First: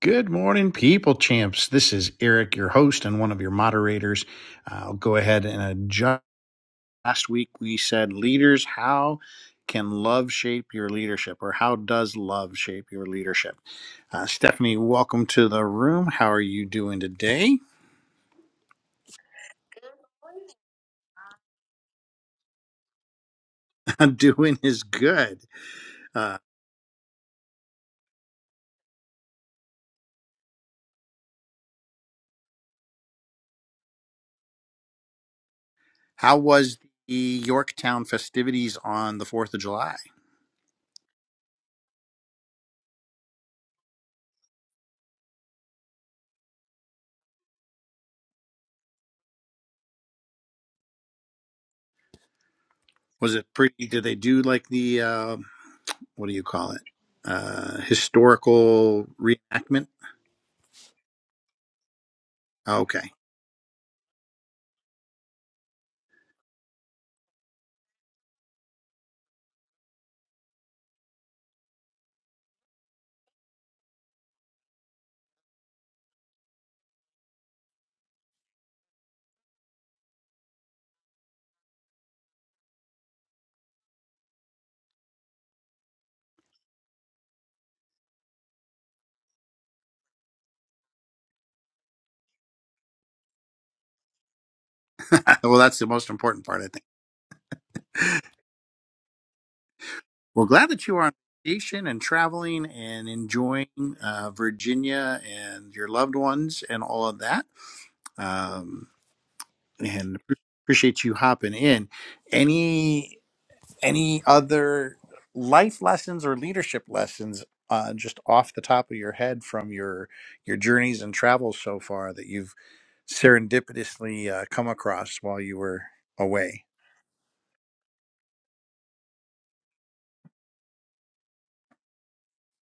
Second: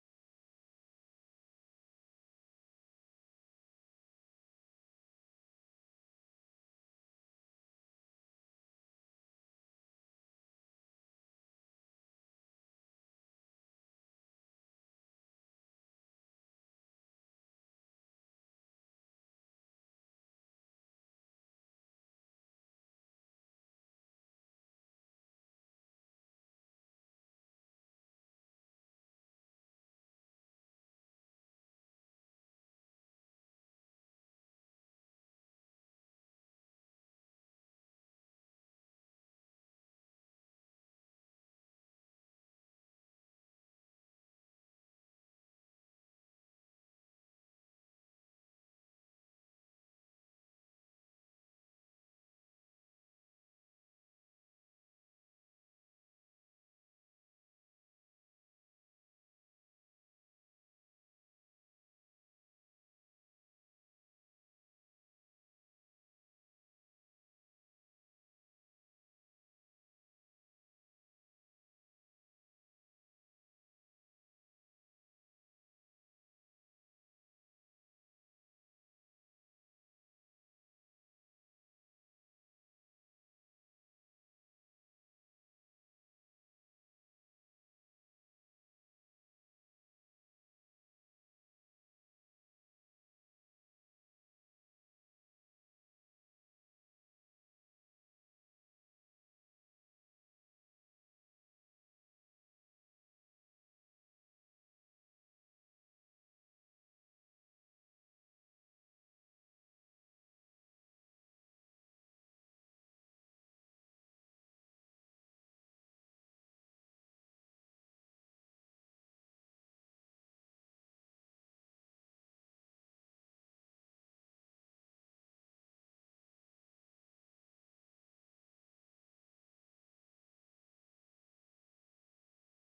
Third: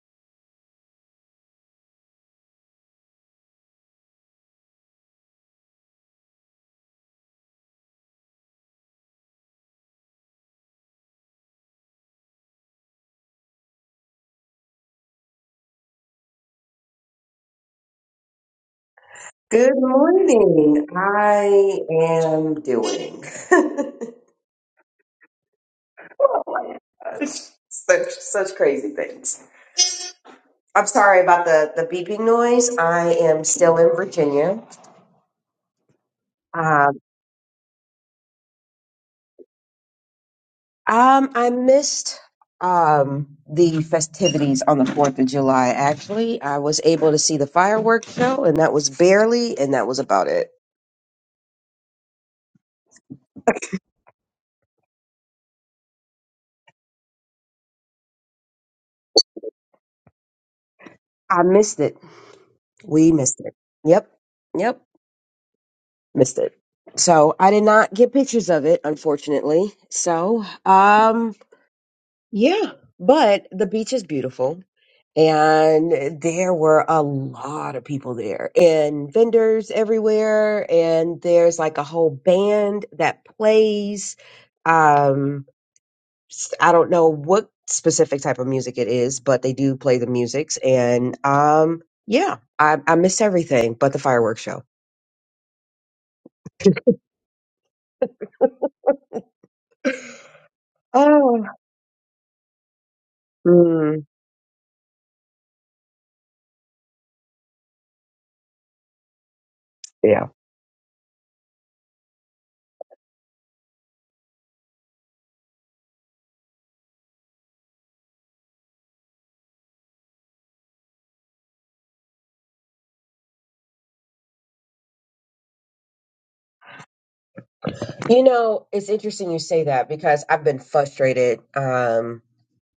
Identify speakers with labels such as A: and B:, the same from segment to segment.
A: Good morning, people champs. This is Eric, your host and one of your moderators. I'll go ahead and adjust. Last week we said, leaders, how can love shape your leadership, or how does love shape your leadership? Uh, Stephanie, welcome to the room. How are you doing today?
B: Good morning. I am doing.
A: doing is good. Uh,
B: oh my gosh. Such, such crazy things. I'm sorry about the, the beeping noise. I am still in Virginia.
A: how was
B: Um,
A: the Yorktown festivities on the 4th of July?
B: um, I missed um, the festivities on the 4th of July, actually. I was able to see the fireworks show, and that was barely, and that was about it.
A: Was it pretty? Did they do like the, uh, what do you call it? Uh, historical reenactment?
B: I missed it. We
A: Okay.
B: missed it. Yep. Yep. missed it. So I did not get pictures of it, unfortunately. So, um, yeah, but the beach is beautiful. And there were a lot of people there and vendors everywhere. And there's like a whole band that plays. Um, s- I don't know what specific type of music it is, but they do play the musics. And, um, yeah, I, I missed everything but the fireworks show.
A: well, that's the most important part, I think. Well, glad that you are on
B: Oh,
A: vacation and traveling and enjoying
B: mm,
A: uh, Virginia and your loved ones and all of that. Um, and
B: yeah.
A: pre- appreciate you hopping in. Any any other life lessons or leadership lessons uh, just off the top of your head from your your journeys and travels so far that you've serendipitously uh, come across while you were away?
B: You know, it's interesting you say that because I've been frustrated um,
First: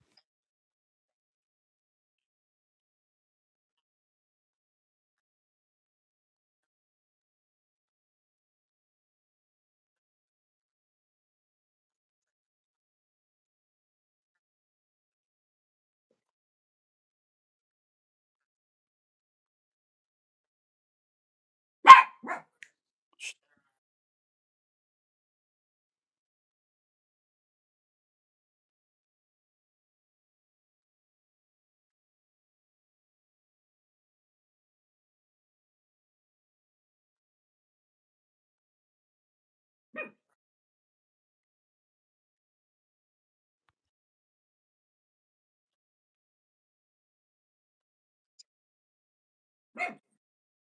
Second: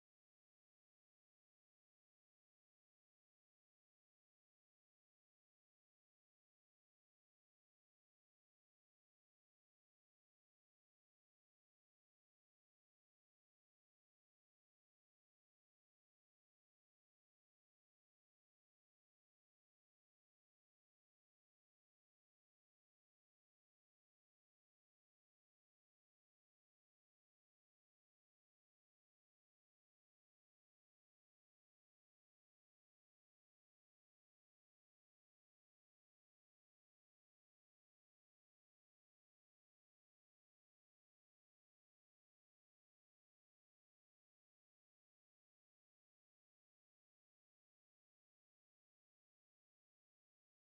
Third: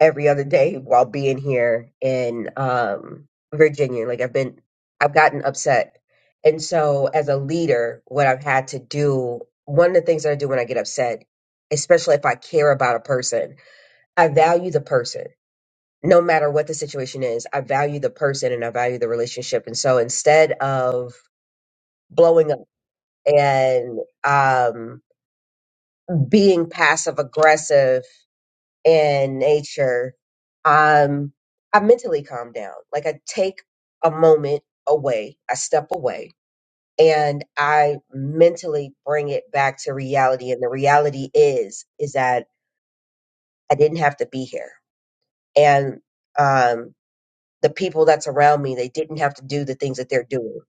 B: every other day while being here in um, Virginia. Like I've been, I've gotten upset, and so as a leader, what I've had to do, one of the things that I do when I get upset, especially if I care about a person, I value the person. No matter what the situation is, I value the person and I value the relationship. And so instead of blowing up and um, being passive aggressive in nature, um, I mentally calm down. Like I take a moment away, I step away, and I mentally bring it back to reality. And the reality is, is that I didn't have to be here, and um, the people that's around me, they didn't have to do the things that they're doing.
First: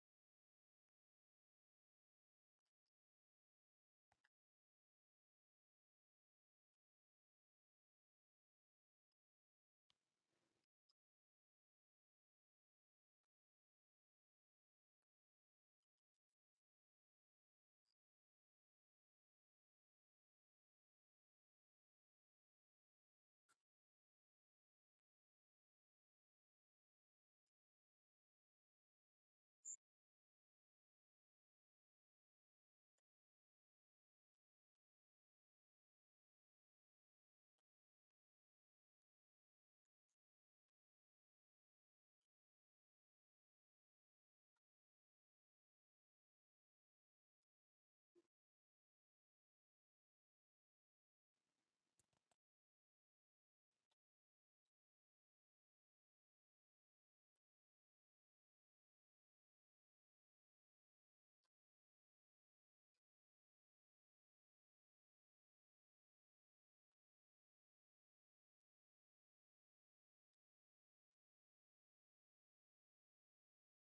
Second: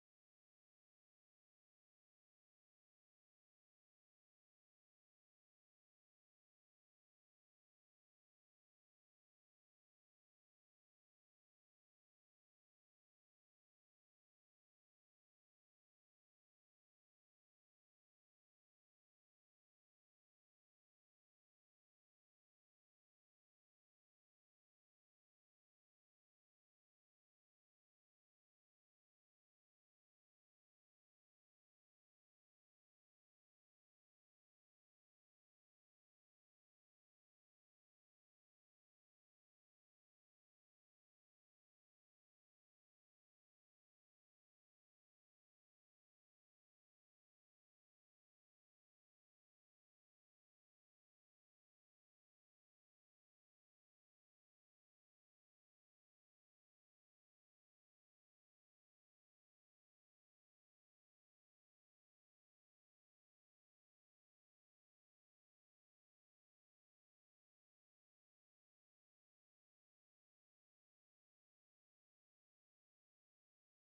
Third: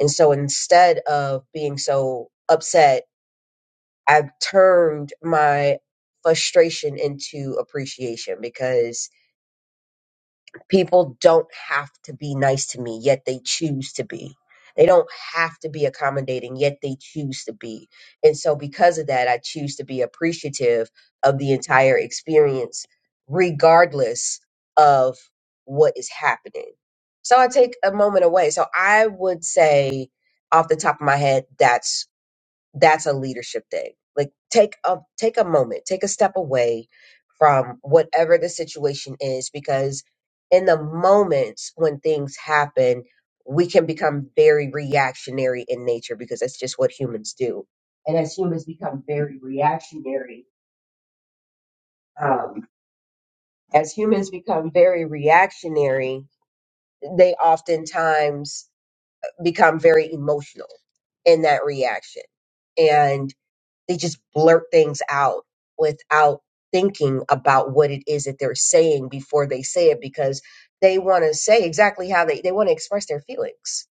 B: And so instead of being so upset I've turned my frustration into appreciation because people don't have to be nice to me, yet they choose to be. They don't have to be accommodating, yet they choose to be. And so, because of that, I choose to be appreciative of the entire experience, regardless of what is happening. So, I take a moment away. So, I would say off the top of my head, that's that's a leadership thing. Like take a take a moment, take a step away from whatever the situation is because in the moments when things happen, we can become very reactionary in nature because that's just what humans do. And as humans become very reactionary, um, as humans become very reactionary, they oftentimes become very emotional in that reaction and. They just blurt things out without thinking about what it is that they're saying before they say it because they want to say exactly how they, they want to express their feelings.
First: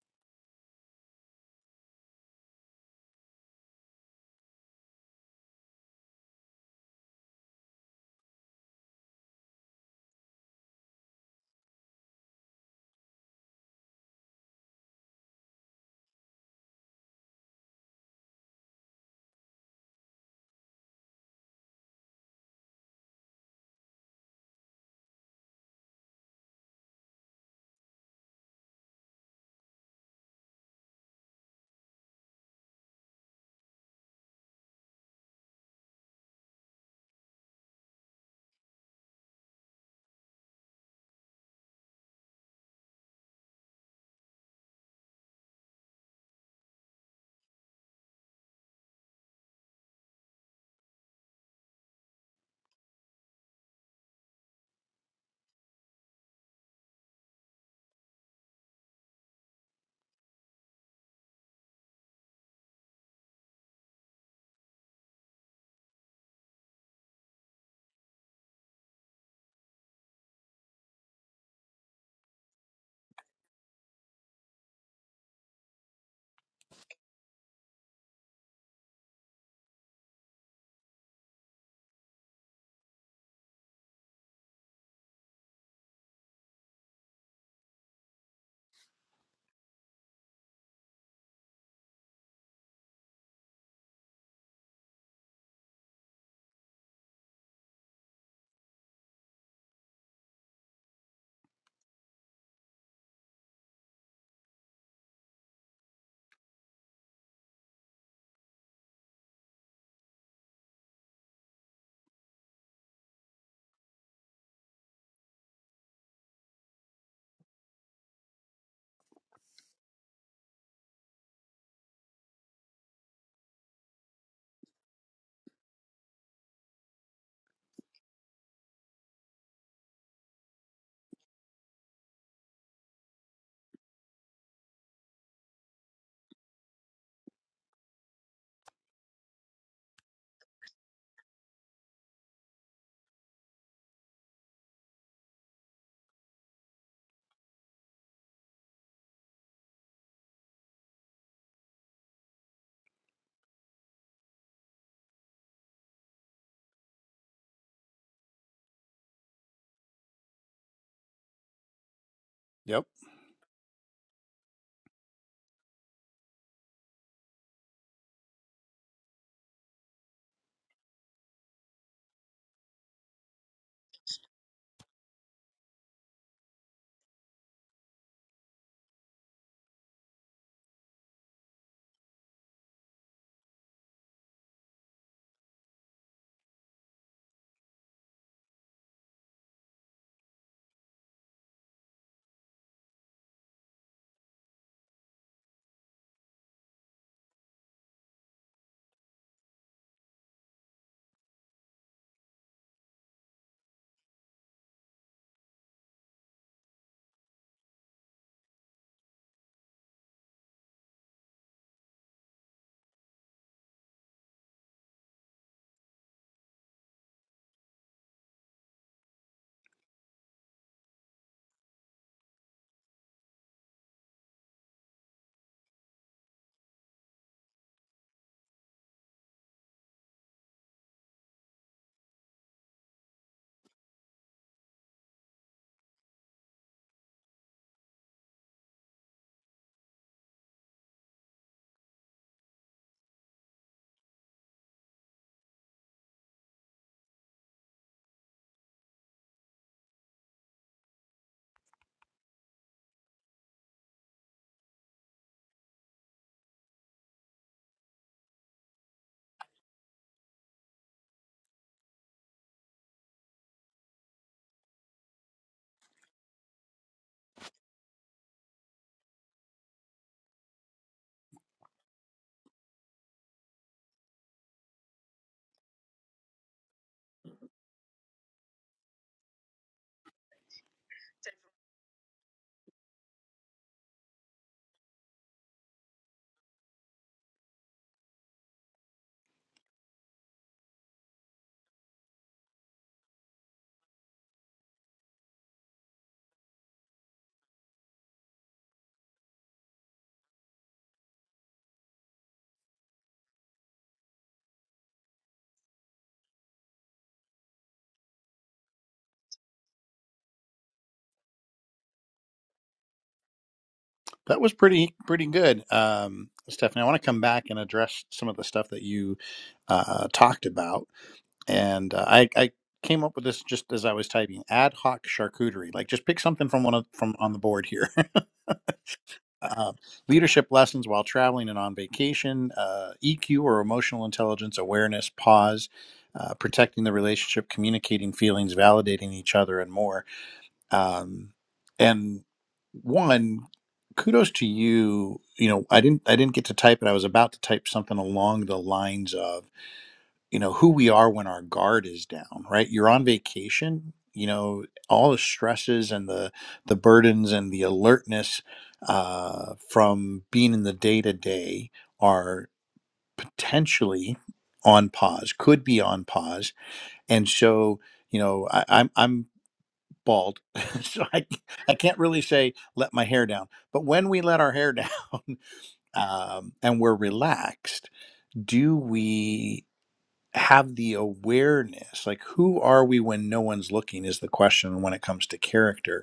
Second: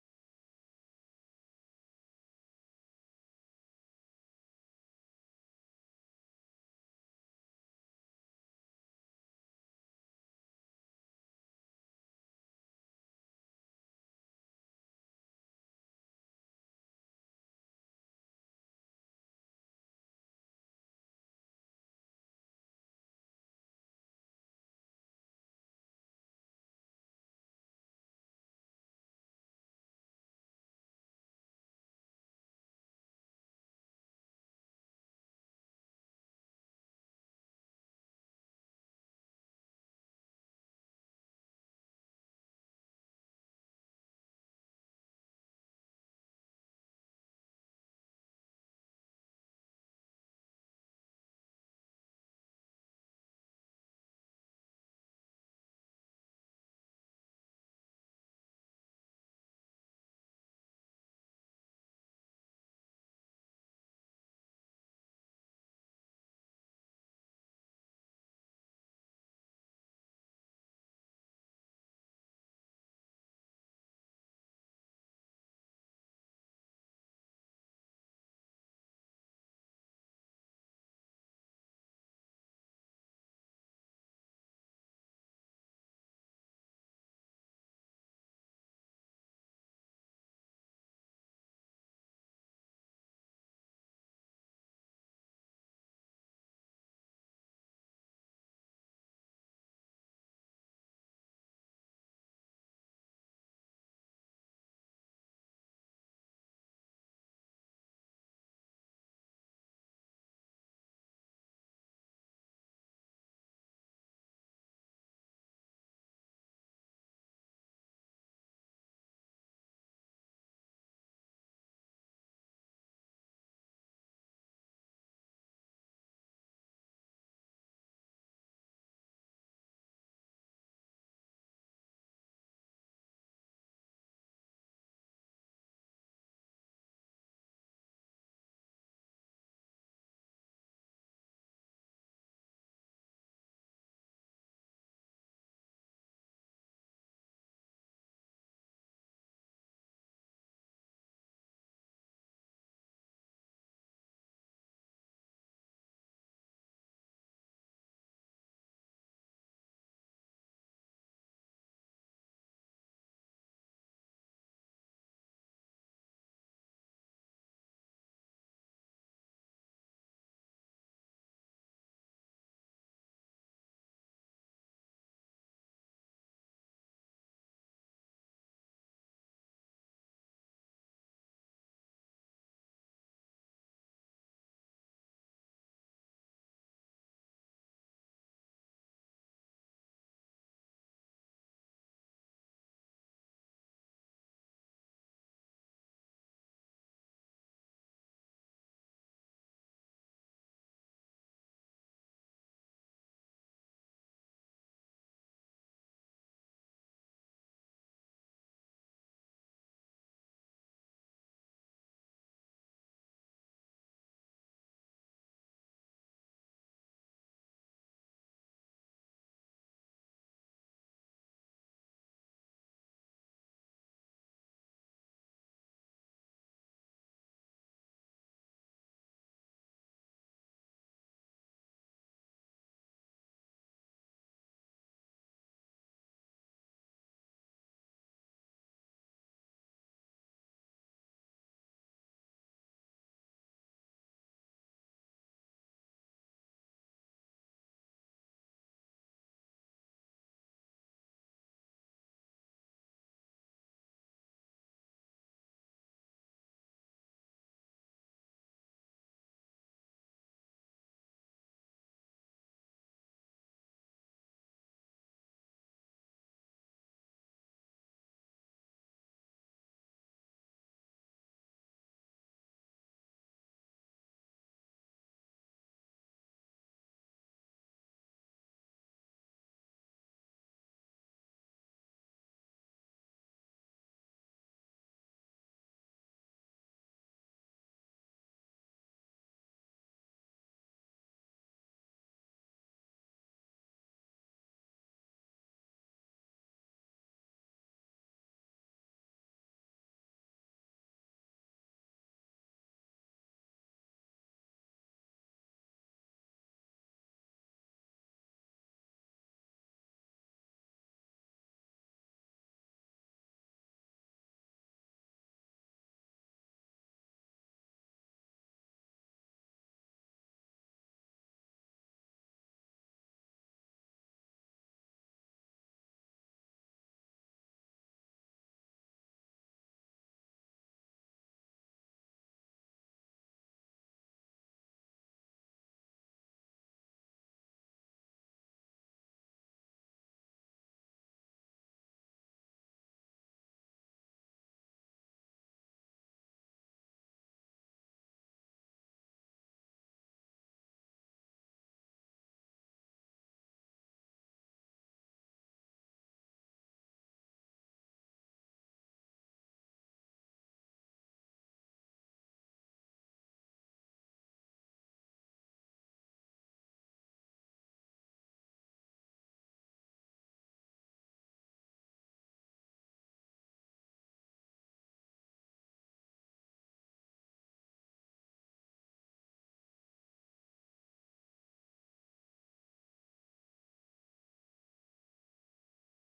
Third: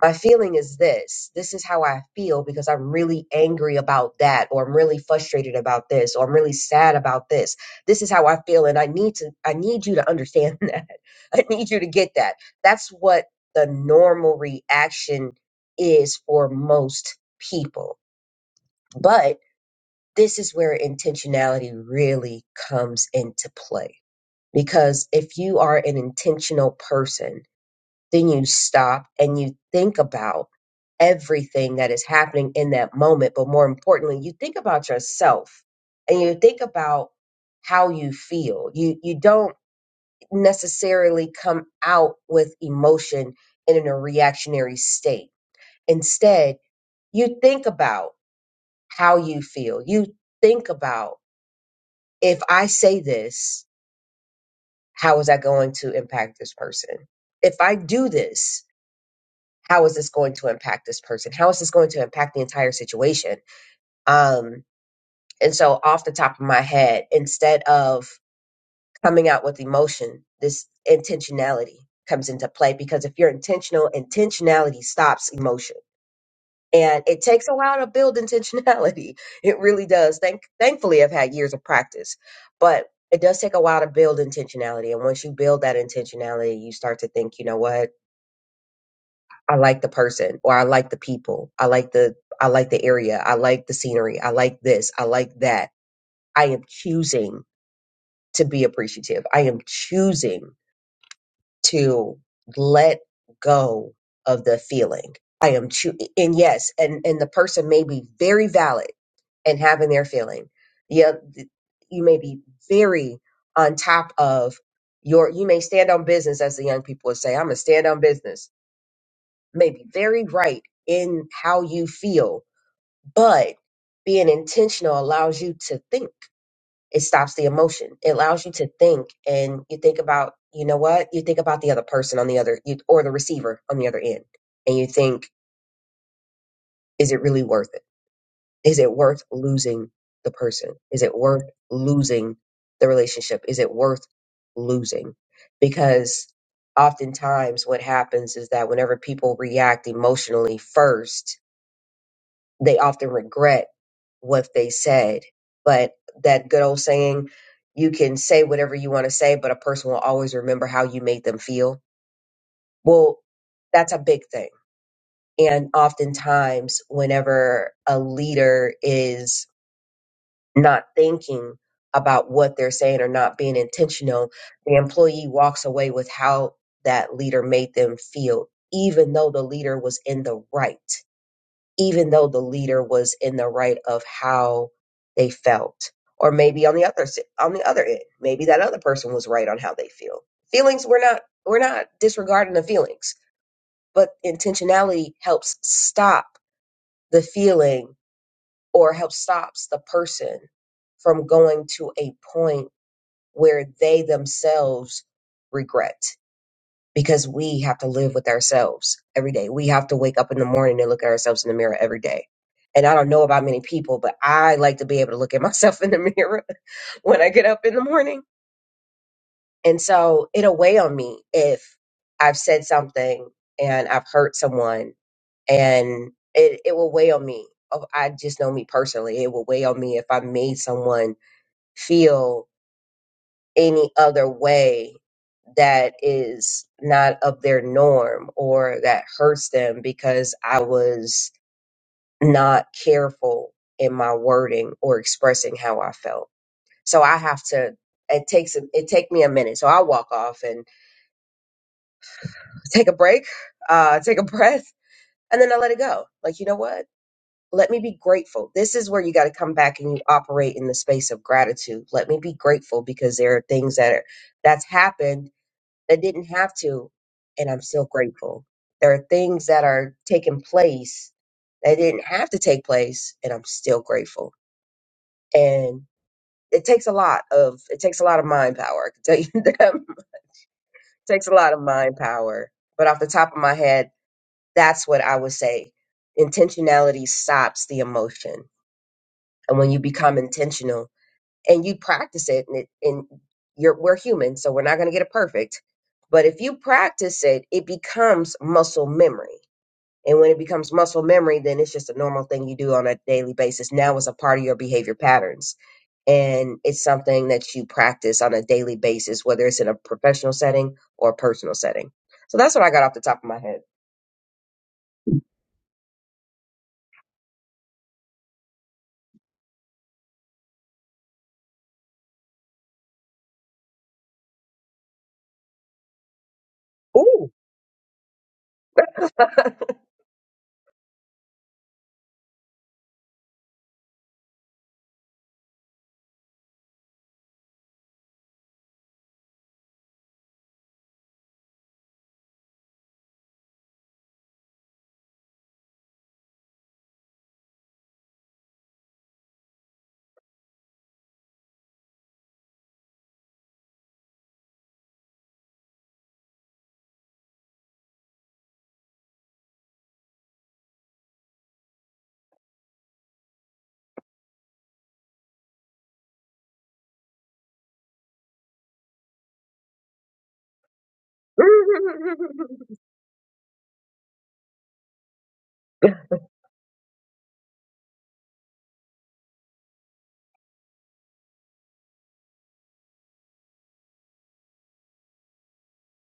B: My feeling is this. This is how I feel because I'm really angry about that, or I'm really frustrated about this, or I'm really sad about this. This is how I feel, and I need to. I need you to understand that. I need you to get that. That's what the normal reaction is for most people. but this is where intentionality really comes into play. Because if you are an intentional person, then you stop and you think about everything that is happening in that moment. But more importantly, you think about yourself and you think about how you feel. You, you don't necessarily come out with emotion and in a reactionary state. Instead, you think about how you feel. You think about if I say this, how is that going to impact this person? If I do this, how is this going to impact this person? How is this going to impact the entire situation? Um, and so, off the top of my head, instead of coming out with emotion, this intentionality comes into play because if you're intentional, intentionality stops emotion And it takes a while to build intentionality. It really does. Thank thankfully I've had years of practice, but it does take a while to build intentionality. And once you build that intentionality, you start to think, you know what? I like the person or I like the people. I like the I like the area. I like the scenery. I like this. I like that. I am choosing to be appreciative. I am choosing to let go of the feeling. I am choo- and yes, and and the person may be very valid and having their feeling. Yeah, th- you may be very on top of your. You may stand on business, as the young people would say. I'm gonna stand on business. May be very right in how you feel, but being intentional allows you to think it stops the emotion it allows you to think and you think about you know what you think about the other person on the other you, or the receiver on the other end and you think is it really worth it is it worth losing the person is it worth losing the relationship is it worth losing because oftentimes what happens is that whenever people react emotionally first they often regret what they said. But that good old saying, you can say whatever you want to say, but a person will always remember how you made them feel. Well, that's a big thing. And oftentimes, whenever a leader is not thinking about what they're saying or not being intentional, the employee walks away with how that leader made them feel, even though the leader was in the right even though the leader was in the right of how they felt or maybe on the other s- on the other end maybe that other person was right on how they feel feelings we're not we're not disregarding the feelings but intentionality helps stop the feeling or helps stops the person from going to a point where they themselves regret because we have to live with ourselves every day. We have to wake up in the morning and look at ourselves in the mirror every day. And I don't know about many people, but I like to be able to look at myself in the mirror when I get up in the morning. And so it'll weigh on me if I've said something and I've hurt someone and it, it will weigh on me. Oh, I just know me personally. It will weigh on me if I made someone feel any other way that is not of their norm or that hurts them because I was not careful in my wording or expressing how I felt. So I have to it takes a, it take me a minute. So i walk off and take a break, uh take a breath and then I let it go. Like you know what? Let me be grateful. This is where you got to come back and you operate in the space of gratitude. Let me be grateful because there are things that are that's happened that didn't have to, and I'm still grateful. There are things that are taking place that didn't have to take place, and I'm still grateful. And it takes a lot of it takes a lot of mind power. I can tell you that it takes a lot of mind power. But off the top of my head, that's what I would say. Intentionality stops the emotion, and when you become intentional and you practice it and, it, and you're we're human so we're not going to get it perfect but if you practice it it becomes muscle memory and when it becomes muscle memory then it's just a normal thing you do on a daily basis now it's a part of your behavior patterns and it's something that you practice on a daily basis whether it's in a professional setting or a personal setting so that's what i got off the top of my head
A: That was pretty pretty good, um, Stephanie. I want to come back and address some of the stuff that you uh, talked about, and uh, I, I came up with this just as I was typing ad hoc charcuterie. Like, just pick something from one of, from
B: ooh
A: on the board here. uh, leadership lessons while traveling and on vacation, uh, EQ or emotional intelligence, awareness, pause, uh, protecting the relationship, communicating feelings, validating each other, and more um, and one kudos to you you know i didn't i didn't get to type it i was about to type something along the lines of you know who we are when our guard is down right you're on vacation you know all the stresses and the the burdens and the alertness uh, from being in the day to day are potentially on pause could be on pause and so you know I, i'm i'm bald. so I, I can't really say let my hair down. But when we let our hair down um, and we're relaxed, do we have the awareness? Like, who are we when no one's looking is the question when it comes to character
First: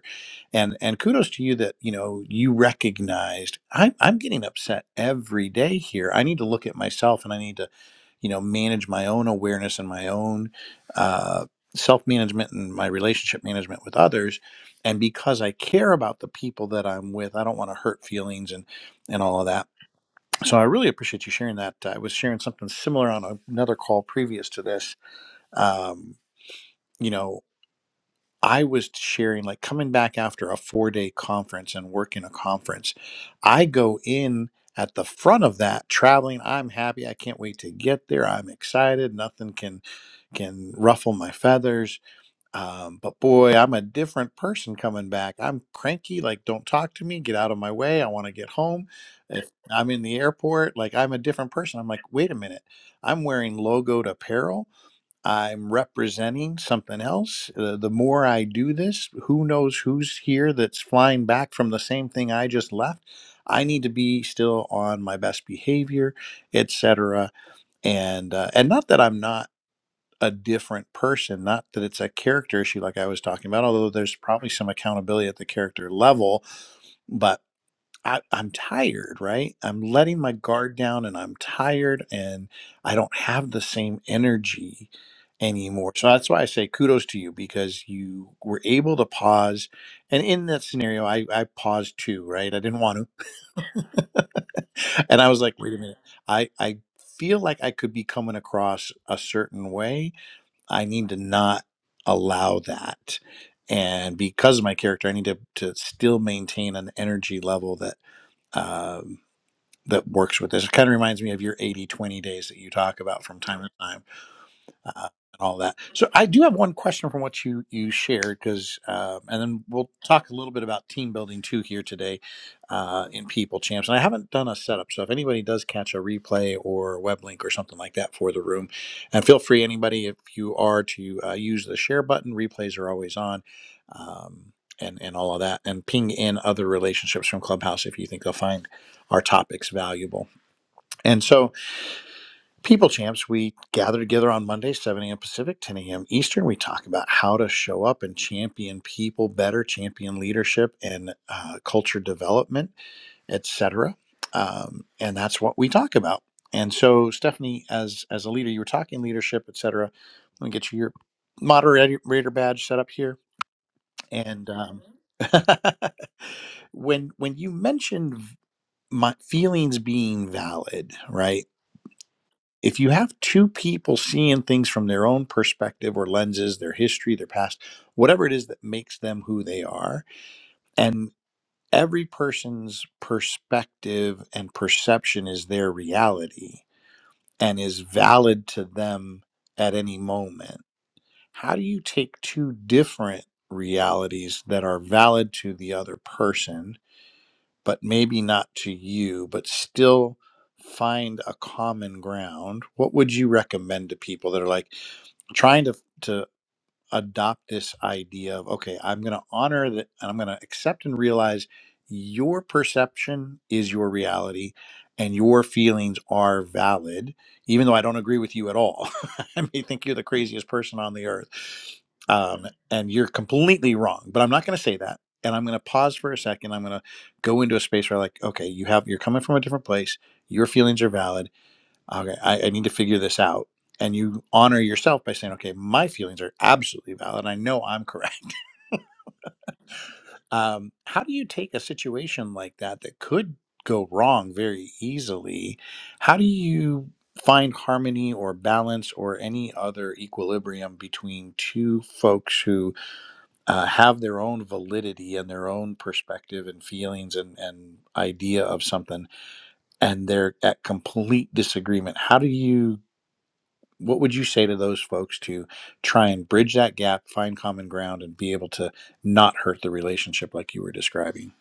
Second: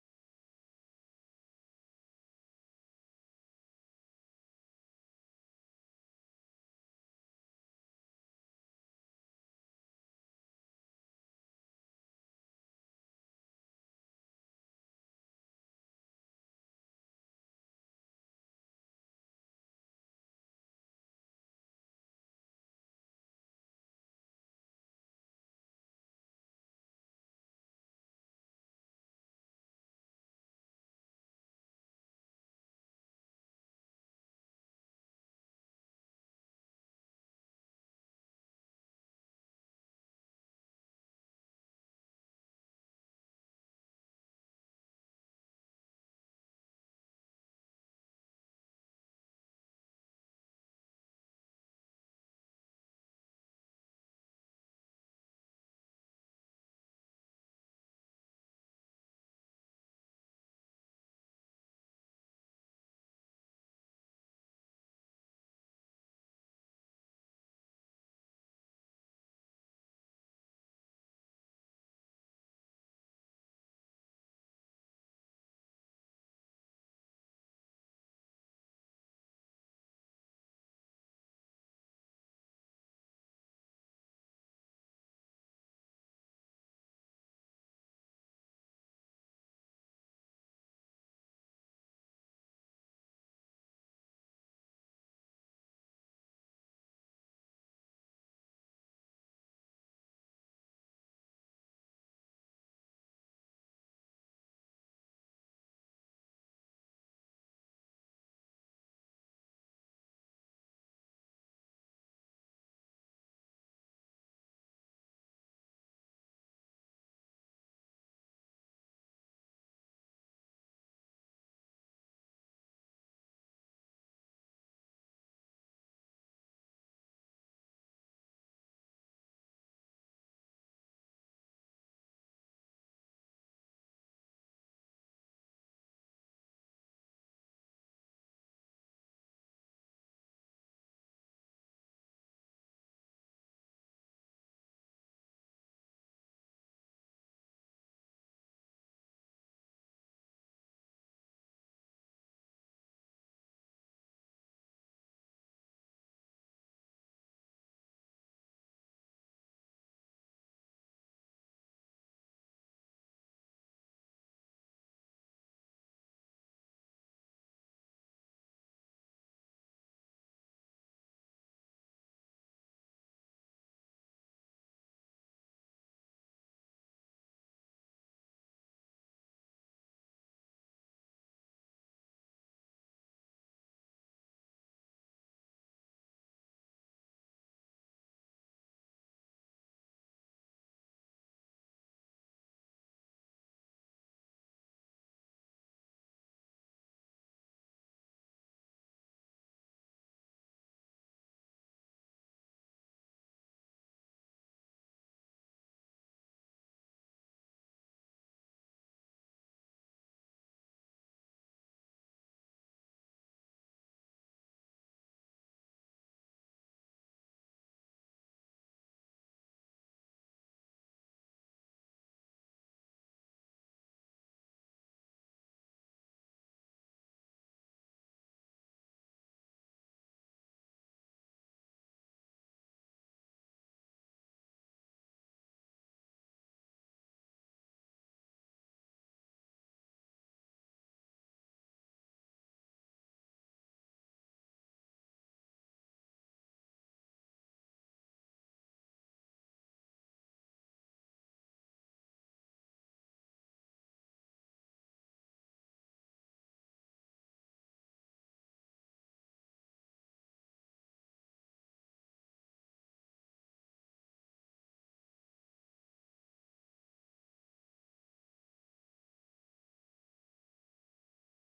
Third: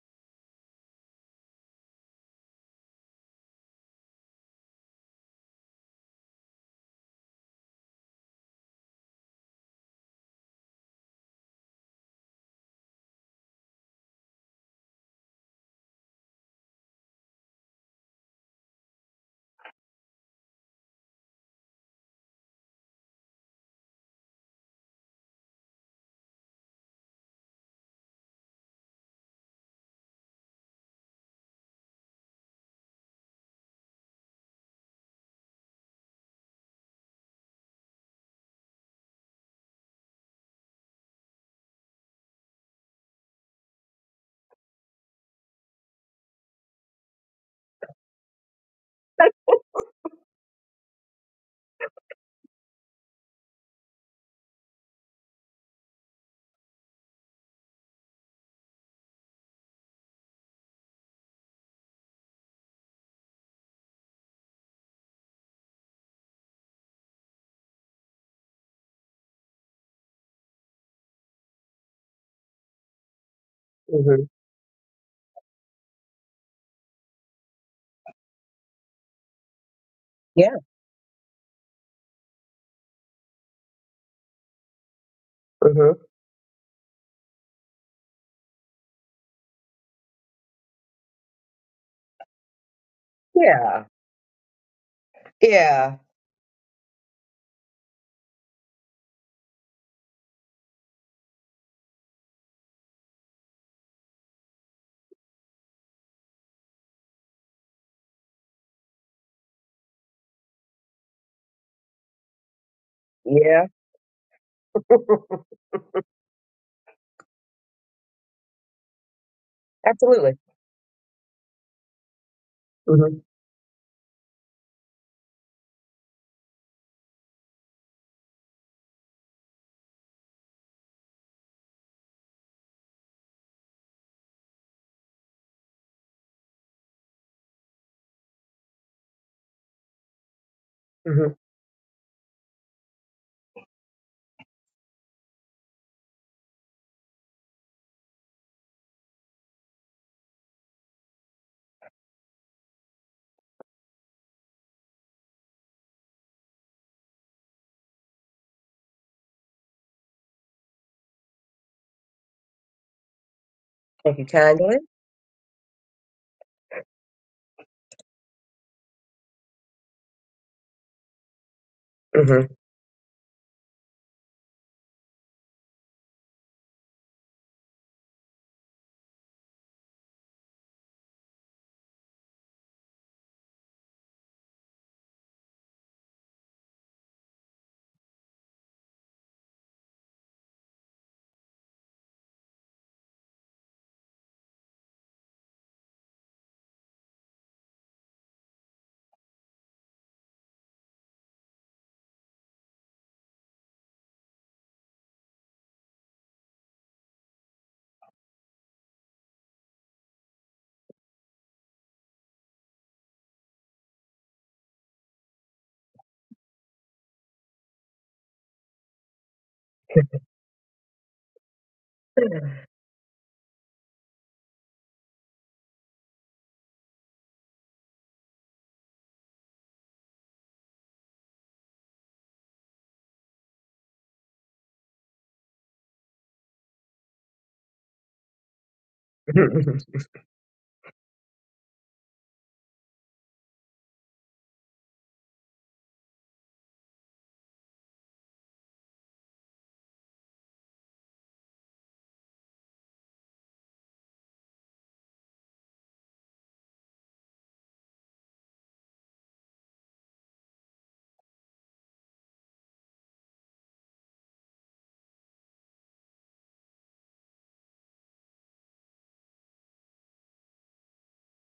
A: and and kudos to you that you know you recognized I'm I'm getting upset every day here. I need to look at myself and I need to you know manage my own awareness and my own uh, self management and my relationship management with others. And because I care about the people that I'm with, I don't want to hurt feelings and and all of that. So I really appreciate you sharing that. I was sharing something similar on another call previous to this. Um, you know. I was sharing, like coming back after a four day conference and working a conference, I go in at the front of that traveling. I'm happy. I can't wait to get there. I'm excited. Nothing can can ruffle my feathers. Um, but boy, I'm a different person coming back. I'm cranky. Like, don't talk to me. Get out of my way. I want to get home. If I'm in the airport, like I'm a different person. I'm like, wait a minute. I'm wearing logoed apparel I'm representing something else. Uh, the more I do this, who knows who's here that's flying back from the same thing I just left. I need to be still on my best behavior, etc. And uh, and not that I'm not a different person, not that it's a character issue like I was talking about, although there's
B: hmm
A: probably some accountability at the character level, but. I, I'm tired, right? I'm letting my
B: yeah
A: guard down and I'm tired and I don't have the same energy anymore.
B: hmm
A: So that's why I say kudos to you because you were able to pause. And in that scenario, I, I paused too, right? I didn't want
B: yeah
A: to. and I was like, wait a
B: yeah
A: minute. I, I feel like I could be coming across a certain way. I need to not allow that. And because of my character, I need to, to still maintain an energy level that um, that works with this. It kind of reminds me of your 80 20 days that you talk about from time
B: yeah
A: to time uh, and all that. So I do have one question from what you you shared because, um, and then we'll talk
B: absolutely
A: a little bit about team building too here today uh,
B: hmm
A: in People Champs. And I haven't done a setup, so if anybody does catch a replay or a web link or something like that for the room, and feel free anybody if you are to uh, use the share button. Replays are always on. Um, and, and all of that, and ping in other relationships from Clubhouse if you think they'll find our topics valuable. And so, People Champs, we gather together on Monday, 7 a.m. Pacific, 10 a.m. Eastern. We talk about how to show up and champion people better, champion leadership and uh, culture development, etc. Um, and that's what we talk about. And so, Stephanie, as as a leader, you were talking leadership, etc. Let me get you your moderator badge set up here.
B: Thank you
A: And
B: kindly.
A: um, when when you mentioned v- my feelings being valid, right?
B: hmm
A: if you have two people seeing things from their own perspective or lenses, their history, their past, whatever it is that makes them who they are, and every person's perspective and perception is their reality and is valid to them at any moment, how do you take two different realities that are valid to the other person, but maybe not to you, but still? Find a common ground. What would you recommend to people that are like? trying to to adopt this idea of okay i'm going to honor that and i'm going to accept and realize your perception is your reality and your feelings are valid even though i don't agree with you at all i may think you're the craziest person on the earth um, and you're completely wrong but i'm not going to say that and i'm going to pause for a second i'm going to go into a space where like okay you have you're coming from a different place your feelings are valid okay I, I need to figure this out and you honor yourself by saying okay my feelings are absolutely valid i know i'm correct um, how do you take a situation like that that could go wrong very easily how do you find harmony or balance or any other equilibrium between two folks who uh, have their own validity and their own perspective and feelings and, and idea of something and they're at complete disagreement how do you what would you say to those folks to try and bridge that gap, find common ground, and be able to not hurt the relationship like you were describing?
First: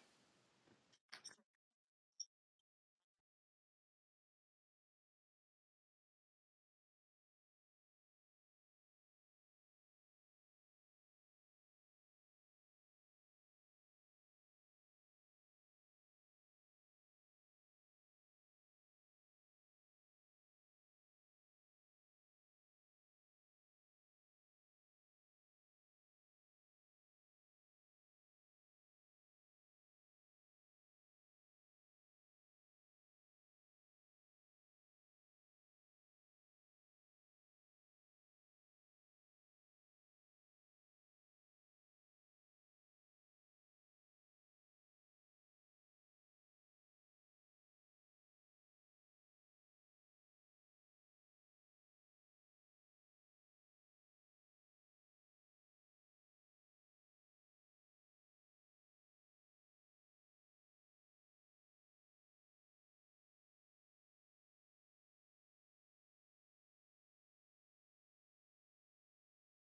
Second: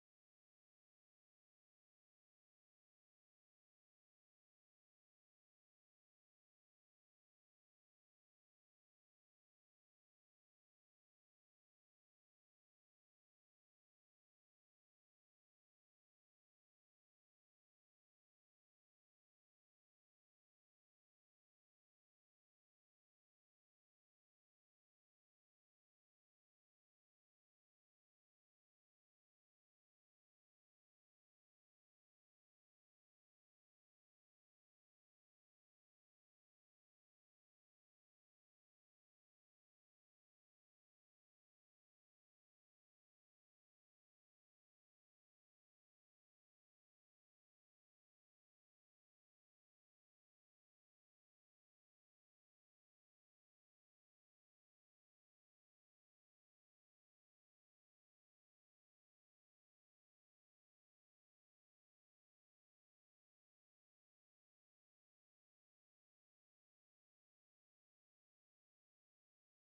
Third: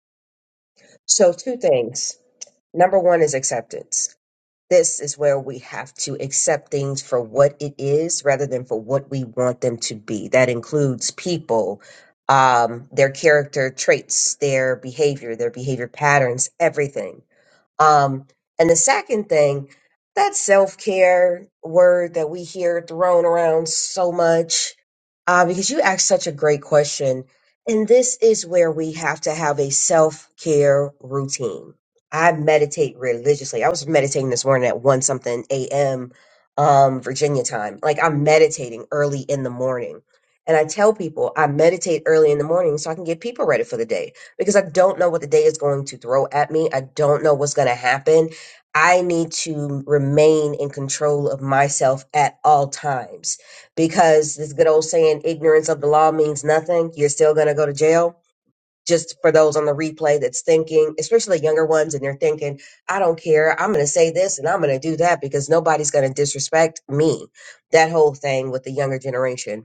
B: so, two things. Number one is acceptance. This is where we have to accept things for what it is rather than for what we want them to be. That includes people, um, their character traits, their behavior, their behavior patterns, everything. Um, and the second thing, that self care word that we hear thrown around so much, uh, because you asked such a great question. And this is where we have to have a self care routine. I meditate religiously. I was meditating this morning at 1 something a.m. Um, Virginia time. Like I'm meditating early in the morning. And I tell people I meditate early in the morning so I can get people ready for the day because I don't know what the day is going to throw at me. I don't know what's going to happen. I need to remain in control of myself at all times because this good old saying, ignorance of the law means nothing. You're still going to go to jail. Just for those on the replay that's thinking, especially younger ones, and they're thinking, I don't care. I'm going to say this and I'm going to do that because nobody's going to disrespect me. That whole thing with the younger generation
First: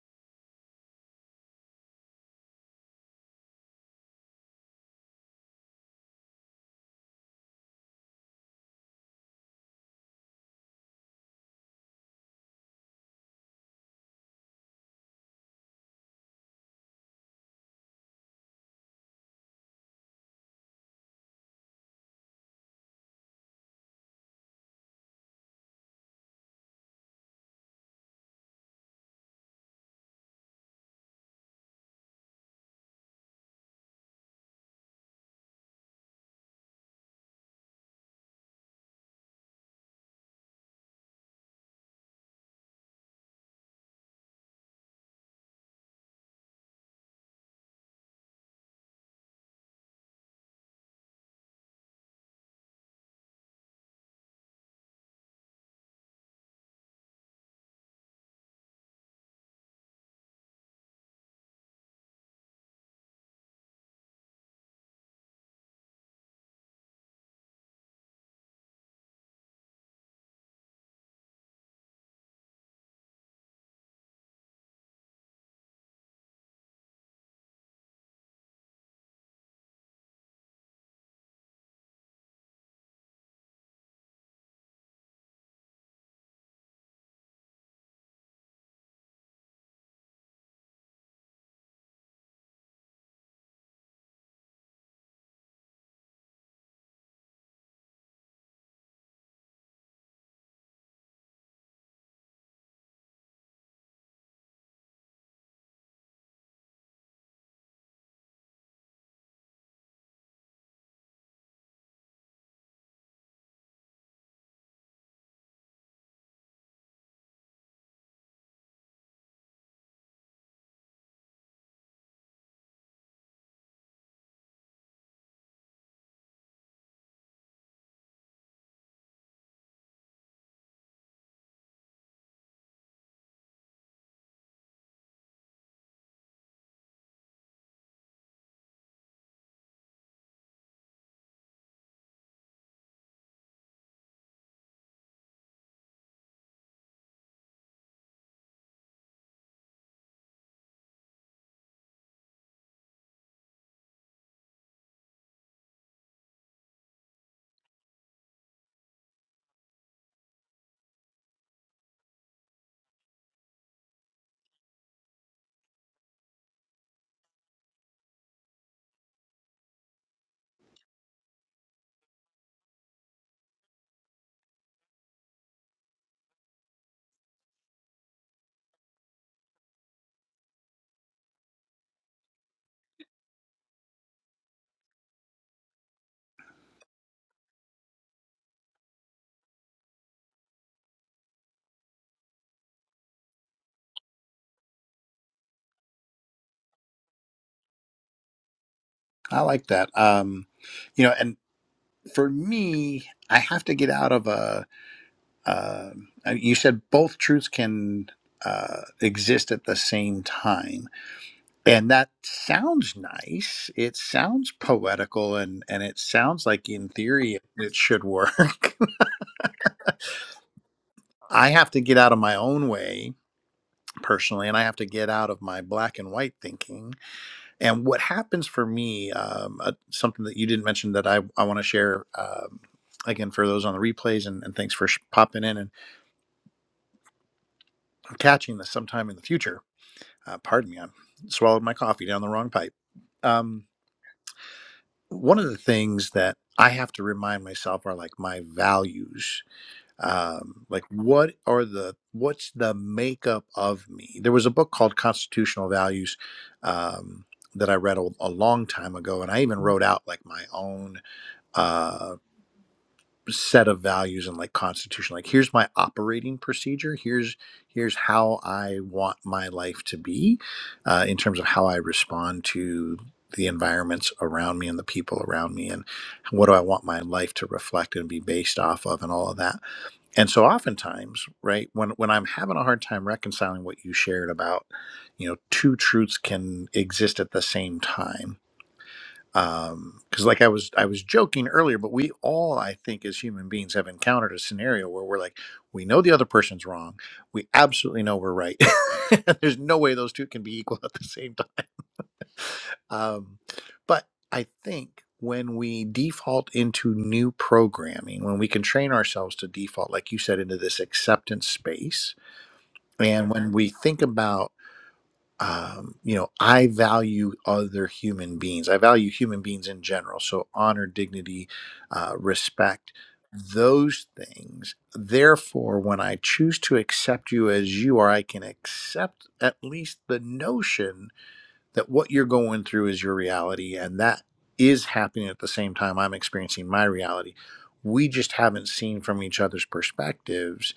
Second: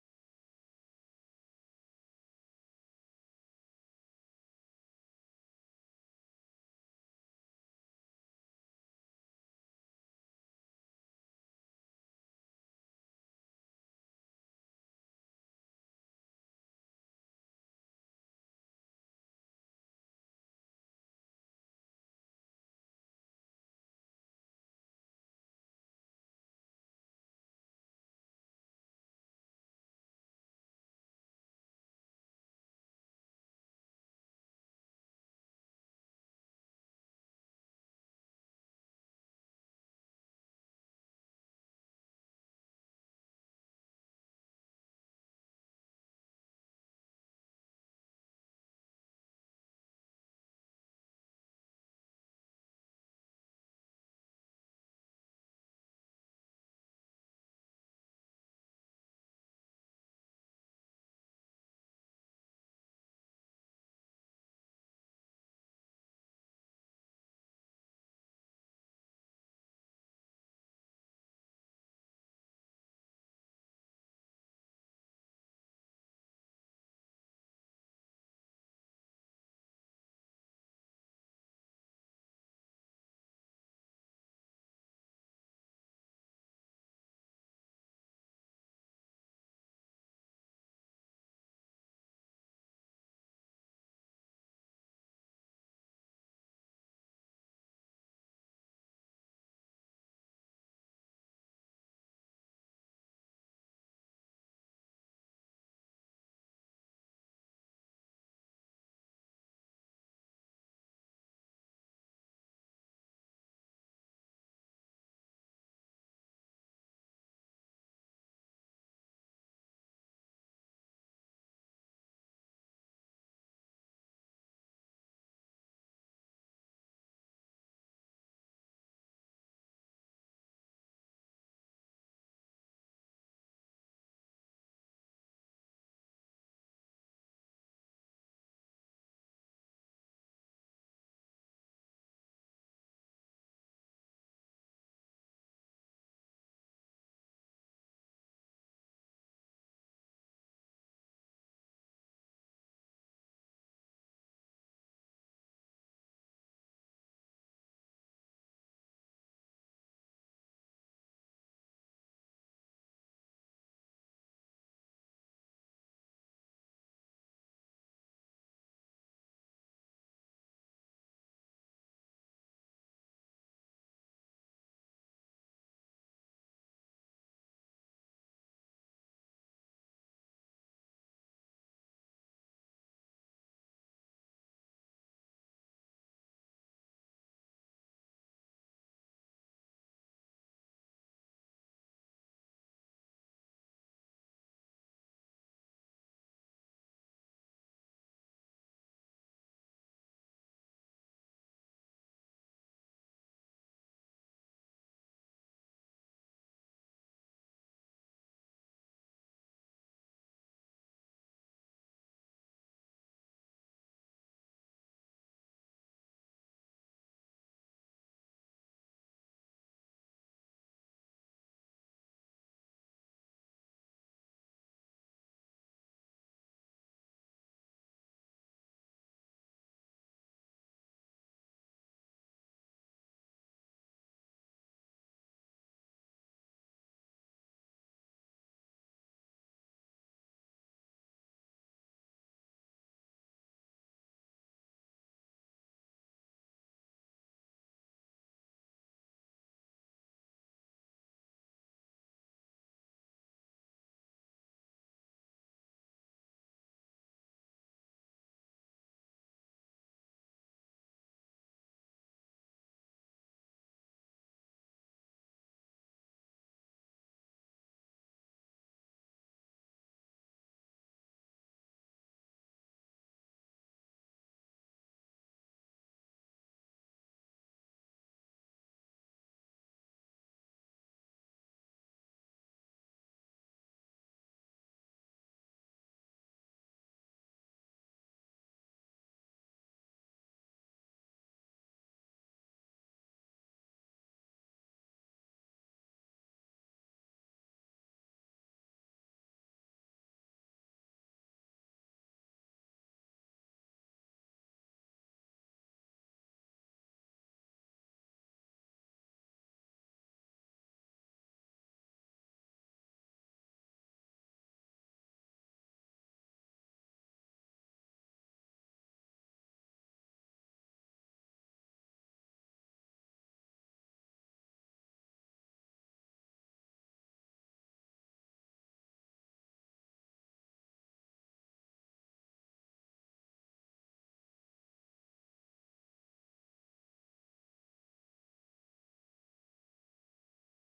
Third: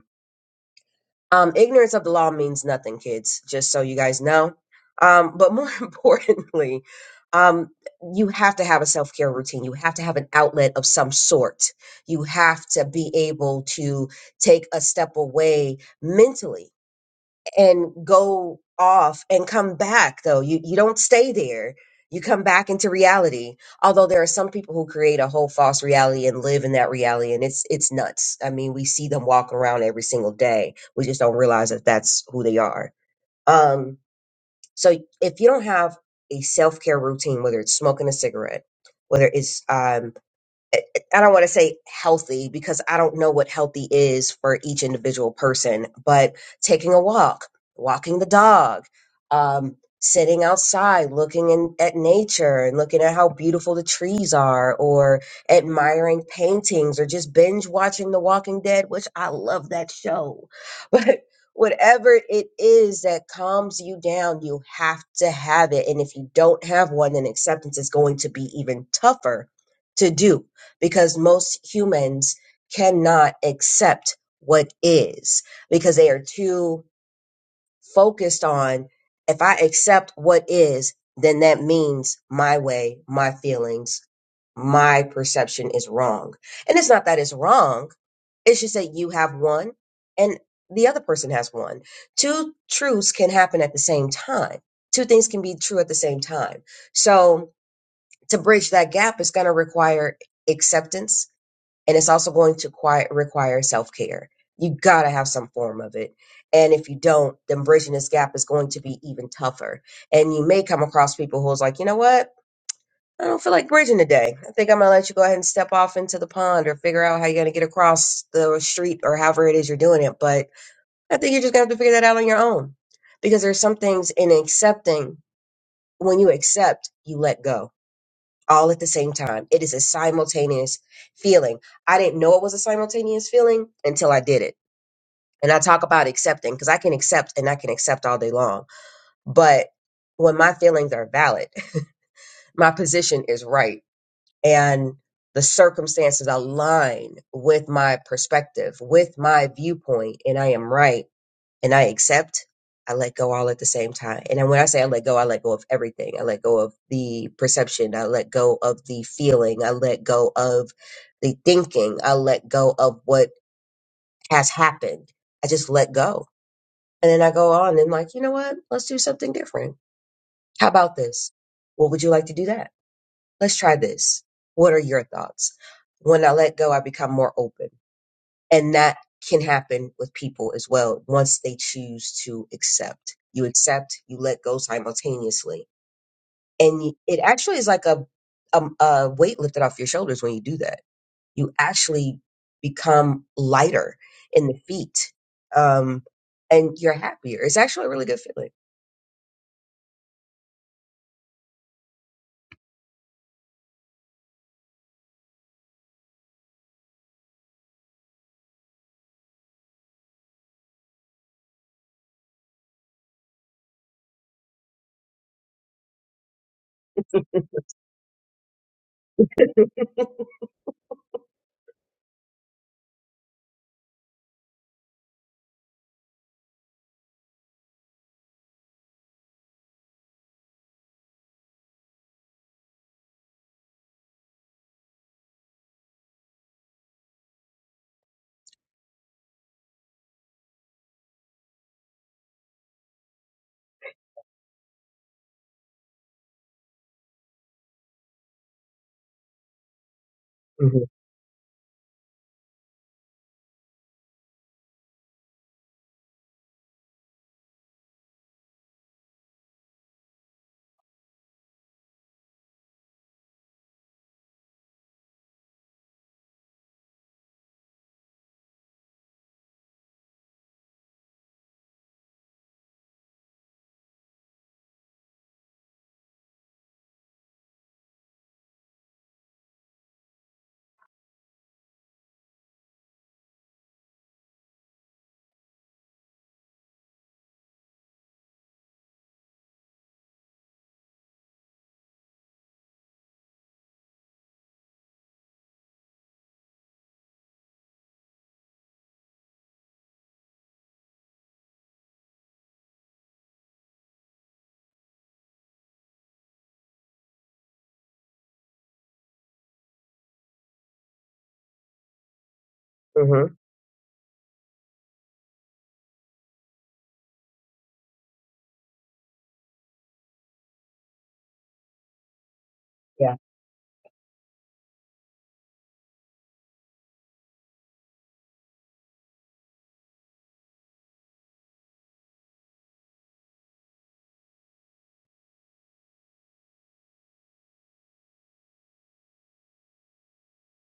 B: um, ignorance of the law means nothing, kids, just so you guys know. Um, but more importantly, um, you have to have a self care routine. You have to have an outlet of some sort. You have to be able to take a step away mentally and go off and come back though you you don't stay there you come back into reality although there are some people who create a whole false reality and live in that reality and it's it's nuts i mean we see them walk around every single day we just don't realize that that's who they are um so if you don't have a self-care routine whether it's smoking a cigarette whether it's um eh, eh, I don't want to say healthy because I don't know what healthy is for each individual person, but taking a walk, walking the dog, um, sitting outside, looking in, at nature and looking at how beautiful the trees are, or admiring paintings, or just binge watching The Walking Dead, which I love that show. But whatever it is that calms you down, you have to have it. And if you don't have one, then acceptance is going to be even tougher to do because most humans cannot accept what is because they are too focused on if I accept what is, then that means my way, my feelings, my perception is wrong. And it's not that it's wrong, it's just that you have one and the other person has one. Two truths can happen at the same time. Two things can be true at the same time. So to bridge that gap, it's going to require acceptance and it's also going to qui- require self care. You gotta have some form of it, and if you don't, then bridging this gap is going to be even tougher. And you may come across people who's like, you know what? I don't feel like bridging today. I think I'm gonna let you go ahead and step off into the pond or figure out how you're gonna get across the street or however it is you're doing it. But I think you're just gonna have to figure that out on your own because there's some things in accepting. When you accept, you let go all at the same time. It is a simultaneous feeling. I didn't know it was a simultaneous feeling until I did it. And I talk about accepting because I can accept and I can accept all day long. But when my feelings are valid, my position is right and the circumstances align with my perspective, with my viewpoint, and I am right and I accept, I let go all at the same time. And then when I say I let go, I let go of everything. I let go of the perception. I let go of the feeling. I let go of the thinking. I let go of what has happened. I just let go. And then I go on and like, you know what? Let's do something different. How about this? What would you like to do that? Let's try this. What are your thoughts? When I let go, I become more open and that can happen with people as well once they choose to accept. You accept, you let go simultaneously. And y- it actually is like a, a, a weight lifted off your shoulders when you do that. You actually become lighter in the feet um, and you're happier. It's actually a really good feeling.
A: I like that. Um, you know, and for me, I have to get out of a. Uh, uh, you said both truths can uh, exist at the same time. and that sounds nice it sounds poetical and and it sounds like in theory it, it should work i have to get out of my own way personally and i have to get out of my black and white thinking and what happens for me um, uh, something that you didn't mention that i, I want to share um, again for those on the replays and, and thanks for sh- popping in and catching this sometime in the future uh, pardon me i swallowed my coffee down the wrong pipe um, one of the things that I have to remind myself are like my values. Um,
B: hmm
A: like what are the what's the makeup of me? There was a book called Constitutional Values um, that I read a, a long time ago, and I even wrote out like my own. uh, set of values and like constitution like here's my operating procedure here's here's how i want my life to be uh, in terms of how i respond to the environments around me and the people around me and what do i want my life to reflect and be based off of and all of that and so oftentimes right when when i'm having a hard time reconciling what you shared about you know two truths can exist at the same time um, because like i was i was joking earlier but we all i think as human beings have encountered a scenario where we're like we know the other person's wrong we absolutely know we're right there's no way those two can be equal at the same time um, but i think when we default into new programming when we can train ourselves to default like you said into this acceptance space
B: hmm
A: and when we think about um, you know, I value other human beings. I value human beings in general. So honor, dignity, uh, respect,
B: Yeah.
A: those things. Therefore, when I choose to accept you as you are, I can accept at least the notion that what you're going through is your reality and that is happening at the same time I'm experiencing my reality. We just haven't seen from each other's perspectives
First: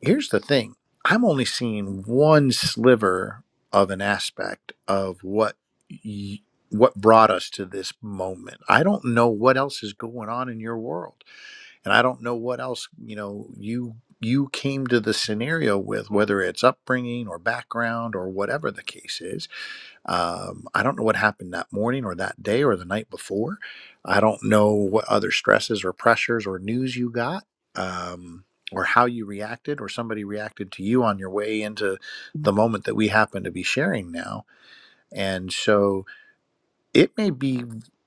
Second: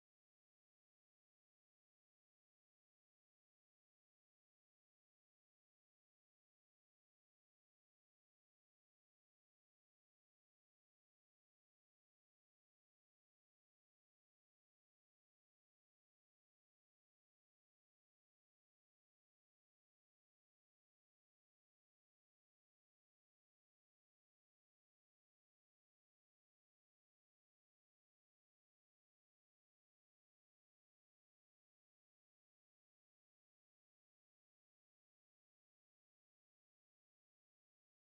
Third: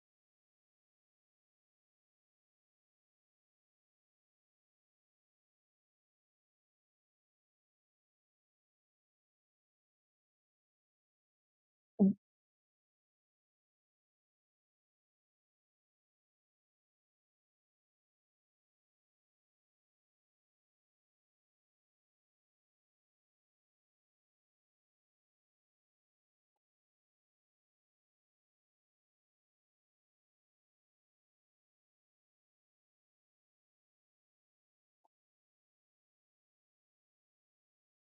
A: here's the thing i'm only seeing one sliver of an aspect of what y- what brought us to this moment i don't know what else is going on in your world and i don't know what else you know you you came to the scenario with whether it's upbringing or background or whatever the case is um, I don't know what happened that morning or that day or the night before. I don't know what other stresses or pressures or news you got um, or how you reacted or somebody reacted to you on your way into the moment that we happen to be sharing now. And so, it may be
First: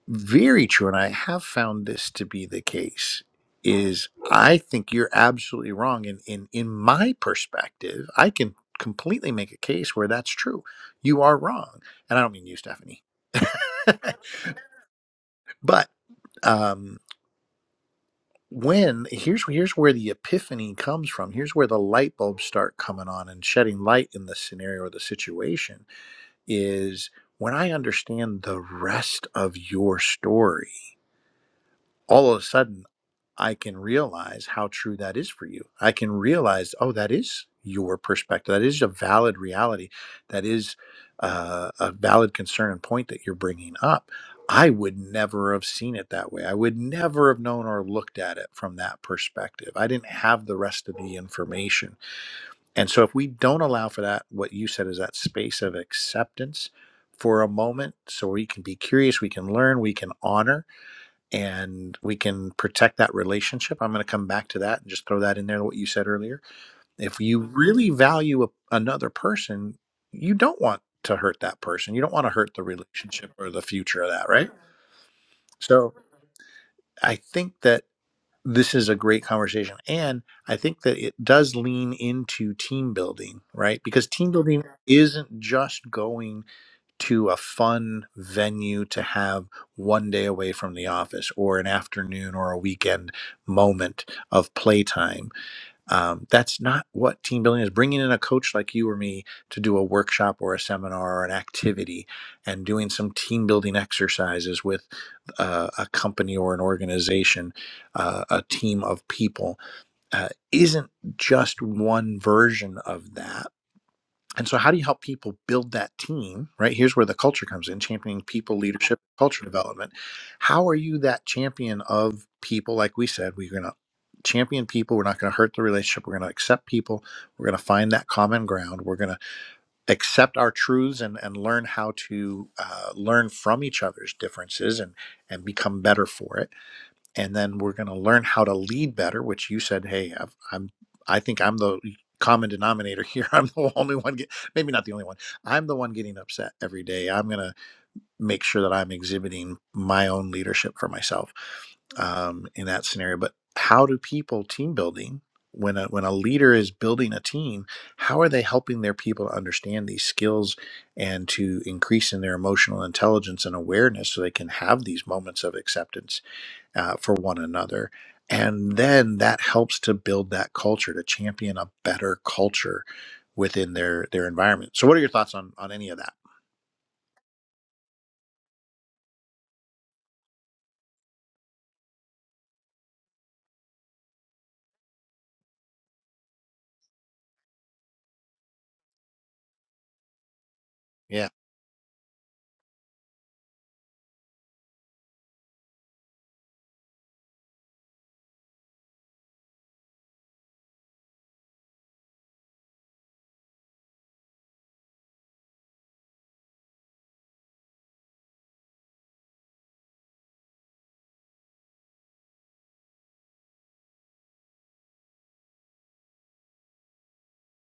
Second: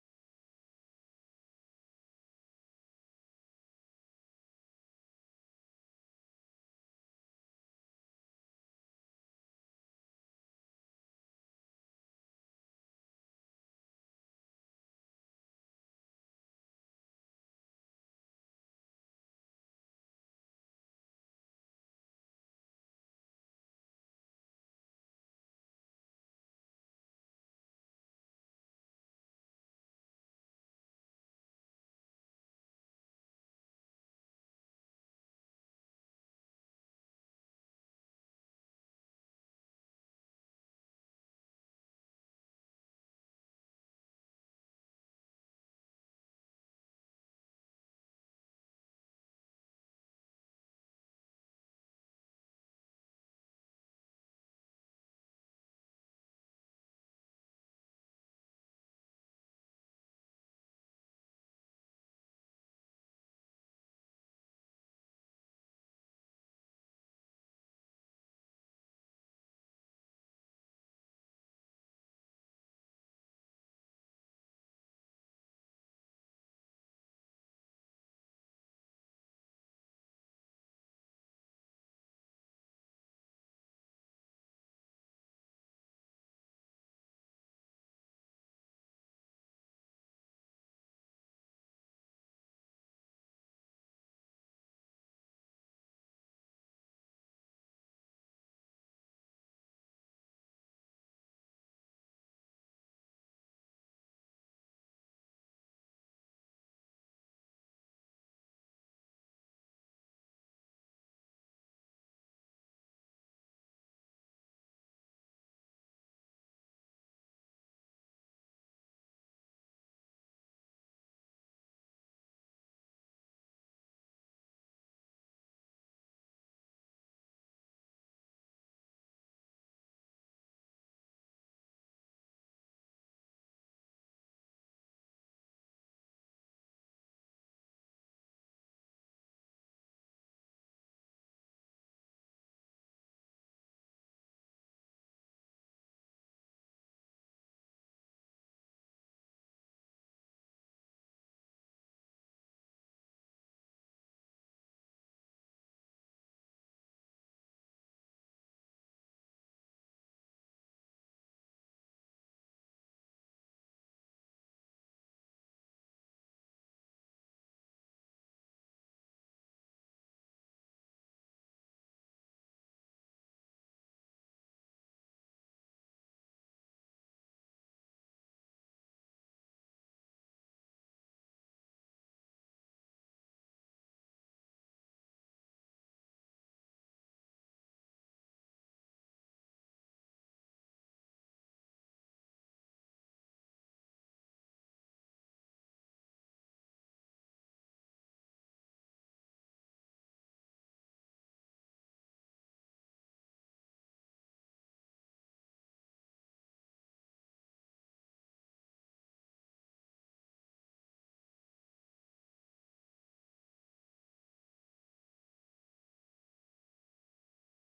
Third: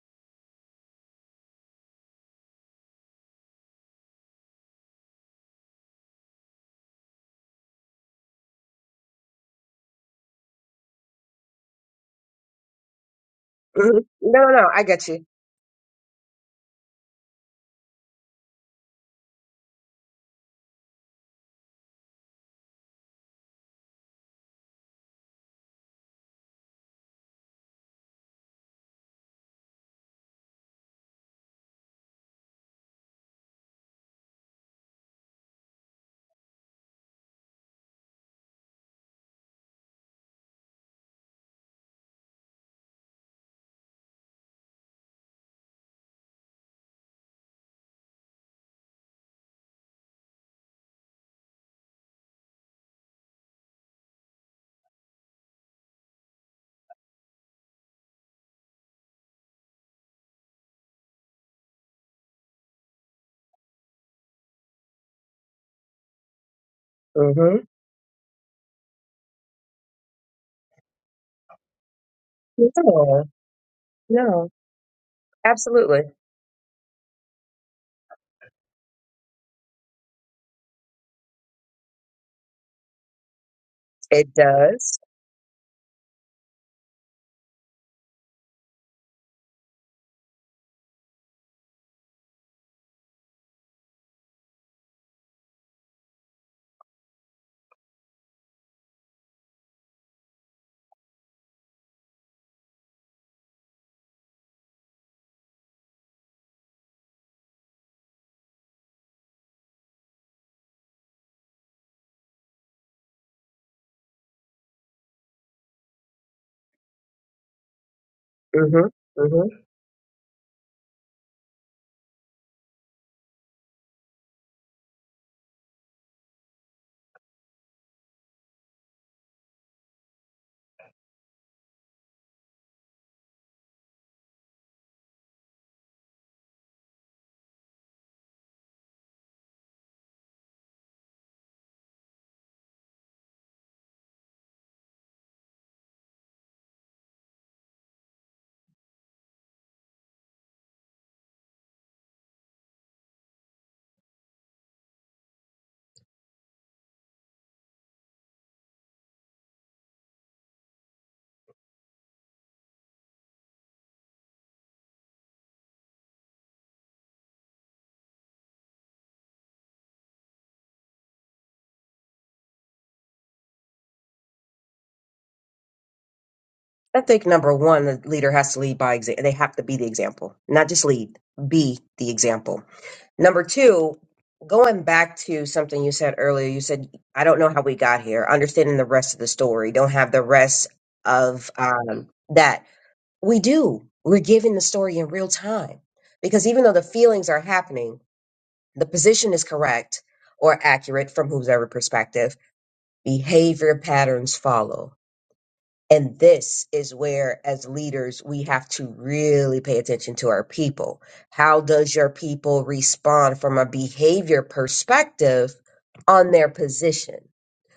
A: very true and i have found this to be the case is i think you're absolutely wrong and in, in in my perspective i can completely make a case where that's true you are wrong and i don't mean you stephanie
B: hmm No, no, no. I get you.
A: but um when here's here's where the epiphany comes from here's where the light bulbs start coming on and shedding light in the scenario or the situation is when i understand the rest of your story all of a sudden I can realize how true that is for you. I can realize, oh, that is your perspective. That is a valid reality. That is uh, a valid concern and point that you're bringing up. I would never have seen it that way. I would never have known or looked at it from that perspective. I didn't have the rest of the information. And so, if we don't allow for that, what you said is that space of acceptance for a moment, so we can be curious, we can learn, we can honor and we can protect that relationship. I'm going to come back to that and just throw that in there, what you said earlier. If you
B: hmm
A: really value a, another person, you don't want to hurt that person. You don't want to hurt the
B: No,
A: relationship or the future of that,
B: no.
A: right? So
B: Absolutely.
A: I think that this is a great conversation. And I think that it does lean into team building, right? Because team
B: It
A: building
B: does.
A: isn't just going to a fun venue to have one day away from the office or an afternoon or a weekend moment of playtime. Um, that's not what team building is. Bringing in a coach like you or me to do a workshop or a seminar or an activity and doing some team building exercises with uh, a company or an organization, uh, a team of people, uh, isn't just one version of that and so, how do you help people build that team? Right here's where the culture comes in championing people,
B: hmm
A: leadership,
B: hmm
A: culture development. How are you that champion of people? Like we said, we're going to champion people. We're not going to hurt the relationship. We're going to accept people. We're going to find that common ground. We're going to accept our truths and, and learn how to uh, learn from each other's differences and, and become better for it and then we're going to learn how to lead better which you said hey I've, i'm i think i'm the common denominator here i'm the only one get, maybe not the only one i'm the one getting upset every day i'm going to make sure that i'm exhibiting my own leadership for myself um, in that scenario but how do people team building when a, when a leader is building a team how are they helping their people to understand these skills and to increase in their emotional intelligence and awareness so they can have these moments of acceptance uh, for one another. And then that helps to build that culture, to champion a better culture within their their environment. So, what are your thoughts on on any of that?
B: I think number one, the leader has to lead by example. They have to be the example, not just lead, be the example. Number two, going back to something you said earlier, you said, I don't know how we got here, understanding the rest of the story, don't have the rest
A: Yeah,
B: of um, that. We do. We're giving the story in real time because even though the feelings are happening, the position is correct or accurate from whoever perspective, behavior patterns follow and this is where, as leaders, we have to really pay attention to our people. How does your people respond from a behavior perspective on their position?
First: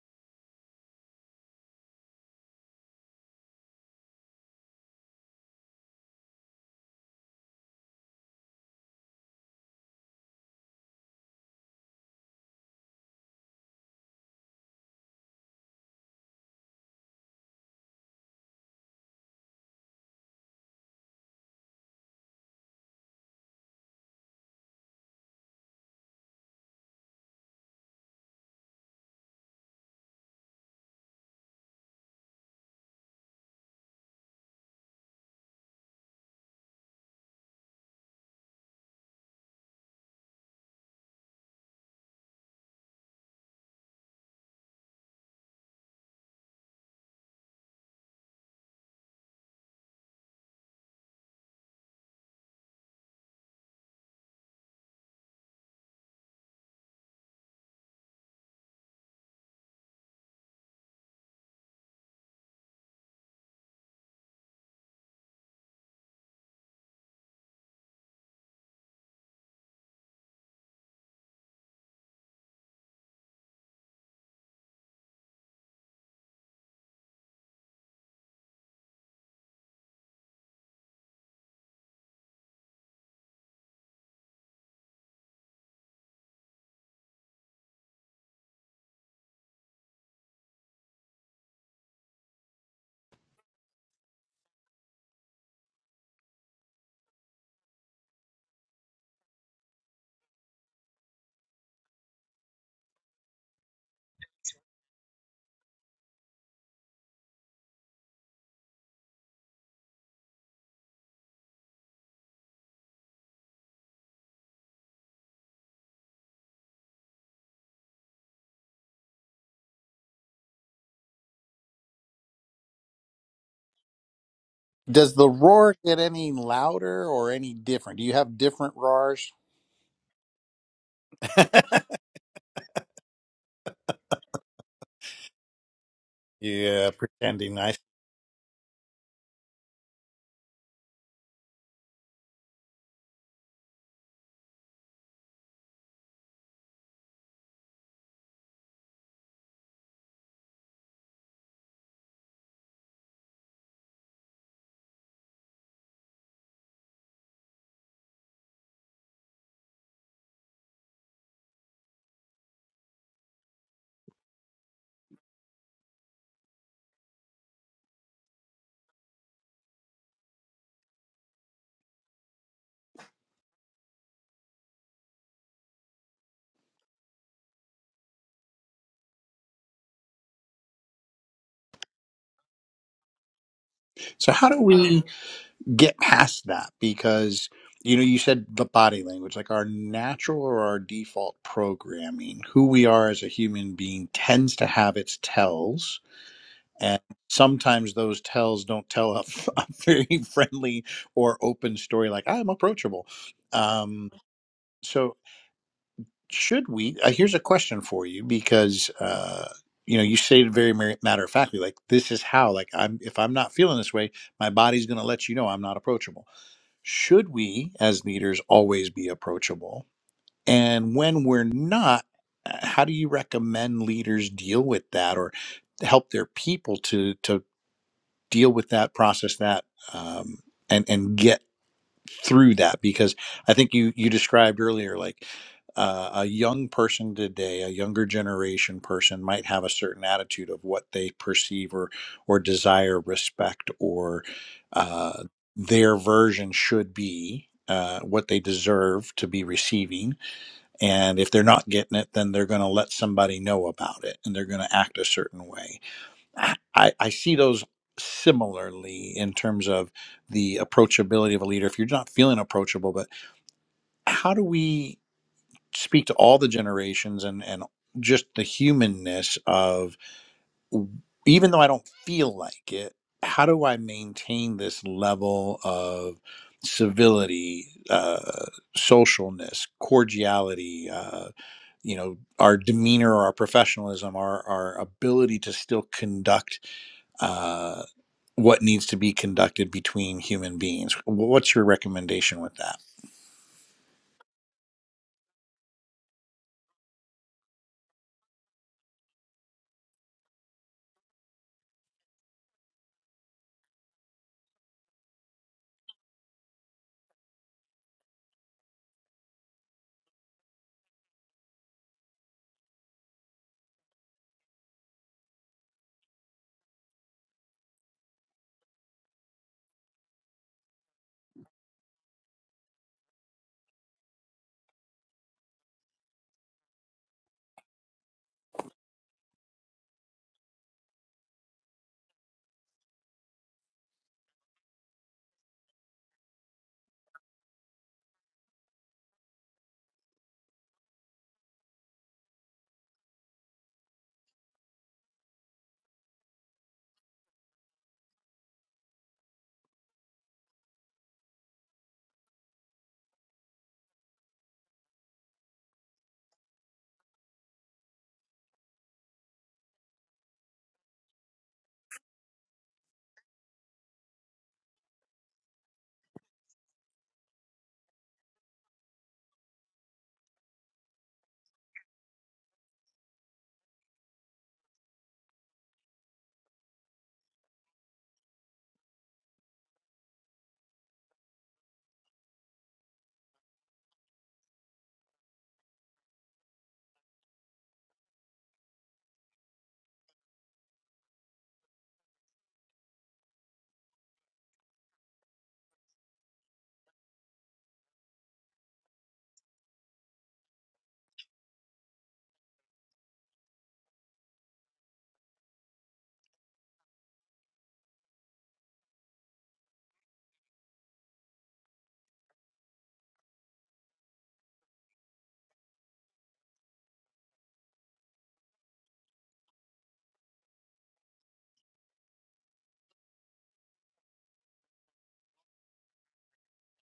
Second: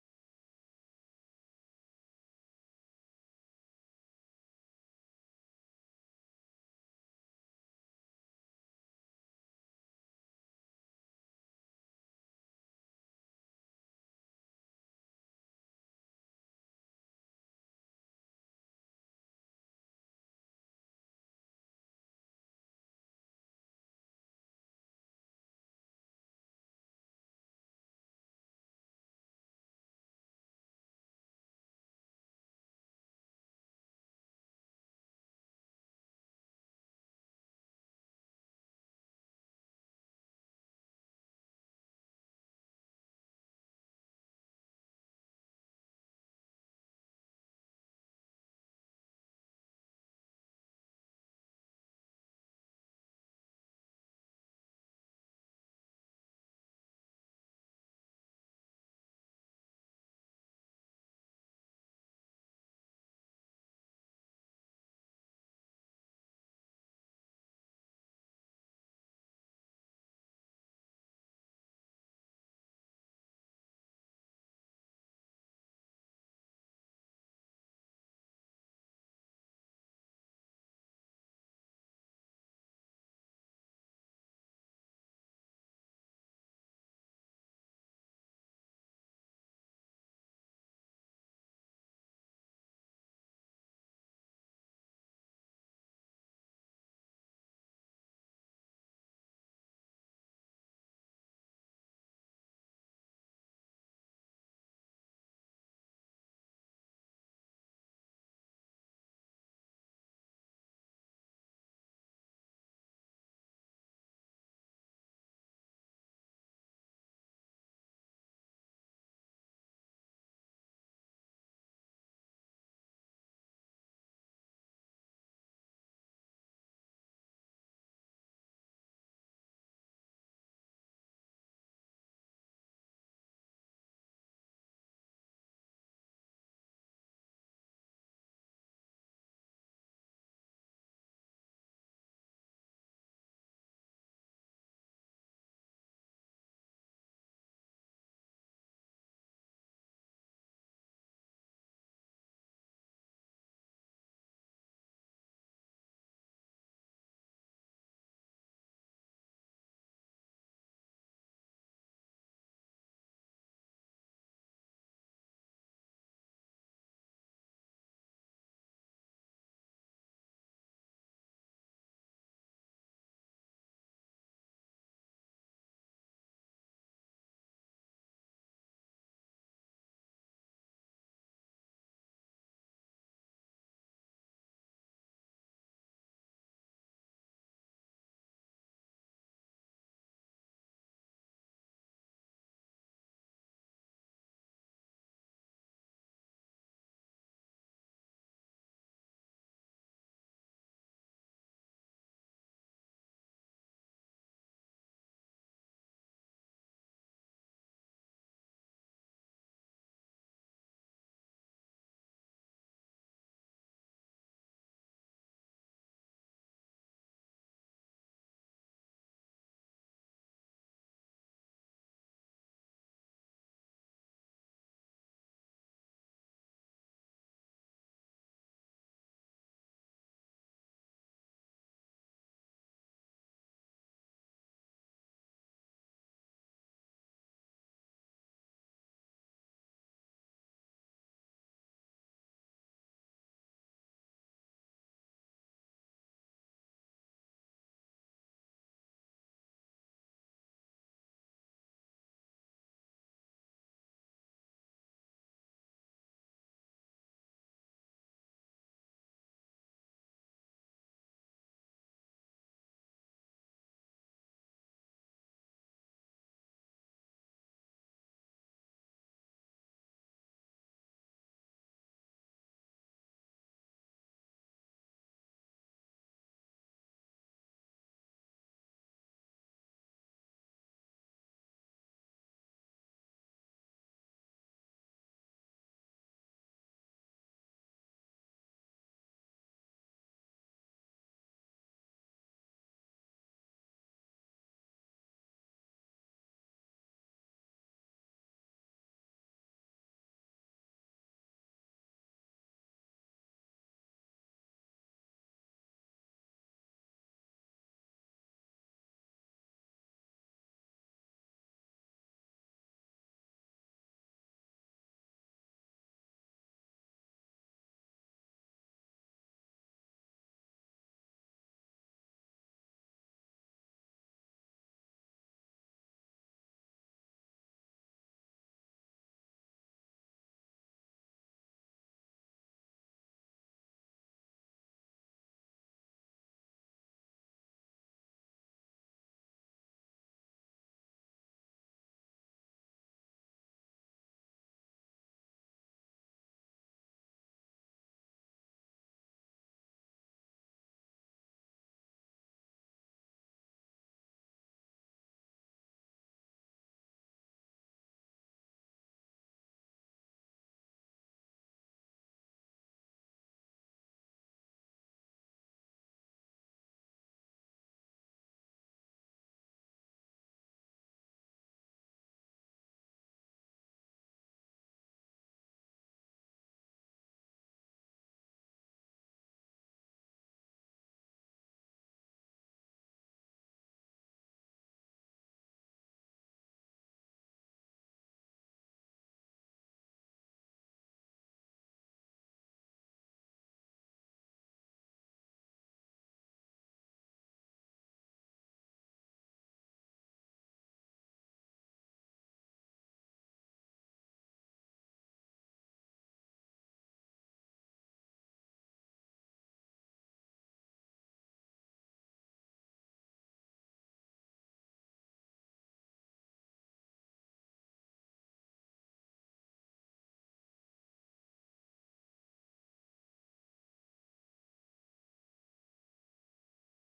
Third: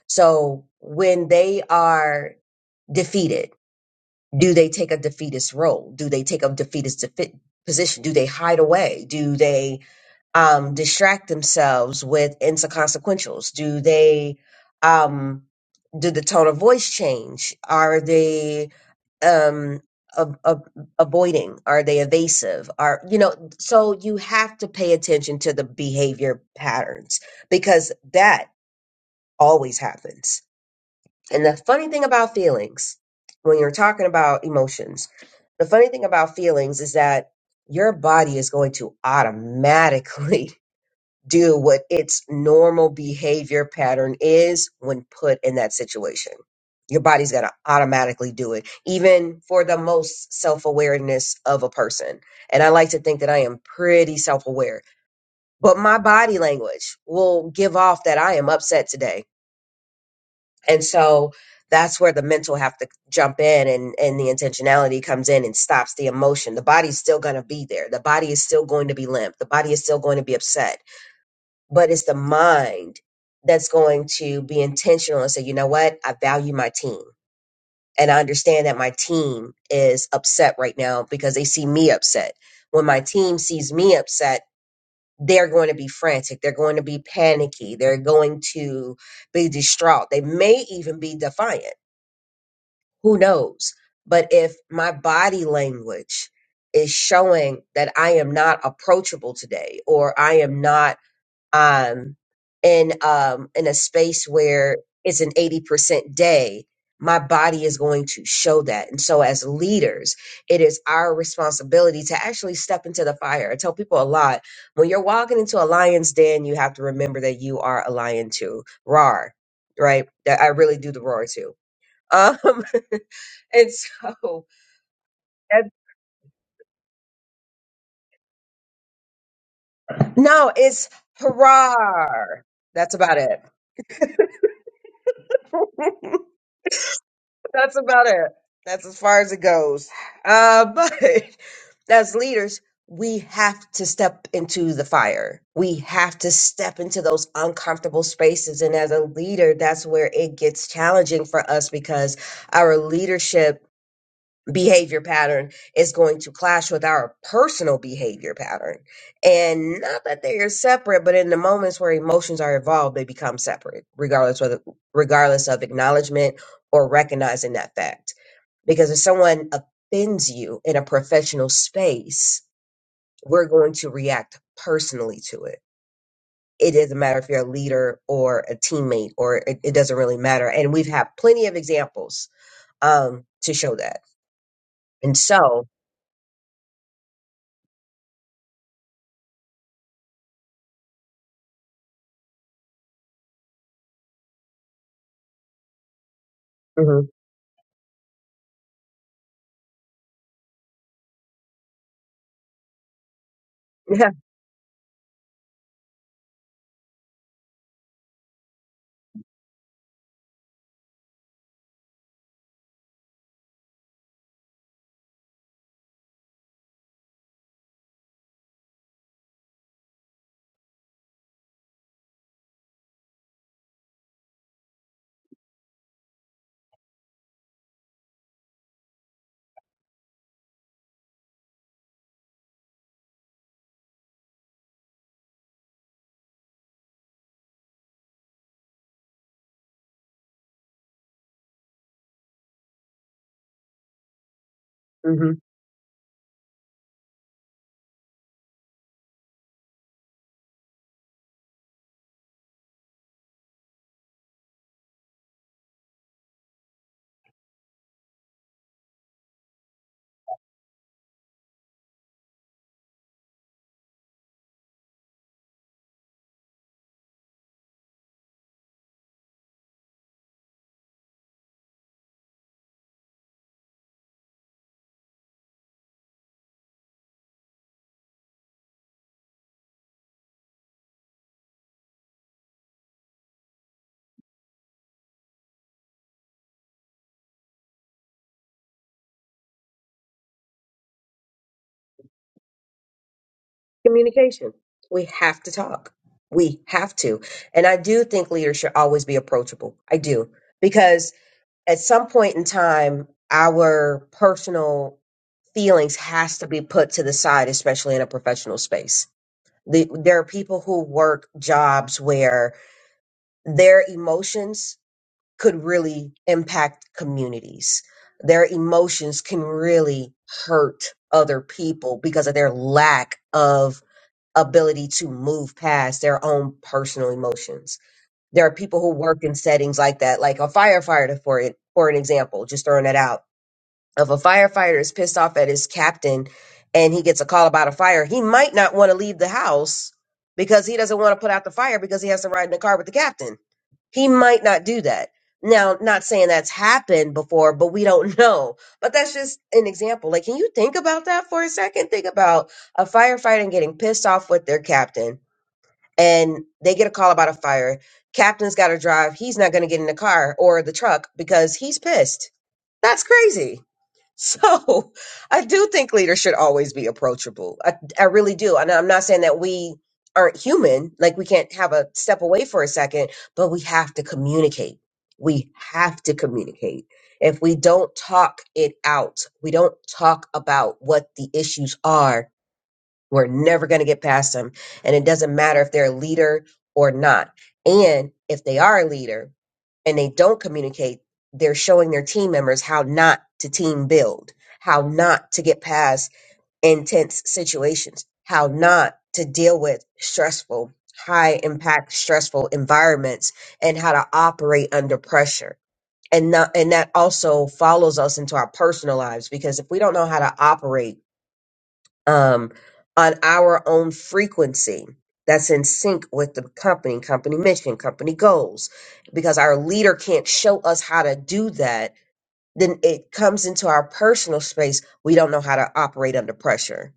B: So when they are defeated, do they take a defeatist role? Do they take a defeatist defi- position? Do they hide away? Do they um, distract themselves with inconsequentials? Do they um, do the tone of voice change? Are they um, ab- ab- avoiding? Are they evasive? Are you know? So you have to pay attention to the behavior patterns because that always happens. And the funny thing about feelings, when you're talking about emotions, the funny thing about feelings is that your body is going to automatically do what its normal behavior pattern is when put in that situation. Your body's going to automatically do it, even for the most self awareness of a person. And I like to think that I am pretty self aware, but my body language will give off that I am upset today. And so that's where the mental have to jump in and, and the intentionality comes in and stops the emotion. The body's still going to be there. The body is still going to be limp. The body is still going to be upset but it's the mind that's going to be intentional and say, you know what? I value my team. And I understand that my team is upset right now because they see me upset. When my team sees me upset, they're going to be frantic. They're going to be panicky. They're going to be distraught. They may even be defiant. Who knows? But if my body language is showing that I am not approachable today or I am not um, in um, in a space where it's an eighty percent day, my body is going to show that. And so, as leaders, it is our responsibility to actually step into the fire. I tell people a lot when you're walking into a lion's den, you have to remember that you are a lion too. Roar, right? That I really do the roar too. Um, and so,
A: Does the
B: that-
A: roar get any louder or any different? Do you have different roars?
B: no, it's hurrah. That's about it.
A: yeah, pretending
B: That's
A: nice.
B: about it. That's as far as it goes. Uh, but as leaders, we have to step into the fire. We have to step into those uncomfortable spaces. And as a leader, that's where it gets challenging for us because our leadership behavior pattern is going to clash with our personal behavior pattern. And not that they are separate, but in the moments where emotions are involved, they become separate, regardless whether regardless of acknowledgement or recognizing that fact. Because if someone offends you in a professional space, we're going to react personally to it. It doesn't matter if you're a leader or a teammate, or it, it doesn't really matter. And we've had plenty of examples um, to show that.
A: So, how do we
B: And so,
A: get past that? Because you know, you said the body language, like our natural or our default programming, who we are as a human being tends to have its tells. And
B: Mhm.
A: sometimes those tells don't tell a, f- a very friendly or open story, like I'm approachable. Um, so, should we? Uh, here's a question for you because uh, you know you stated very mar- matter of factly, like this is how, like I'm if I'm not feeling this way, my body's going to let you know I'm not approachable. Should we, as leaders, always be approachable? And when we're not, uh, how do you recommend leaders deal with that, or help their people to to deal with that, process that, um, and and get through that because I think you you described earlier like uh, a young person today, a younger generation person might have a certain attitude of what they perceive or or desire, respect, or uh,
B: hmm
A: their version should be. Uh, what they deserve to be receiving. And if they're not getting it, then they're going to let somebody know about it and they're going to act a certain way I, I see those similarly in terms of the approachability of a leader. If you're not feeling approachable, but how do we speak to all the generations and, and just the humanness of even though I don't feel like it, how do I maintain this level of civility, uh, socialness, cordiality, uh, you know, our demeanor, our professionalism, our, our ability to still conduct uh, what needs to be conducted between human beings. What's your recommendation with that?
B: Communication. We have to talk. We have to. And I do think leaders should always be approachable. I do. Because at some point in time, our personal feelings has to be put to the side, especially in a professional space. The, there are people who work jobs where their emotions could really impact communities. Their emotions can really hurt other people because of their lack of ability to move past their own personal emotions. There are people who work in settings like that, like a firefighter for it, for an example, just throwing it out. If a firefighter is pissed off at his captain and he gets a call about a fire, he might not want to leave the house because he doesn't want to put out the fire because he has to ride in the car with the captain. He might not do that. Now, not saying that's happened before, but we don't know. But that's just an example. Like, can you think about that for a second? Think about a firefighter getting pissed off with their captain and they get a call about a fire. Captain's got to drive. He's not going to get in the car or the truck because he's pissed. That's crazy. So I do think leaders should always be approachable. I, I really do. And I'm not saying that we aren't human, like we can't have a step away for a second, but we have to communicate. We have to communicate. If we don't talk it out, we don't talk about what the issues are, we're never going to get past them. And it doesn't matter if they're a leader or not. And if they are a leader and they don't communicate, they're showing their team members how not to team build, how not to get past intense situations, how not to deal with stressful, high impact, stressful environments, and how to operate under pressure. And, not, and that also follows us into our personal lives because if we don't know how to operate um, on our own frequency that's in sync with the company, company mission, company goals, because our leader can't show us how to do that then it comes into our personal space. We don't know how to operate under pressure.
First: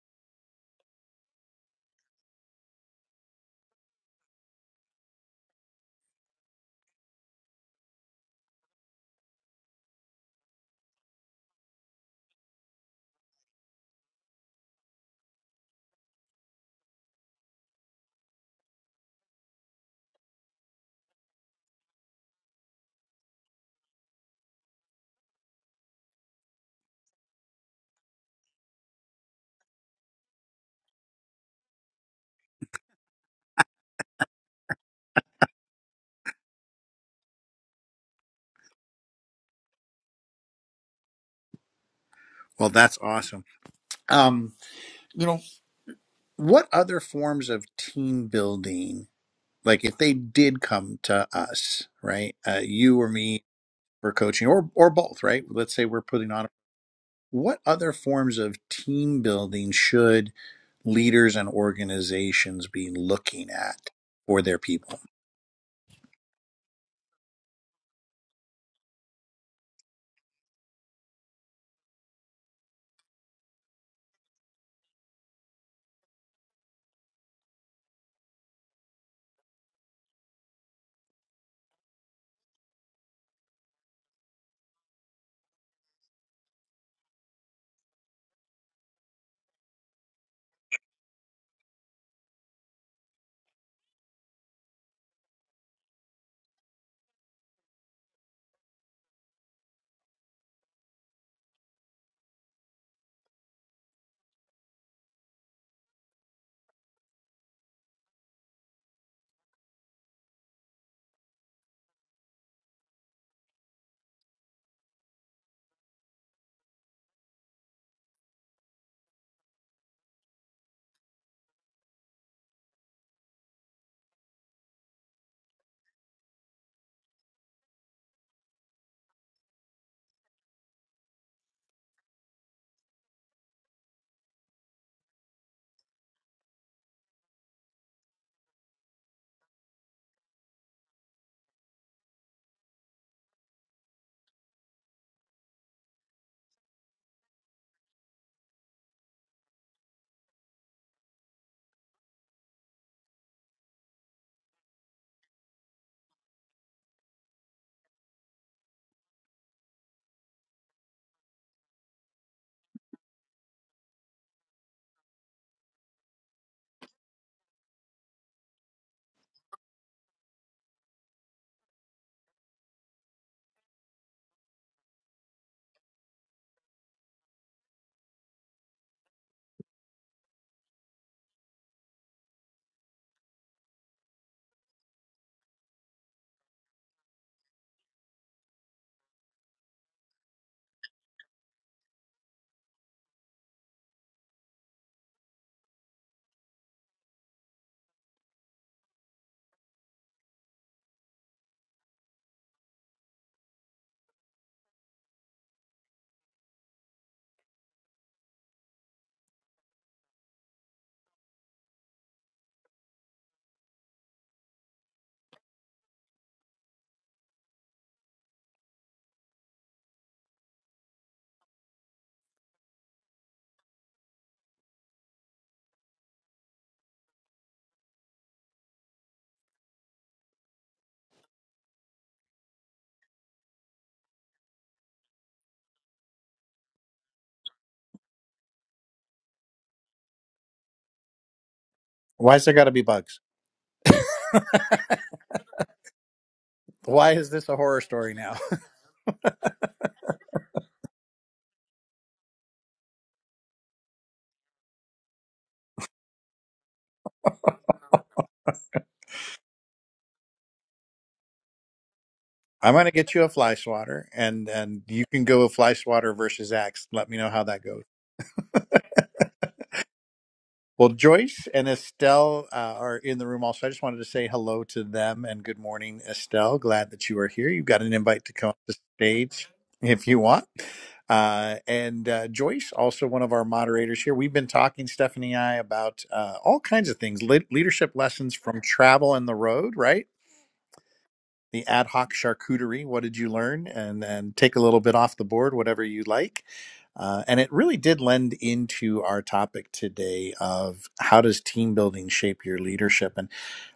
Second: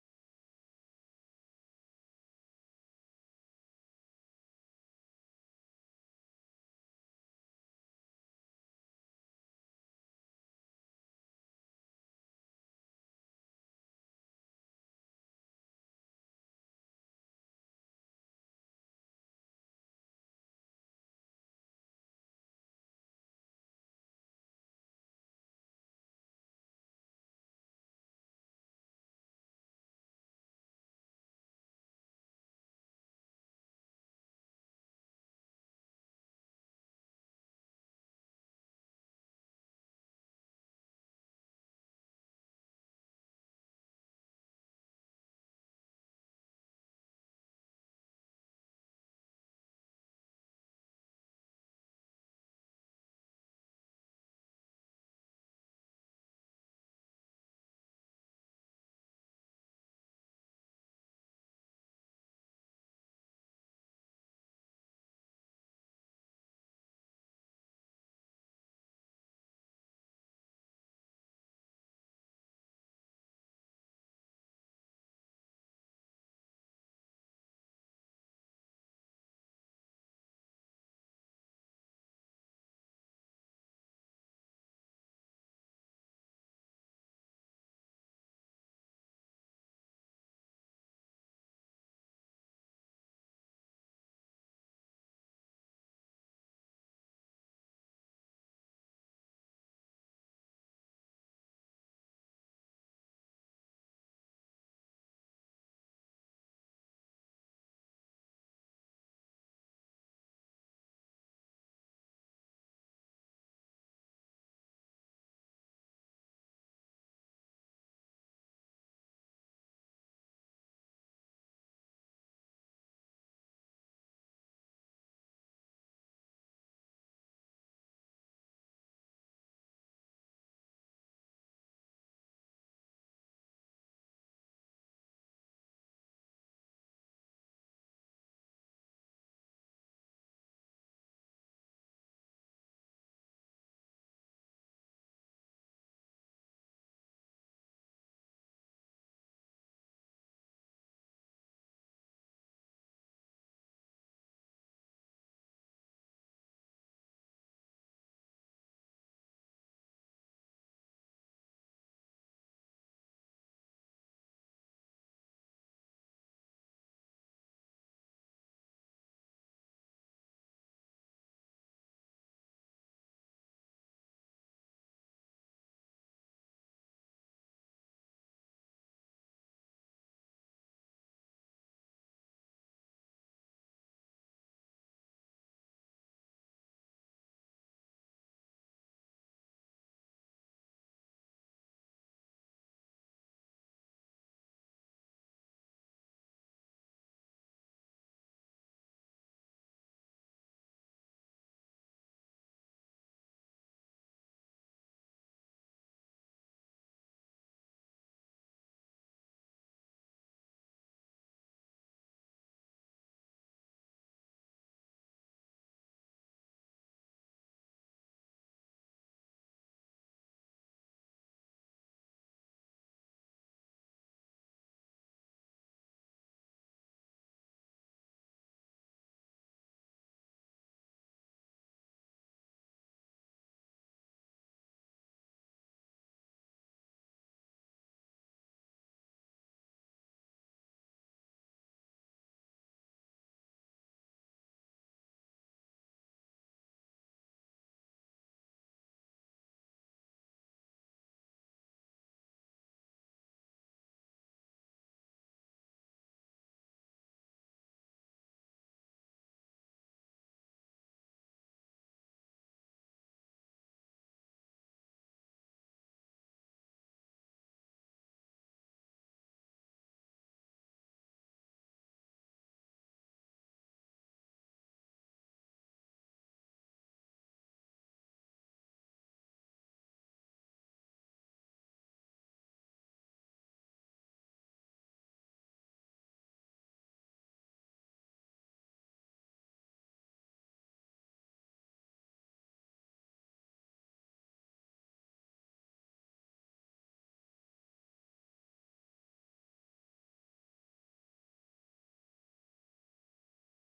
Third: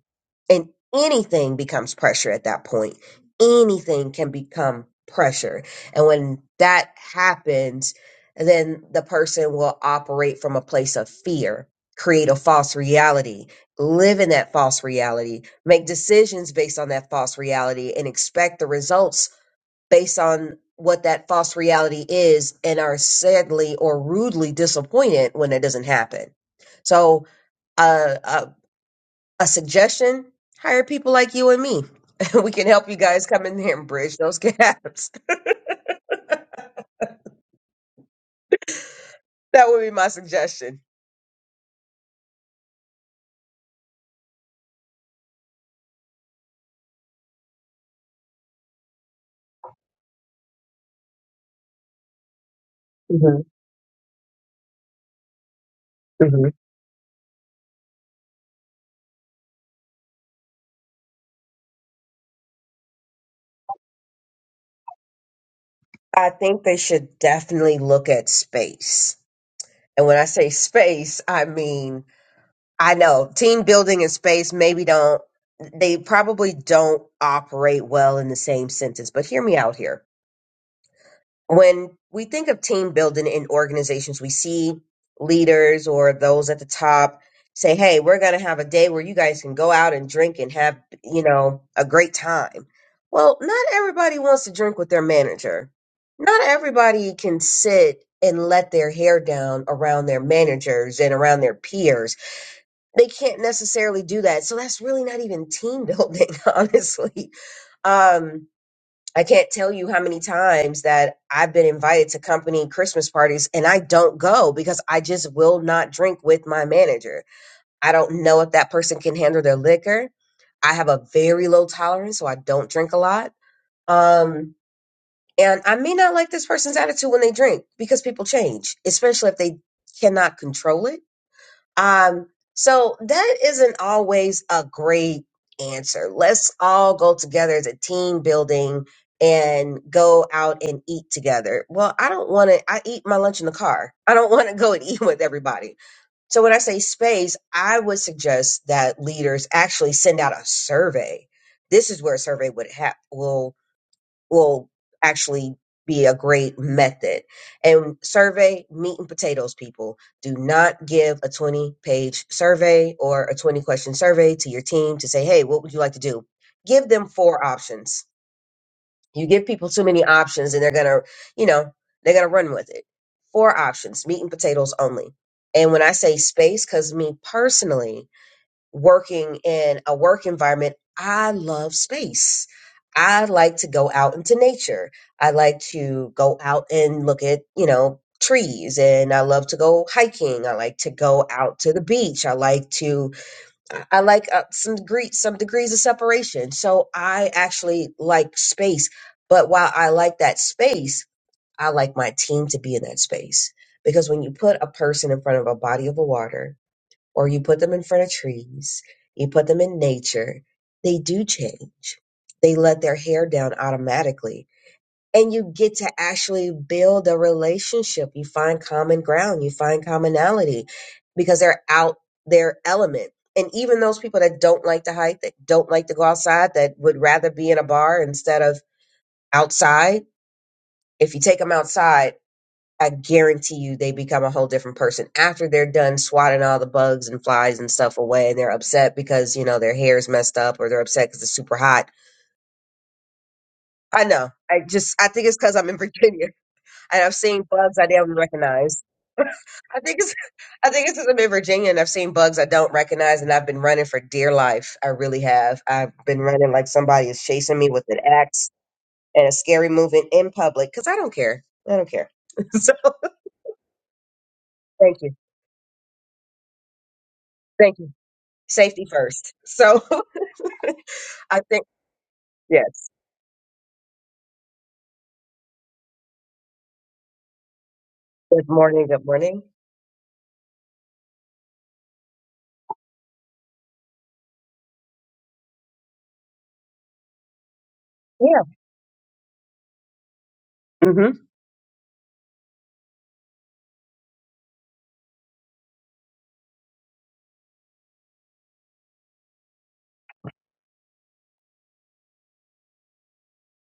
B: And anything becomes pressure at that point. Anything can become pressure. And when that happens, then the person will operate from a place of fear, create a false reality, live in that false reality, make decisions based on that false reality, and expect the results based on what that false reality is and are sadly or rudely disappointed when it doesn't happen. So, uh, a, a suggestion hire people like you and me. we can help you guys come in here and bridge those gaps. that would be my suggestion.
A: Well, that's awesome. Um, you know, what other forms of team building, like if they did come to us, right, uh, you or
B: hmm
A: me for coaching, or or both, right? Let's say we're putting on.
B: hmm
A: What other forms of team building should leaders and organizations be looking at for their people?
B: I think they should definitely look at space. And when I say space, I mean I know team building and space maybe don't, they probably don't operate well in the same sentence, but hear me out here. When we think of team building in organizations, we see leaders or those at the top say, Hey, we're going to have a day where you guys can go out and drink and have, you know, a great time. Well, not everybody wants to drink with their manager. Not everybody can sit and let their hair down around their managers and around their peers they can't necessarily do that. So that's really not even team building, honestly. Um, I can't tell you how many times that I've been invited to company Christmas parties and I don't go because I just will not drink with my manager. I don't know if that person can handle their liquor. I have a very low tolerance, so I don't drink a lot. Um, and I may not like this person's attitude when they drink because people change, especially if they cannot control it um, so that isn't always a great answer. Let's all go together as a team building and go out and eat together. Well, I don't want to, I eat my lunch in the car. I don't want to go and eat with everybody. So when I say space, I would suggest that leaders actually send out a survey. This is where a survey would have will will actually be a great method. And survey meat and potatoes people. Do not give a 20 page survey or a 20 question survey to your team to say, hey, what would you like to do? Give them four options. You give people too many options and they're going to, you know, they're going to run with it. Four options, meat and potatoes only. And when I say space, because me personally, working in a work environment, I love space. I like to go out into nature. I like to go out and look at, you know, trees and I love to go hiking. I like to go out to the beach. I like to I I like uh, some degree some degrees of separation. So I actually like space. But while I like that space, I like my team to be in that space because when you put a person in front of a body of water or you put them in front of trees, you put them in nature, they do change. They let their hair down automatically. And you get to actually build a relationship. You find common ground, you find commonality because they're out their element. And even those people that don't like to hike, that don't like to go outside, that would rather be in a bar instead of outside, if you take them outside, I guarantee you they become a whole different person after they're done swatting all the bugs and flies and stuff away and they're upset because, you know, their hair's messed up or they're upset because it's super hot.
A: Why's there got to be bugs?
B: I know. I just, I think it's because I'm in Virginia and
A: Why
B: I've
A: is
B: seen
A: this a
B: bugs
A: horror
B: I didn't
A: story now?
B: recognize. I think it's, I think it's because 'cause I'm in Virginia and I've seen bugs I don't recognize and I've been running for dear life. I really have. I've been running like somebody is chasing me with an axe and a scary movement in public because I don't care. I don't care. so
A: I'm going to get you a fly swatter, and and
B: thank
A: you
B: you.
A: can go a fly swatter versus axe. Let me know how that goes.
B: Thank you. Safety first. So
A: Well,
B: I
A: Joyce
B: think,
A: and Estelle uh,
B: yes.
A: are in the room also. I just wanted to say hello to them and good morning, Estelle. Glad that you are here. You've got an invite to
B: Good
A: come up the
B: morning. Good morning.
A: stage if you want. Uh, and uh, Joyce, also one of our moderators here. We've been talking, Stephanie and I, about uh, all kinds of things, le- leadership lessons
B: Yeah.
A: from travel and the road, right?
B: hmm
A: the ad hoc charcuterie. What did you learn? And and take a little bit off the board, whatever you like. Uh, and it really did lend into our topic today of how does team building shape your leadership and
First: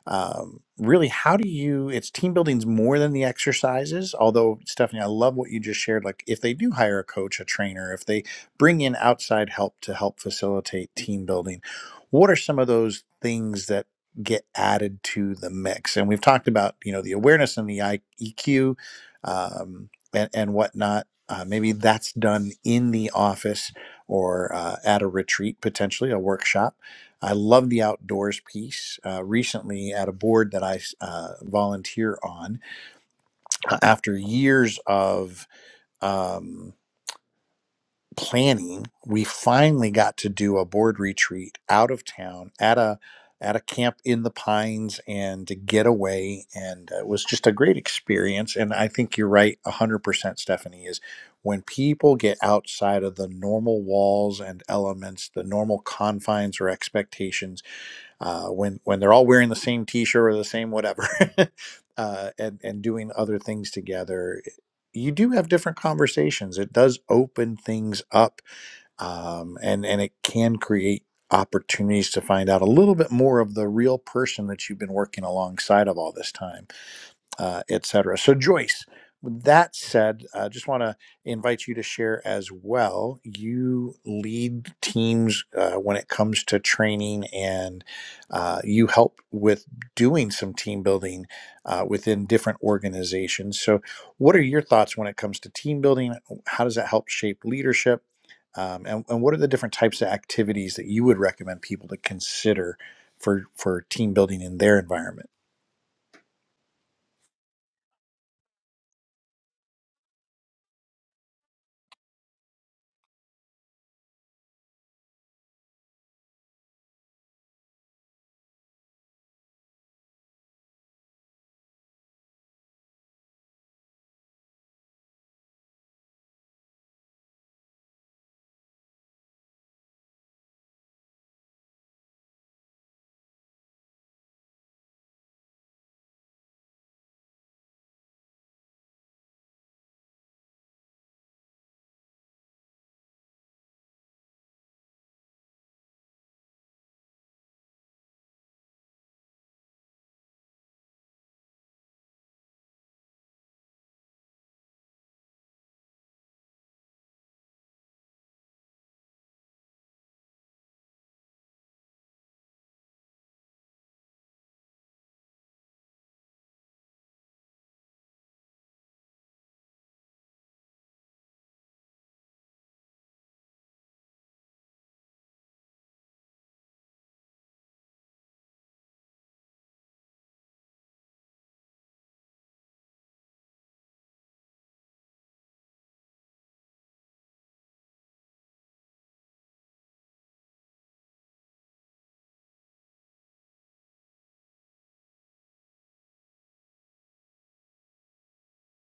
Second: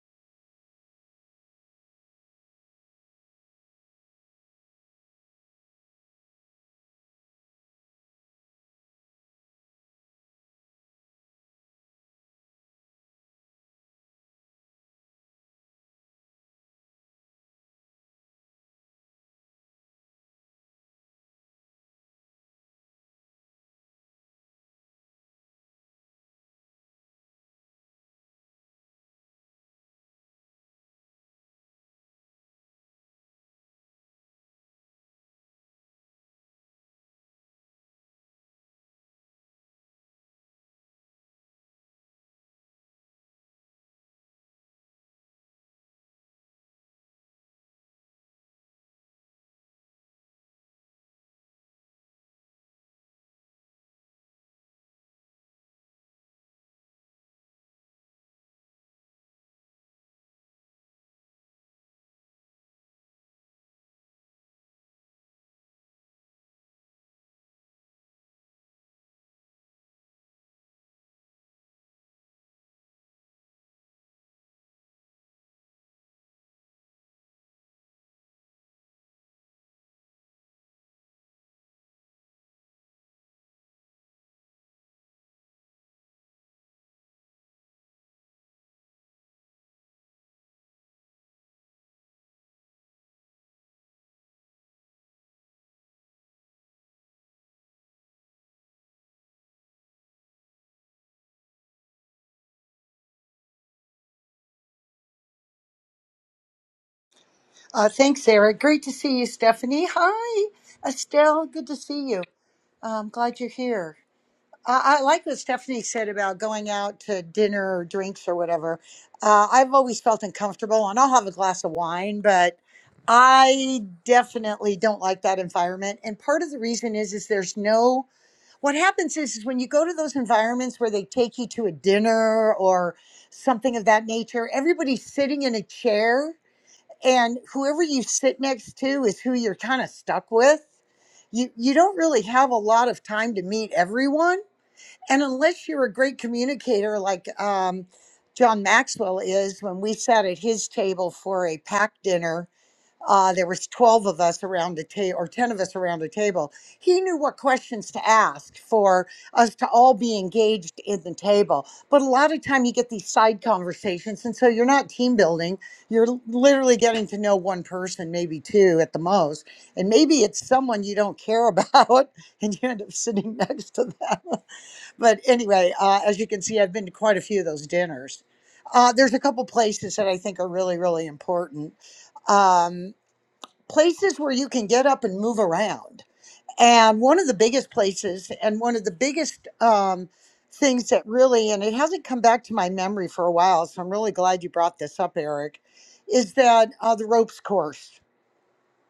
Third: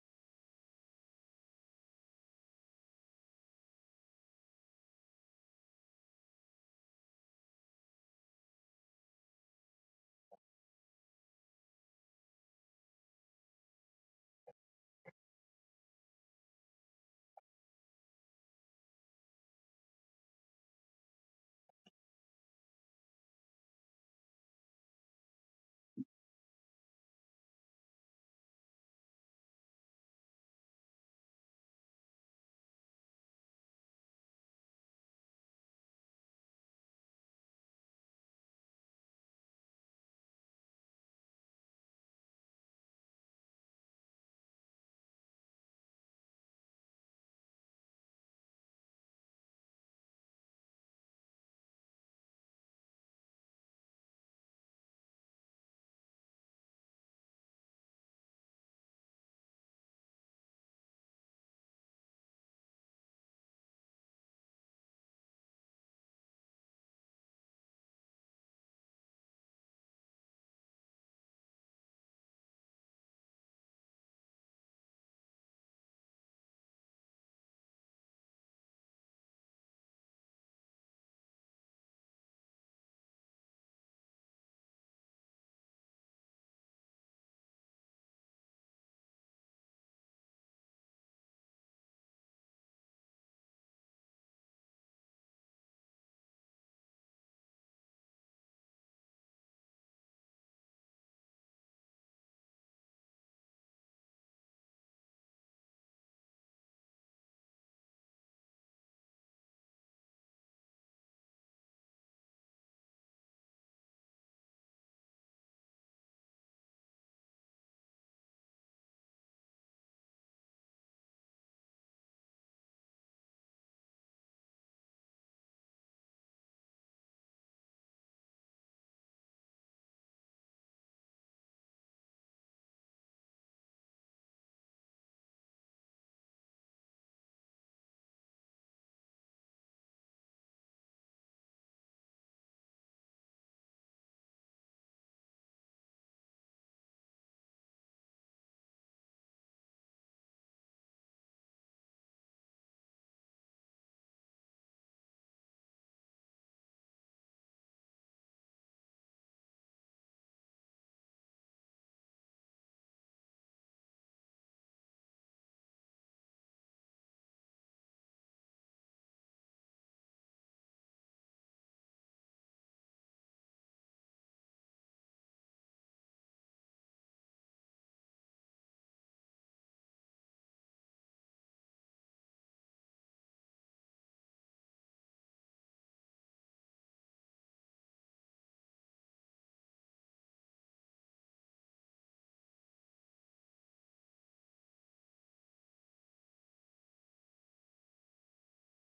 A: um, really how do you it's team building's more than the exercises although stephanie i love what you just shared like if they do hire a coach a trainer if they bring in outside help to help facilitate team building what are some of those things that get added to the mix and we've talked about you know the awareness and the I- eq um, and, and whatnot uh, maybe that's done in the office or uh, at a retreat potentially a workshop I love the outdoors piece. Uh, recently, at a board that I uh, volunteer on, uh, after years of um, planning, we finally got to do a board retreat out of town at a at a camp in the pines and to get away and uh, it was just a great experience and i think you're right 100% stephanie is when people get outside of the normal walls and elements the normal confines or expectations uh, when when they're all wearing the same T-shirt or the same whatever, uh, and and doing other things together, you do have different conversations. It does open things up, um, and and it can create opportunities to find out a little bit more of the real person that you've been working alongside of all this time uh, etc. So, Joyce, with that said, I uh, just want to invite you to share as well. You lead teams uh, when it comes to training, and uh, you help with doing some team building uh, within different organizations. So, what are your thoughts when it comes to team building? How does that help shape leadership? Um, and, and what are the different types of activities that you would recommend people to consider for, for team building in their environment?
C: Uh, thanks, Sarah. Great to see you, Stephanie. Hi, Estelle. Good to see you. I'm glad you're here. I, I like what Stephanie said about going out to dinner or drinks or whatever. Uh, I've always felt uncomfortable, and I'll have a glass of wine, but I definitely don't like that environment. And part of the reason is, is there's no. What happens is, is when you go to those environments where they take you to a dinner or something of that nature, everybody's sitting in a chair and whoever you sit next to is who you're kind of stuck with. You you don't really have a lot of time to meet everyone, and unless you're a great communicator like um, John Maxwell is, when we sat at his table for a pack dinner uh, there was 12 of us around a table or 10 of us around a table he knew what questions to ask for us to all be engaged in the table but a lot of time you get these side conversations and so you're not team building you're l- literally getting to know one person maybe two at the most and maybe it's someone you don't care about and you end up sitting next to them but anyway, uh, as you can see, I've been to quite a few of those dinners. Uh, there's a couple places that I think are really, really important. Um, places where you can get up and move around. And one of the biggest places, and one of the biggest um, things that really, and it hasn't come back to my memory for a while, so I'm really glad you brought this up, Eric, is that uh, the ropes course.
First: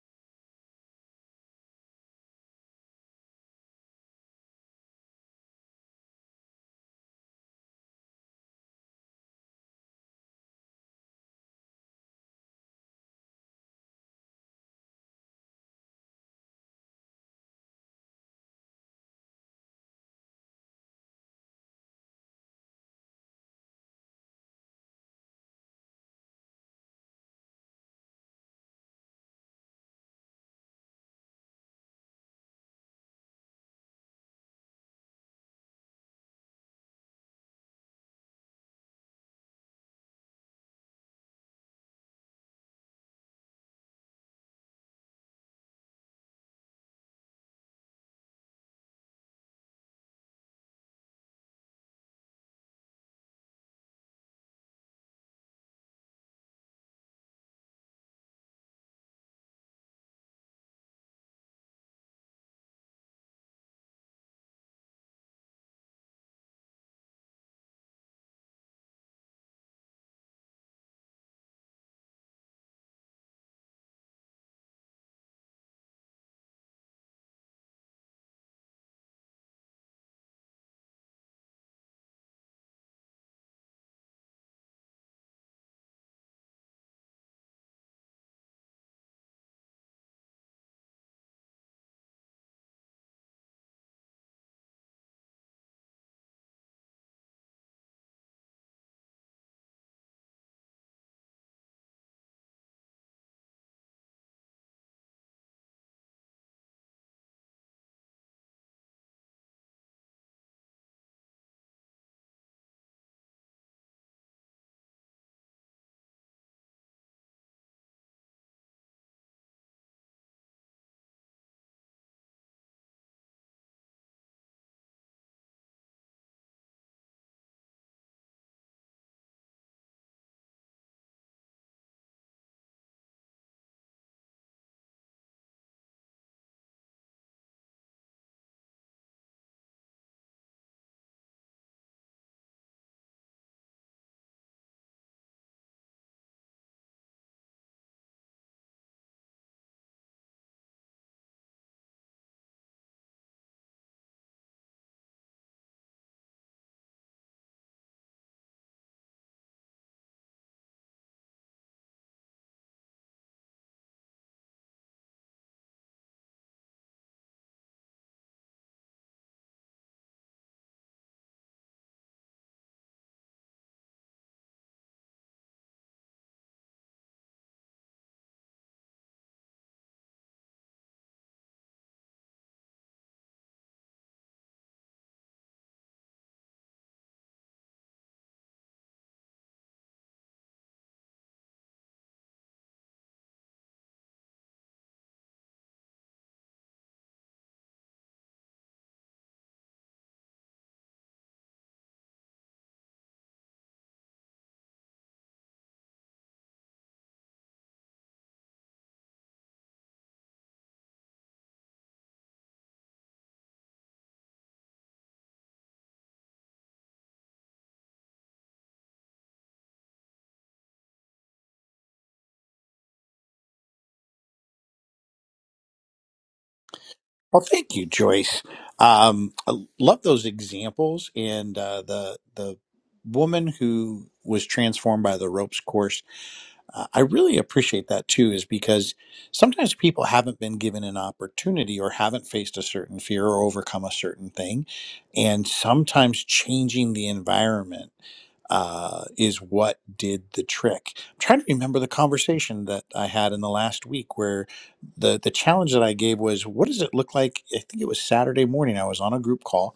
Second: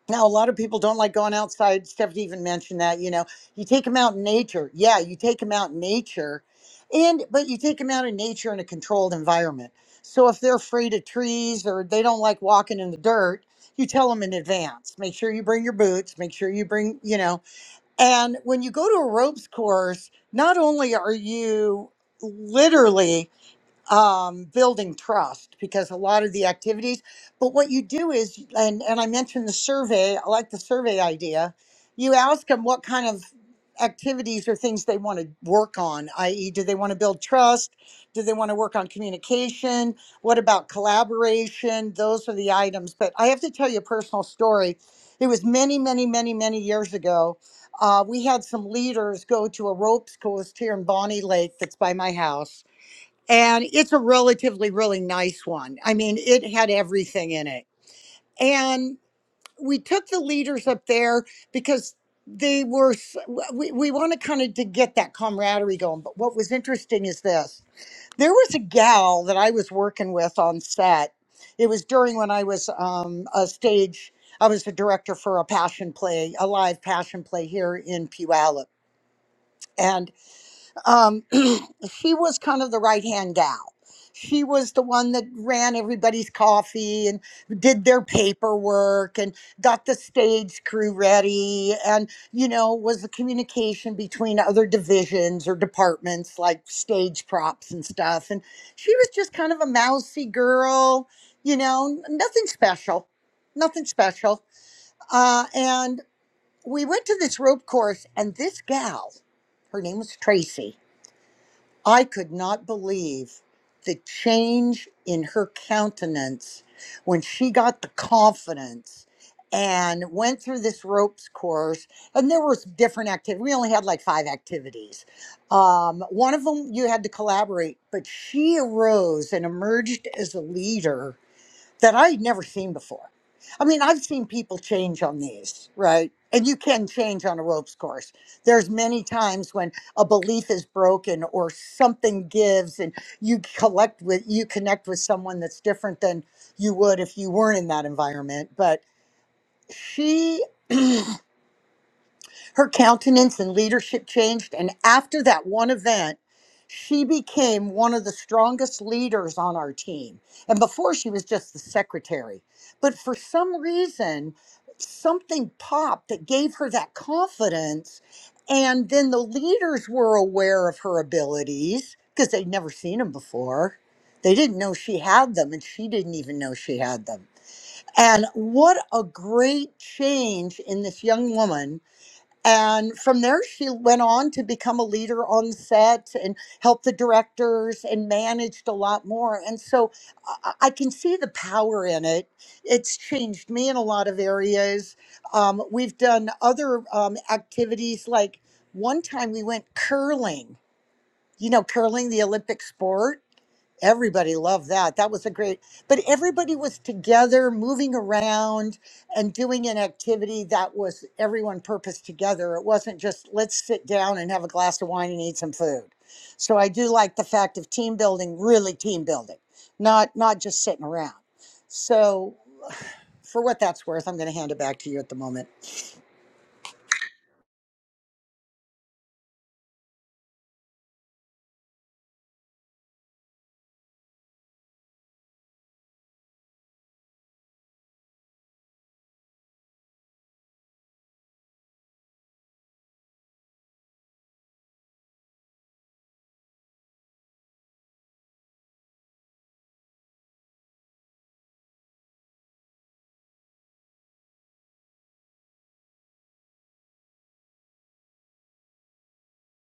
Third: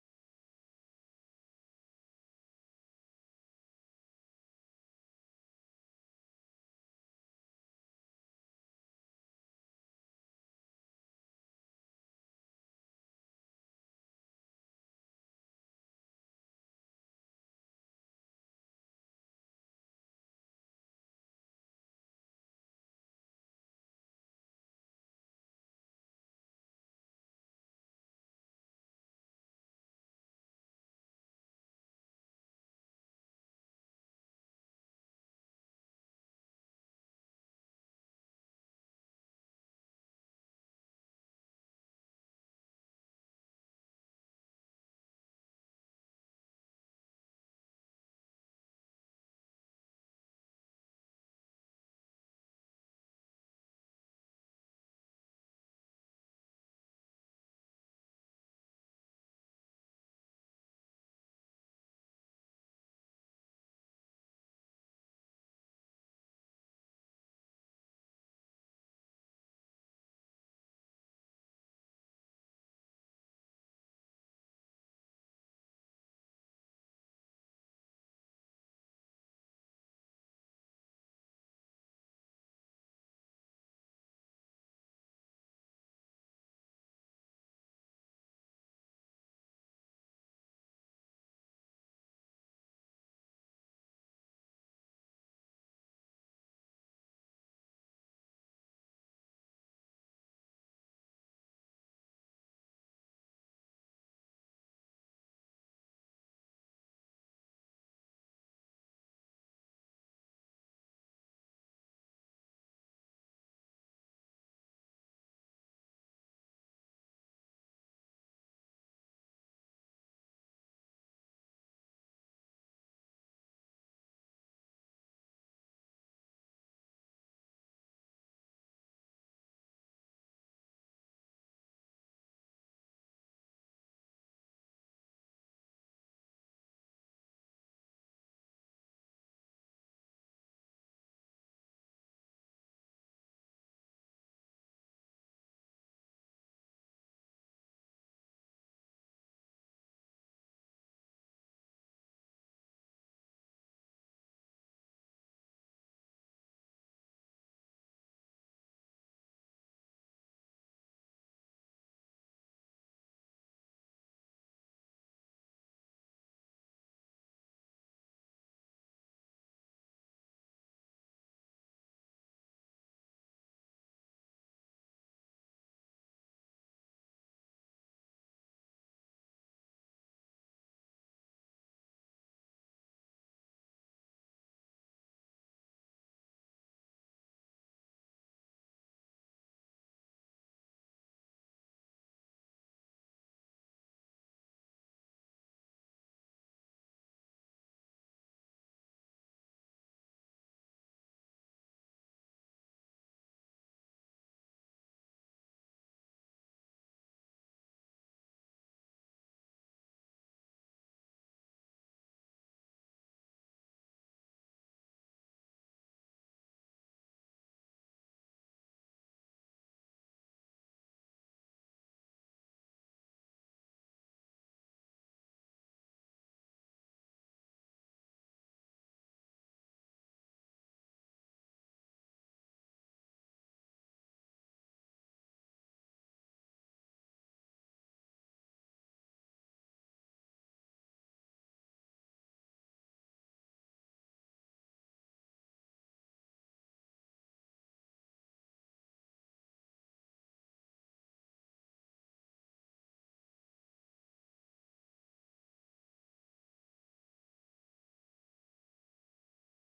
C: Now, a lot of people don't like going outside. Stephanie even mentioned that, you know, you take them out in nature. Yeah, you take them out in nature, and but you take them out in nature in a controlled environment. So if they're afraid of trees or they don't like walking in the dirt, you tell them in advance. Make sure you bring your boots. Make sure you bring, you know. And when you go to a ropes course, not only are you literally um, building trust because a lot of the activities but what you do is and and i mentioned the survey i like the survey idea you ask them what kind of activities or things they want to work on i.e do they want to build trust do they want to work on communication what about collaboration those are the items but i have to tell you a personal story it was many many many many years ago uh, we had some leaders go to a ropes course here in bonnie lake that's by my house and it's a relatively really nice one i mean it had everything in it and we took the leaders up there because they were s- we, we wanted kind of to get that camaraderie going but what was interesting is this there was a gal that i was working with on set it was during when i was um, a stage i was the director for a passion play a live passion play here in puyallup And um, she was kind of the right hand gal. She was the one that ran everybody's coffee and did their paperwork and got the stage crew ready and, you know, was the communication between other divisions or departments like stage props and stuff. And she was just kind of a mousy girl, you know, n- nothing special, nothing special. Uh, and we went to this rope course, and this gal, her name was Tracy I could not believe the change in her countenance when she got the confidence and went through this ropes course and there was different activities we only had like five activities um, one of them you had to collaborate but she arose and emerged as a leader that I had never seen before. I mean, I've seen people change on these, right? And you can change on a ropes course. There's many times when a belief is broken or something gives and you collect with you connect with someone that's different than you would if you weren't in that environment. But she her countenance and leadership changed. And after that one event, she became one of the strongest leaders on our team. And before she was just the secretary. But for some reason, something popped that gave her that confidence. And then the leaders were aware of her abilities because they'd never seen them before. They didn't know she had them, and she didn't even know she had them. And what a great change in this young woman and from there, she went on to become a leader on set and helped the directors and managed a lot more. And so I I can see the power in it. It's changed me in a lot of areas. Um, we've done other um, activities, like one time we went curling, you know, curling, the Olympic sport everybody loved that. That was a great, but everybody was together, moving around and doing an activity that was everyone purpose together. It wasn't just let's sit down and have a glass of wine and eat some food. So I do like the fact of team building, really team building, not not just sitting around. So for what that's worth, I'm going to hand it back to you at the moment.
A: Well, thank you, Joyce. Um, I love those examples and uh, the the woman who was transformed by the ropes course uh, I really appreciate that too, is because sometimes people haven't been given an opportunity or haven't faced a certain fear or overcome a certain thing. And sometimes changing the environment uh, is what did the trick. I'm trying to remember the conversation that I had in the last week where the, the challenge that I gave was what does it look like? I think it was Saturday morning. I was on a group call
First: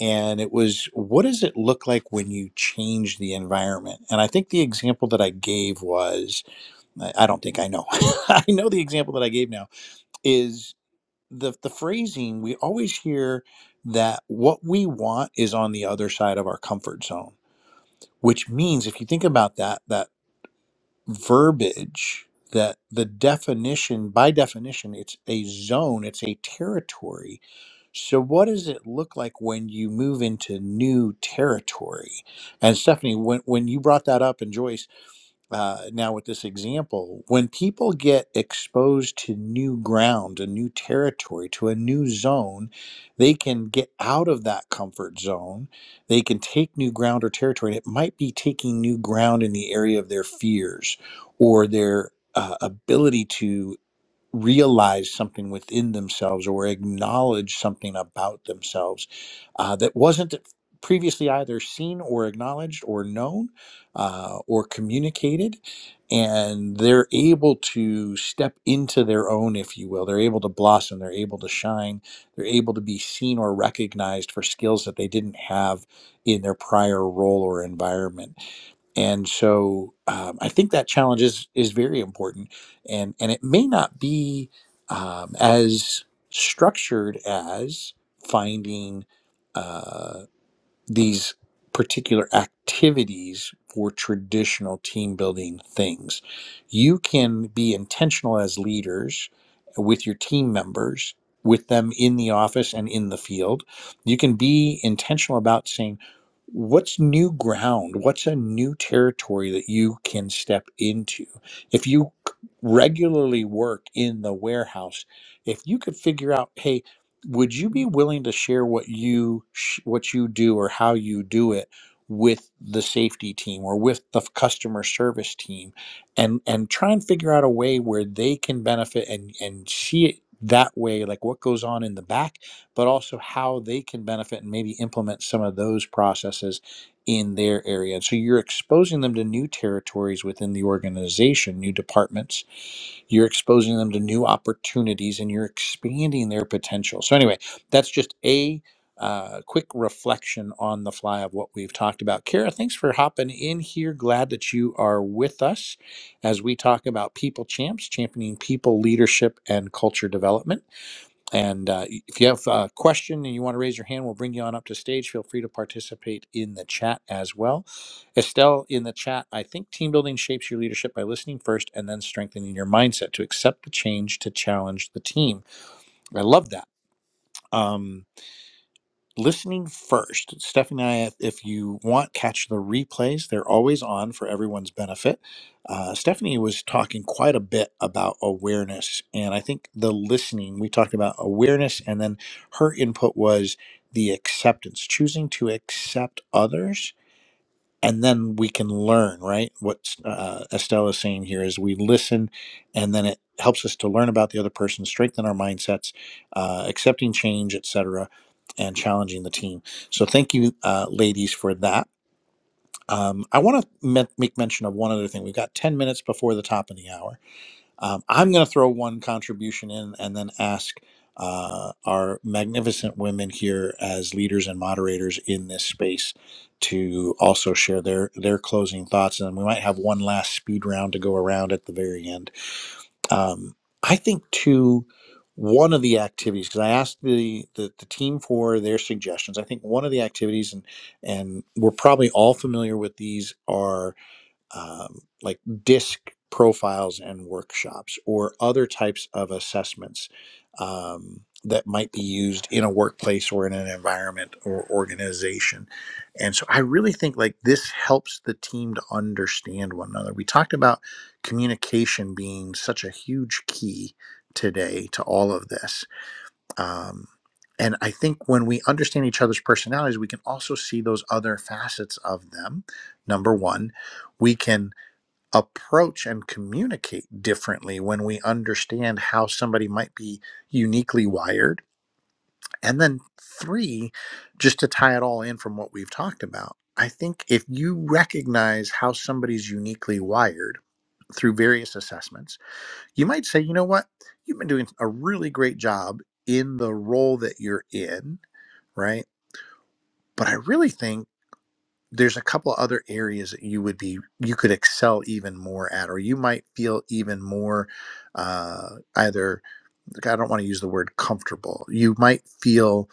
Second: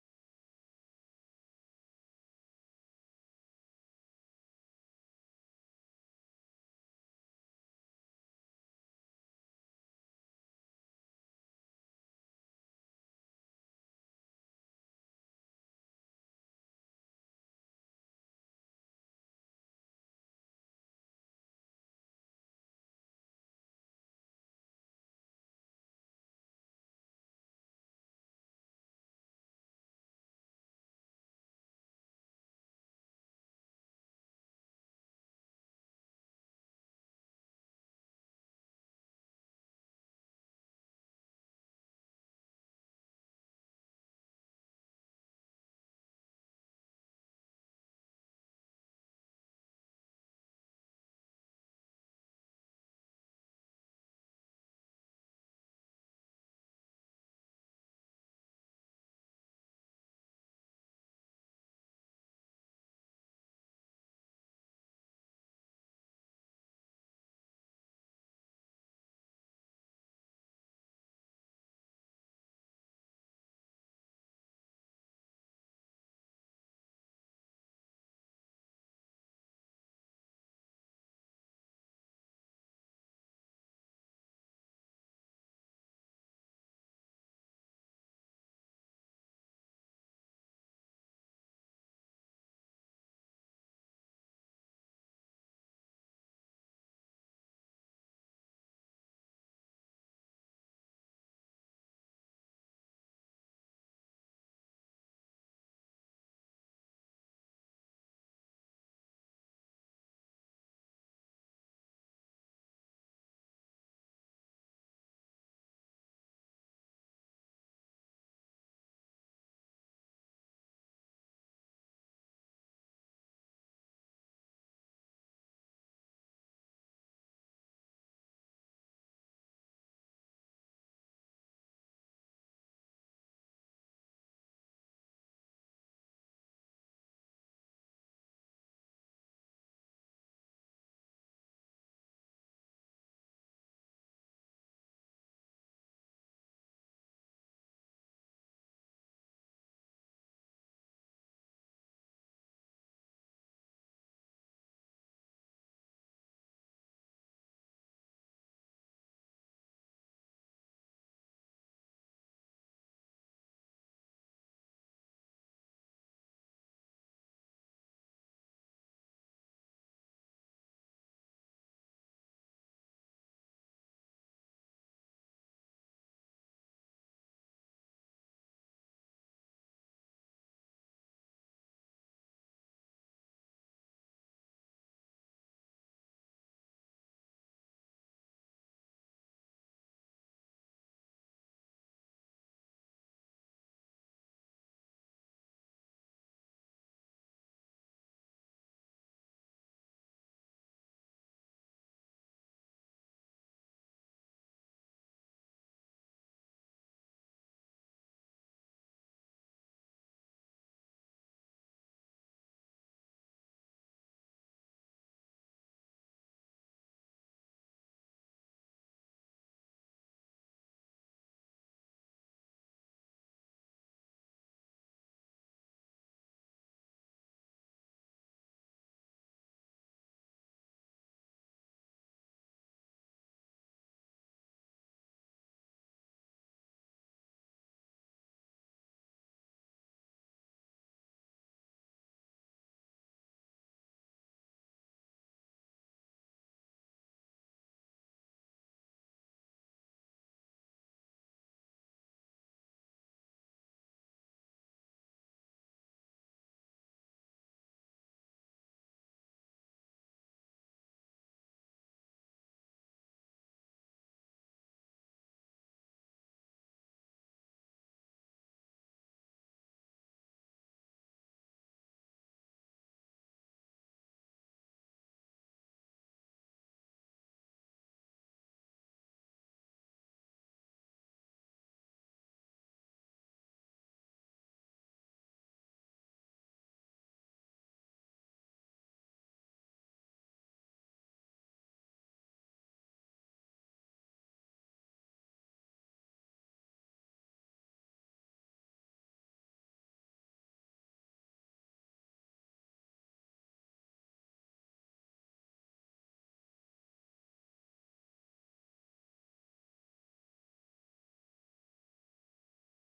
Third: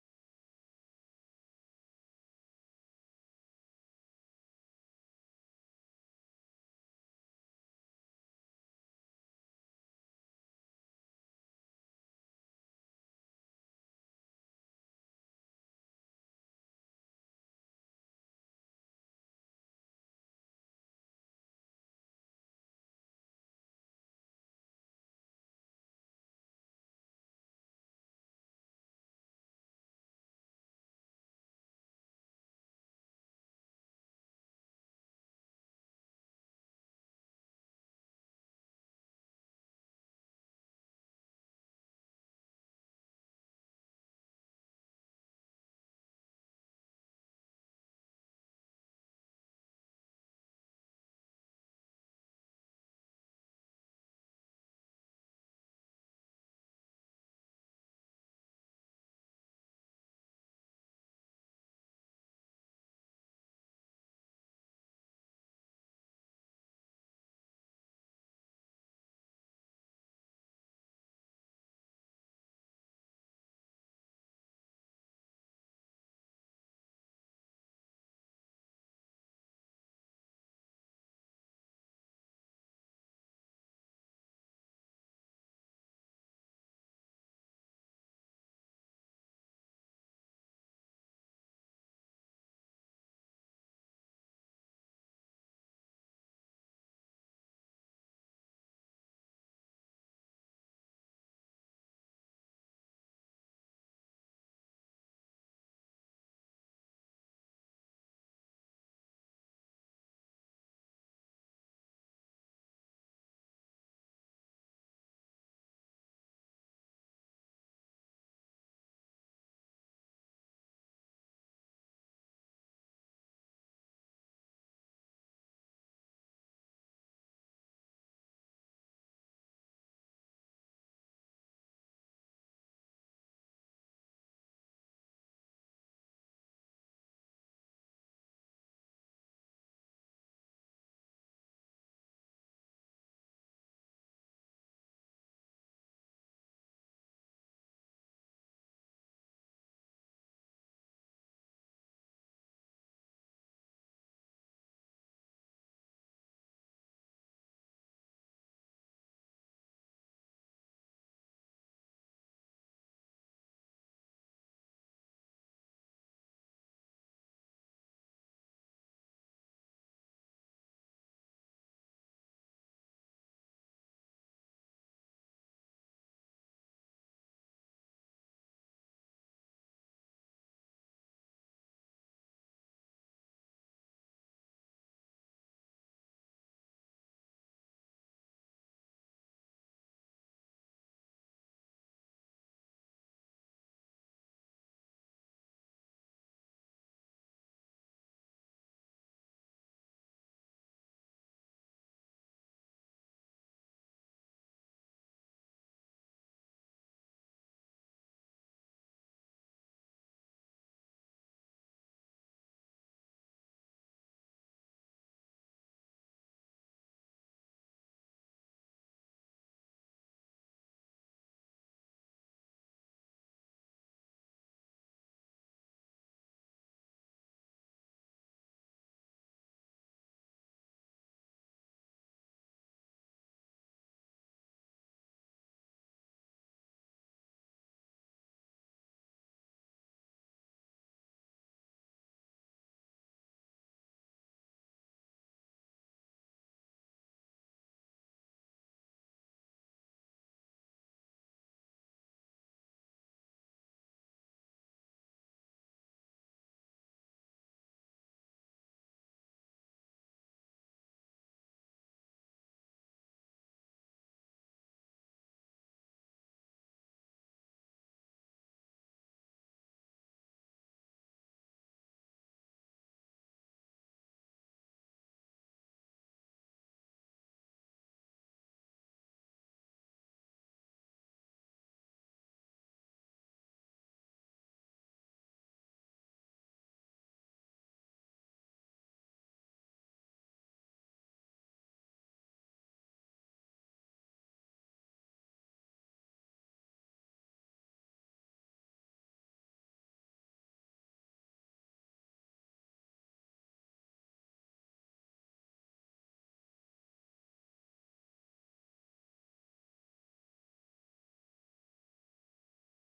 A: and it was what does it look like when you change the environment? And I think the example that I gave was I I don't think I know. I know the example that I gave now is the the phrasing we always hear that what we want is on the other side of our comfort zone, which means if you think about that that verbiage that the definition by definition it's a zone, it's a territory. So what does it look like when you move into new territory? And Stephanie, when when you brought that up and Joyce uh, now with this example, when people get exposed to new ground, a new territory, to a new zone, they can get out of that comfort zone. They can take new ground or territory. And it might be taking new ground in the area of their fears or their uh, ability to realize something within themselves or acknowledge something about themselves uh, that wasn't previously either seen or acknowledged or known uh, or communicated. And they're able to step into their own, if you will. They're able to blossom, they're able to shine, they're able to be seen or recognized for skills that they didn't have in their prior role or environment and so um, I think that challenge is is very important, and and it may not be um, as structured as finding. Uh, these particular activities for traditional team building things. You can be intentional as leaders with your team members, with them in the office and in the field. You can be intentional about saying, What's new ground? What's a new territory that you can step into? If you c- regularly work in the warehouse, if you could figure out, hey, would you be willing to share what you sh- what you do or how you do it with the safety team or with the f- customer service team and and try and figure out a way where they can benefit and and see it that way like what goes on in the back but also how they can benefit and maybe implement some of those processes in their area so you're exposing them to new territories within the organization new departments you're exposing them to new opportunities and you're expanding their potential. So, anyway, that's just a uh, quick reflection on the fly of what we've talked about. Kara, thanks for hopping in here. Glad that you are with us as we talk about people champs, championing people, leadership, and culture development. And uh, if you have a question and you want to raise your hand, we'll bring you on up to stage. Feel free to participate in the chat as well. Estelle in the chat, I think team building shapes your leadership by listening first and then strengthening your mindset to accept the change to challenge the team. I love that. Um, listening first. Stephanie and I, if if you want, catch the replays. They're always on for everyone's benefit. Uh, Stephanie was talking quite a bit about awareness. And I think the listening, we talked about awareness, and then her input was the acceptance, choosing to accept others and then we can learn right what uh, estelle is saying here is we listen and then it helps us to learn about the other person strengthen our mindsets uh, accepting change et cetera, and challenging the team so thank you uh, ladies for that um, i want to me- make mention of one other thing we've got 10 minutes before the top of the hour um, I'm going to throw one contribution in and then ask uh, our magnificent women here as leaders and moderators in this space to also share their their closing thoughts, and we might have one last speed round to go around at the very end. Um, I think too. One of the activities, because I asked the, the the team for their suggestions. I think one of the activities, and and we're probably all familiar with these, are um, like disc profiles and workshops or other types of assessments um, that might be used in a workplace or in an environment or organization. And so I really think like this helps the team to understand one another. We talked about communication being such a huge key today to all of this. Um, and I think when we understand each other's personalities, we can also see those other facets of them. Number one, we can approach and communicate differently when we understand how somebody might be uniquely wired. And then, three, just to tie it all in from what we've talked about, I think if you recognize how somebody's uniquely wired through various assessments, you might say, you know what, you've been doing a really great job in the role that you're in, right? But I really think there's a couple other areas that you would be you could excel even more at or you might feel even more uh, either like, i don't want to use the word comfortable you might feel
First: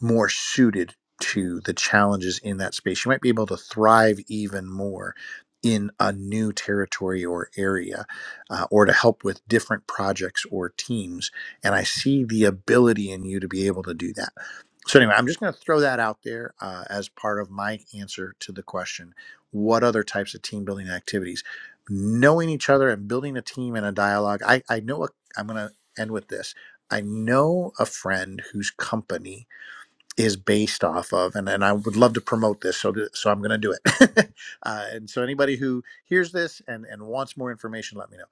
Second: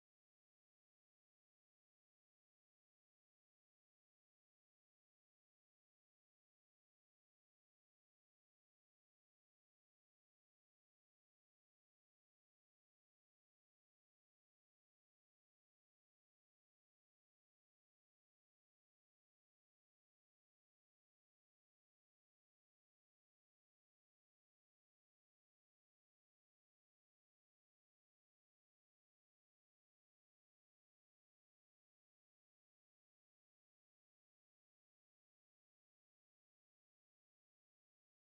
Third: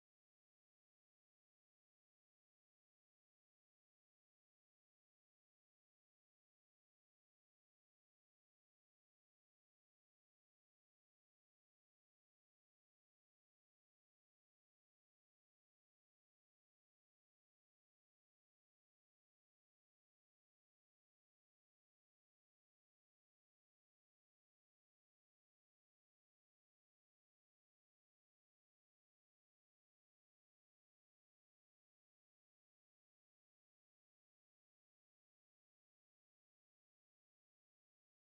A: more suited to the challenges in that space you might be able to thrive even more in a new territory or area uh, or to help with different projects or teams and i see the ability in you to be able to do that so anyway, I'm just going to throw that out there uh, as part of my answer to the question: What other types of team building activities? Knowing each other and building a team and a dialogue. I I know a, I'm going to end with this. I know a friend whose company is based off of, and, and I would love to promote this, so th- so I'm going to do it. uh, and so anybody who hears this and and wants more information, let me know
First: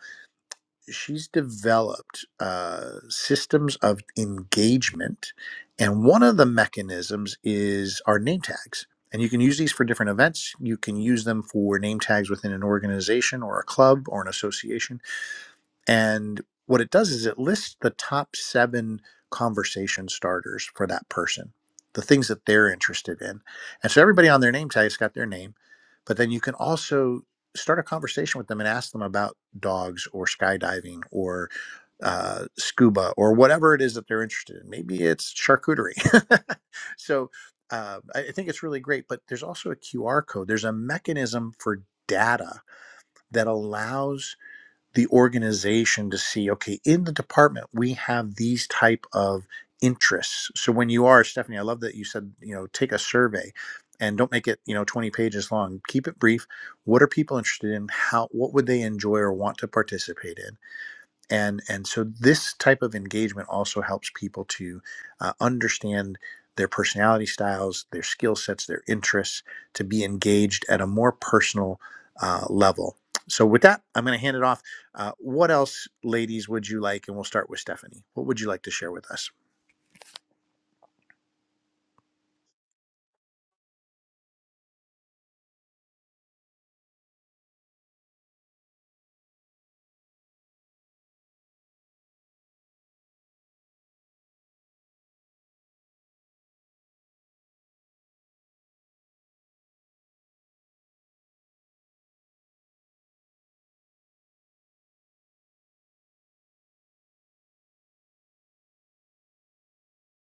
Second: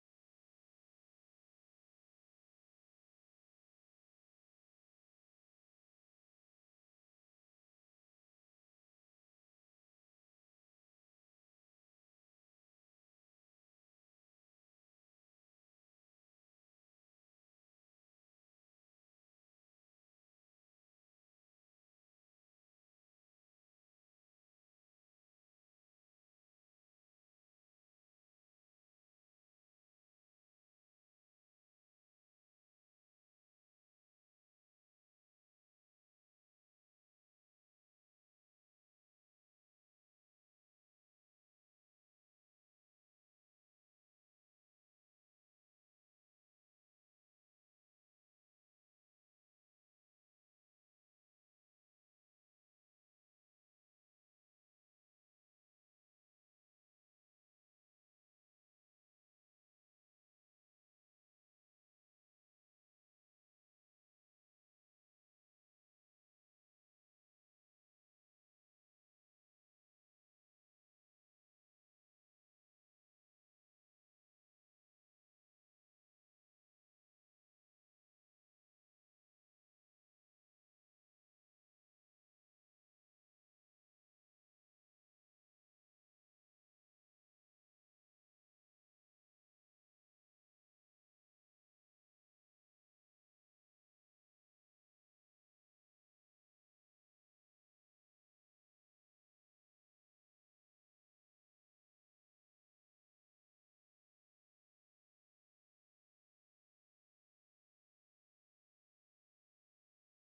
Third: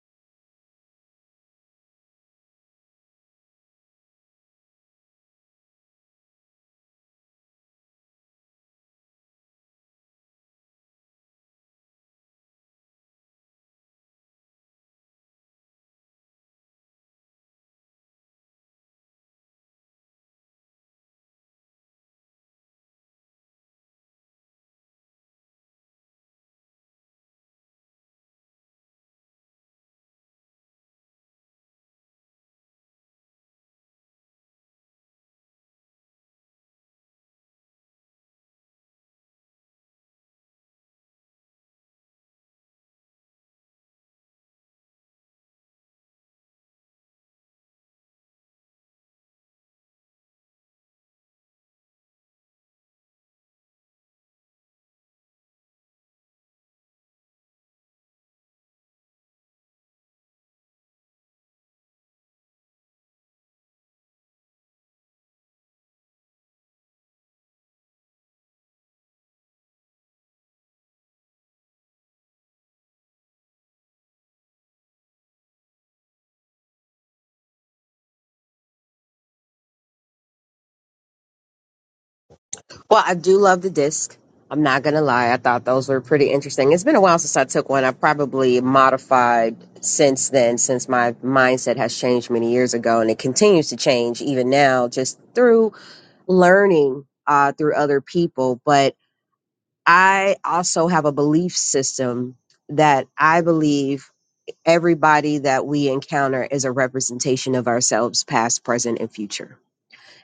A: she's developed uh, systems of engagement, and one of the mechanisms is our name tags. And you can use these for different events. You can use them for name tags within an organization or a club or an association and what it does is it lists the top seven conversation starters for that person, the things that they're interested in. And so everybody on their name tag's got their name, but then you can also start a conversation with them and ask them about dogs or skydiving or uh, scuba or whatever it is that they're interested in. Maybe it's charcuterie. so uh, I I think it's really great, but there's also a QR code. There's a mechanism for data that allows the organization to see okay in the department we have these type of interests so when you are stephanie i love that you said you know take a survey and don't make it you know 20 pages long keep it brief what are people interested in how what would they enjoy or want to participate in and and so this type of engagement also helps people to uh, understand their personality styles their skill sets their interests to be engaged at a more personal uh, level so with that i'm going to hand it off uh, what else ladies would you like and we'll start with stephanie what would you like to share with us
B: Well, I do love the disc. I'm not going to lie. I thought those were pretty interesting. It's been a while since I took one. I probably modified since then, since my mindset has changed many years ago and it continues to change even now, just through learning uh, through other people. But I also have a belief system that I believe everybody that we encounter is a representation of ourselves, past, present, and future.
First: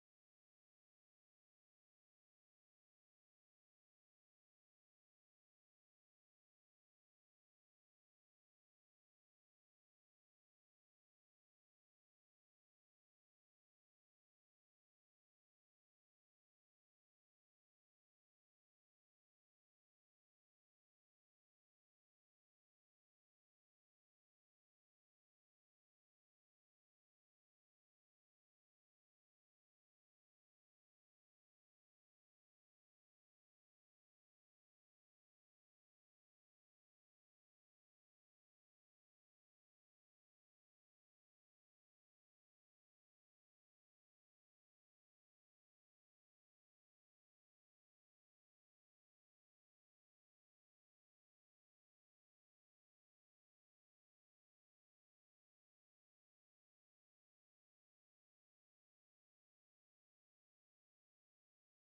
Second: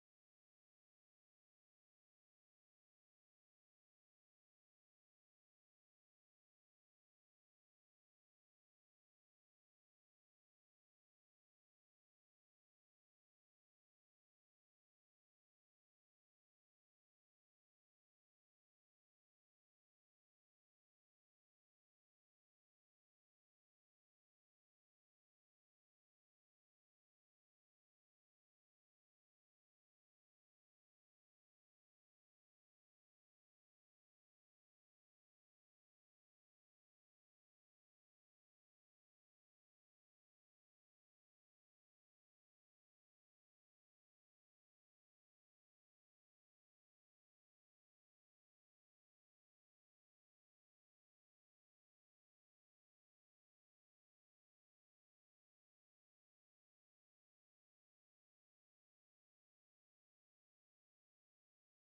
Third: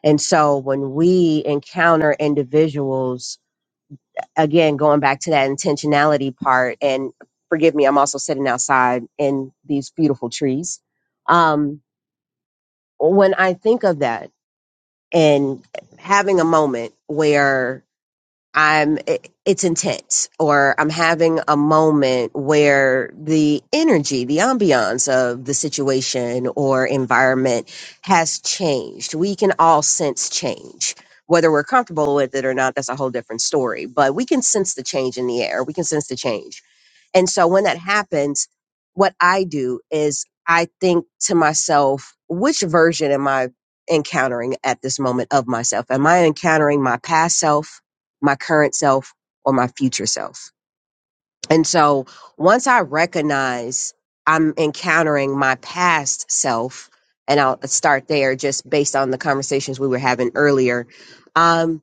B: And so when we encounter individuals, again, going back to that intentionality part, and forgive me, I'm also sitting outside in these beautiful trees. Um, when I think of that and having a moment where I'm it, it's intense or I'm having a moment where the energy, the ambiance of the situation or environment has changed. We can all sense change. Whether we're comfortable with it or not, that's a whole different story. But we can sense the change in the air. We can sense the change and so when that happens, what I do is I think to myself, which version am I encountering at this moment of myself? Am I encountering my past self, my current self, or my future self? And so once I recognize I'm encountering my past self, and I'll start there just based on the conversations we were having earlier, um,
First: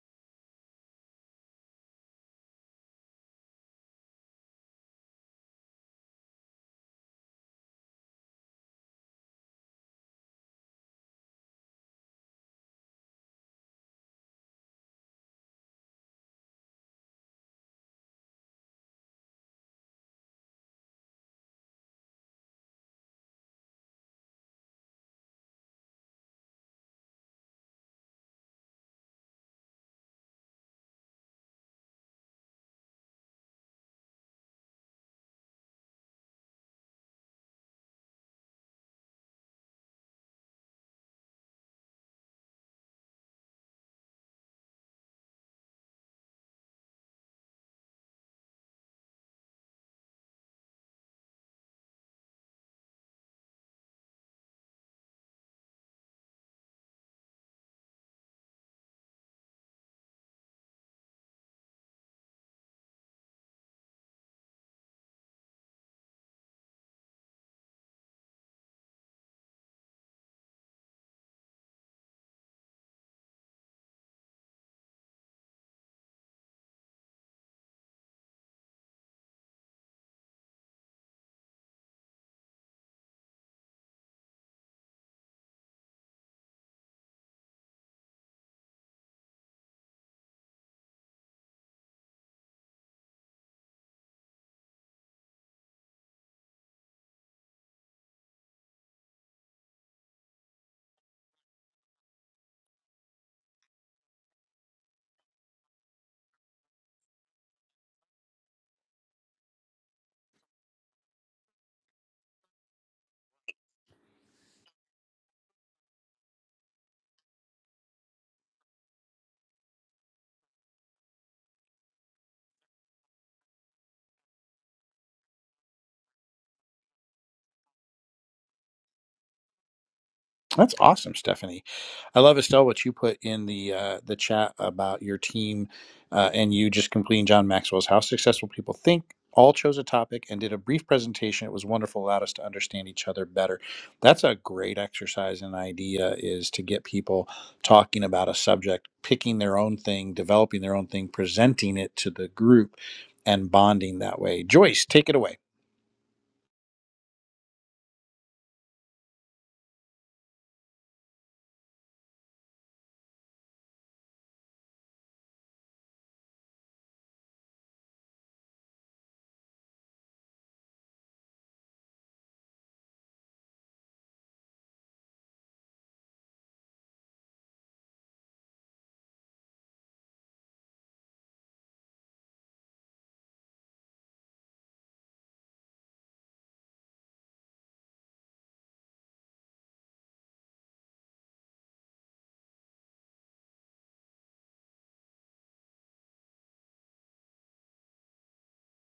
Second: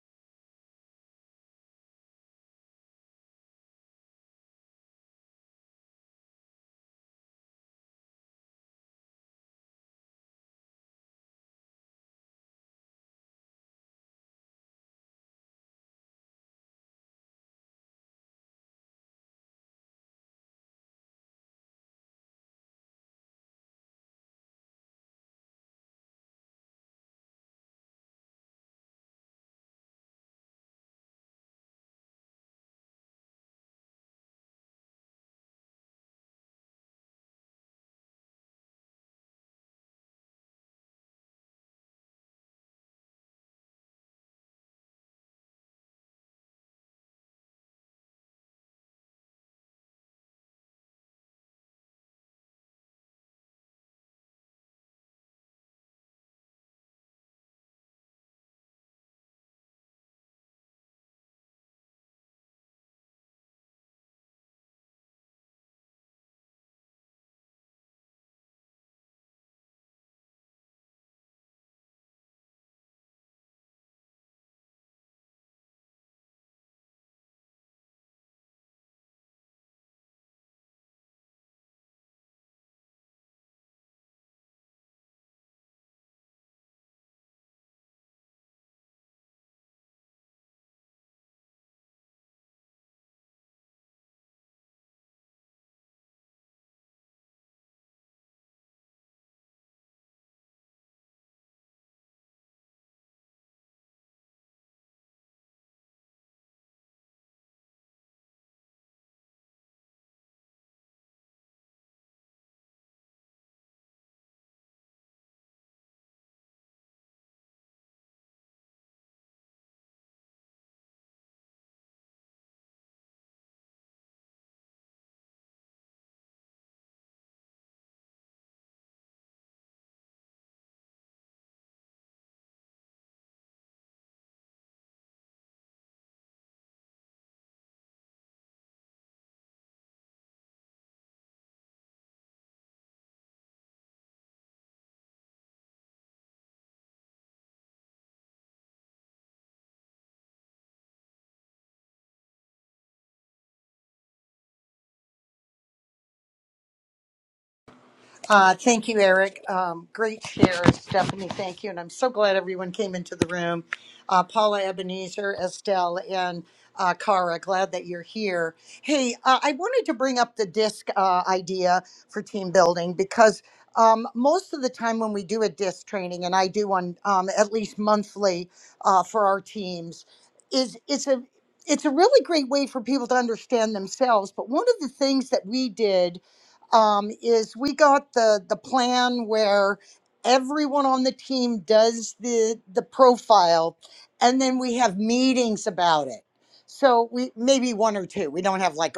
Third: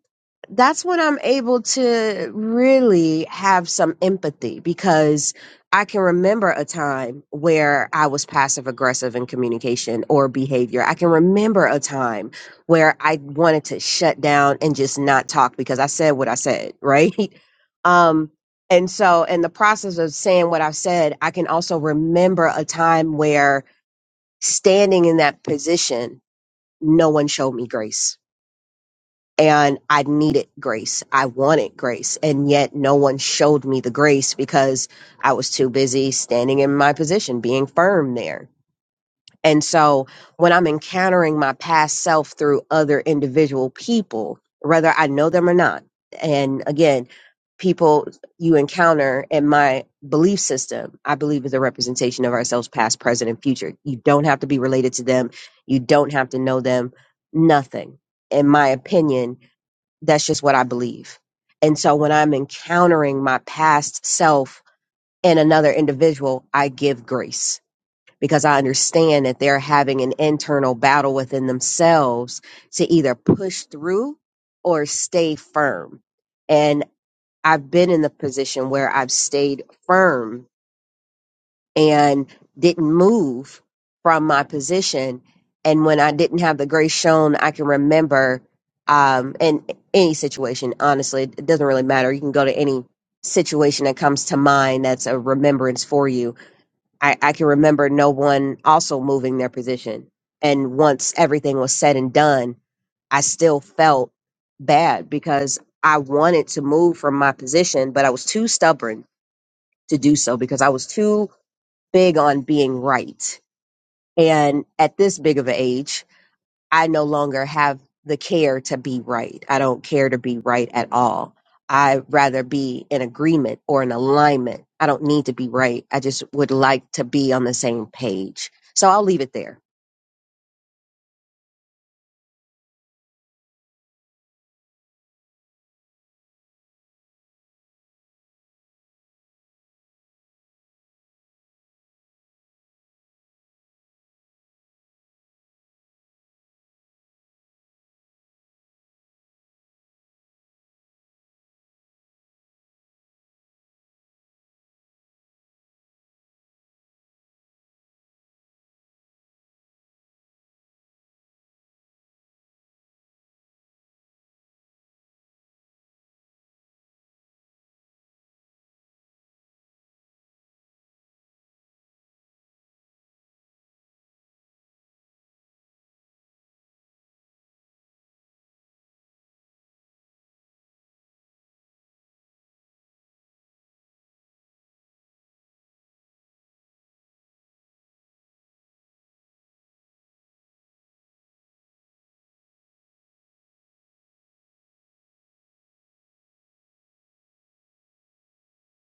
B: that's when I'm able to really have some empathy because I can remember a time where I was passive aggressive in communication or behavior. I can remember a time where I wanted to shut down and just not talk because I said what I said, right? Um, and so, in the process of saying what I've said, I can also remember a time where standing in that position, no one showed me grace. And I needed grace. I wanted grace. And yet, no one showed me the grace because I was too busy standing in my position, being firm there. And so when I'm encountering my past self through other individual people, whether I know them or not, and again, people you encounter in my belief system, I believe is a representation of ourselves, past, present, and future. You don't have to be related to them. You don't have to know them. Nothing. In my opinion, that's just what I believe. And so when I'm encountering my past self in another individual, I give grace because I understand that they're having an internal battle within themselves to either push through or stay firm. And I've been in the position where I've stayed firm and didn't move from my position. And when I didn't have the grace shown, I can remember um, in any situation, honestly, it doesn't really matter. You can go to any situation that comes to mind that's a remembrance for you I, I can remember no one also moving their position. And once everything was said and done, I still felt bad because I wanted to move from my position, but I was too stubborn to do so because I was too big on being right. And at this big of an age, I no longer have the care to be right. I don't care to be right at all. I'd rather be in agreement or in alignment. I don't need to be right. I just would like to be on the same page. So I'll leave it there.
A: That's awesome, Stephanie. I love Estelle what you put in the uh, the chat about your team uh, and you just completing John Maxwell's How Successful People Think. All chose a topic and did a brief presentation. It was wonderful, allowed us to understand each other better. That's a great exercise and idea is to get people talking about a subject, picking their own thing, developing their own thing, presenting it to the group, and bonding that way. Joyce, take it away.
C: Uh, thank you, Eric. Um, great share, Stephanie. Thank you. And I'm so glad everyone came into the room. Uh, Paula Ebenezer, Estelle, and uh, Cara, glad that you're here. Hey, uh, I wanted to bring up the disc uh, idea for team building because um, most of the time when we do a disc training, and I do one um, at least monthly uh, for our teams, is it's a it's a really great way for people to understand themselves. But one of the things that we did um, is we got the the plan where everyone on the team does the the profile, and then we have meetings about it. So we maybe one or two. We don't have like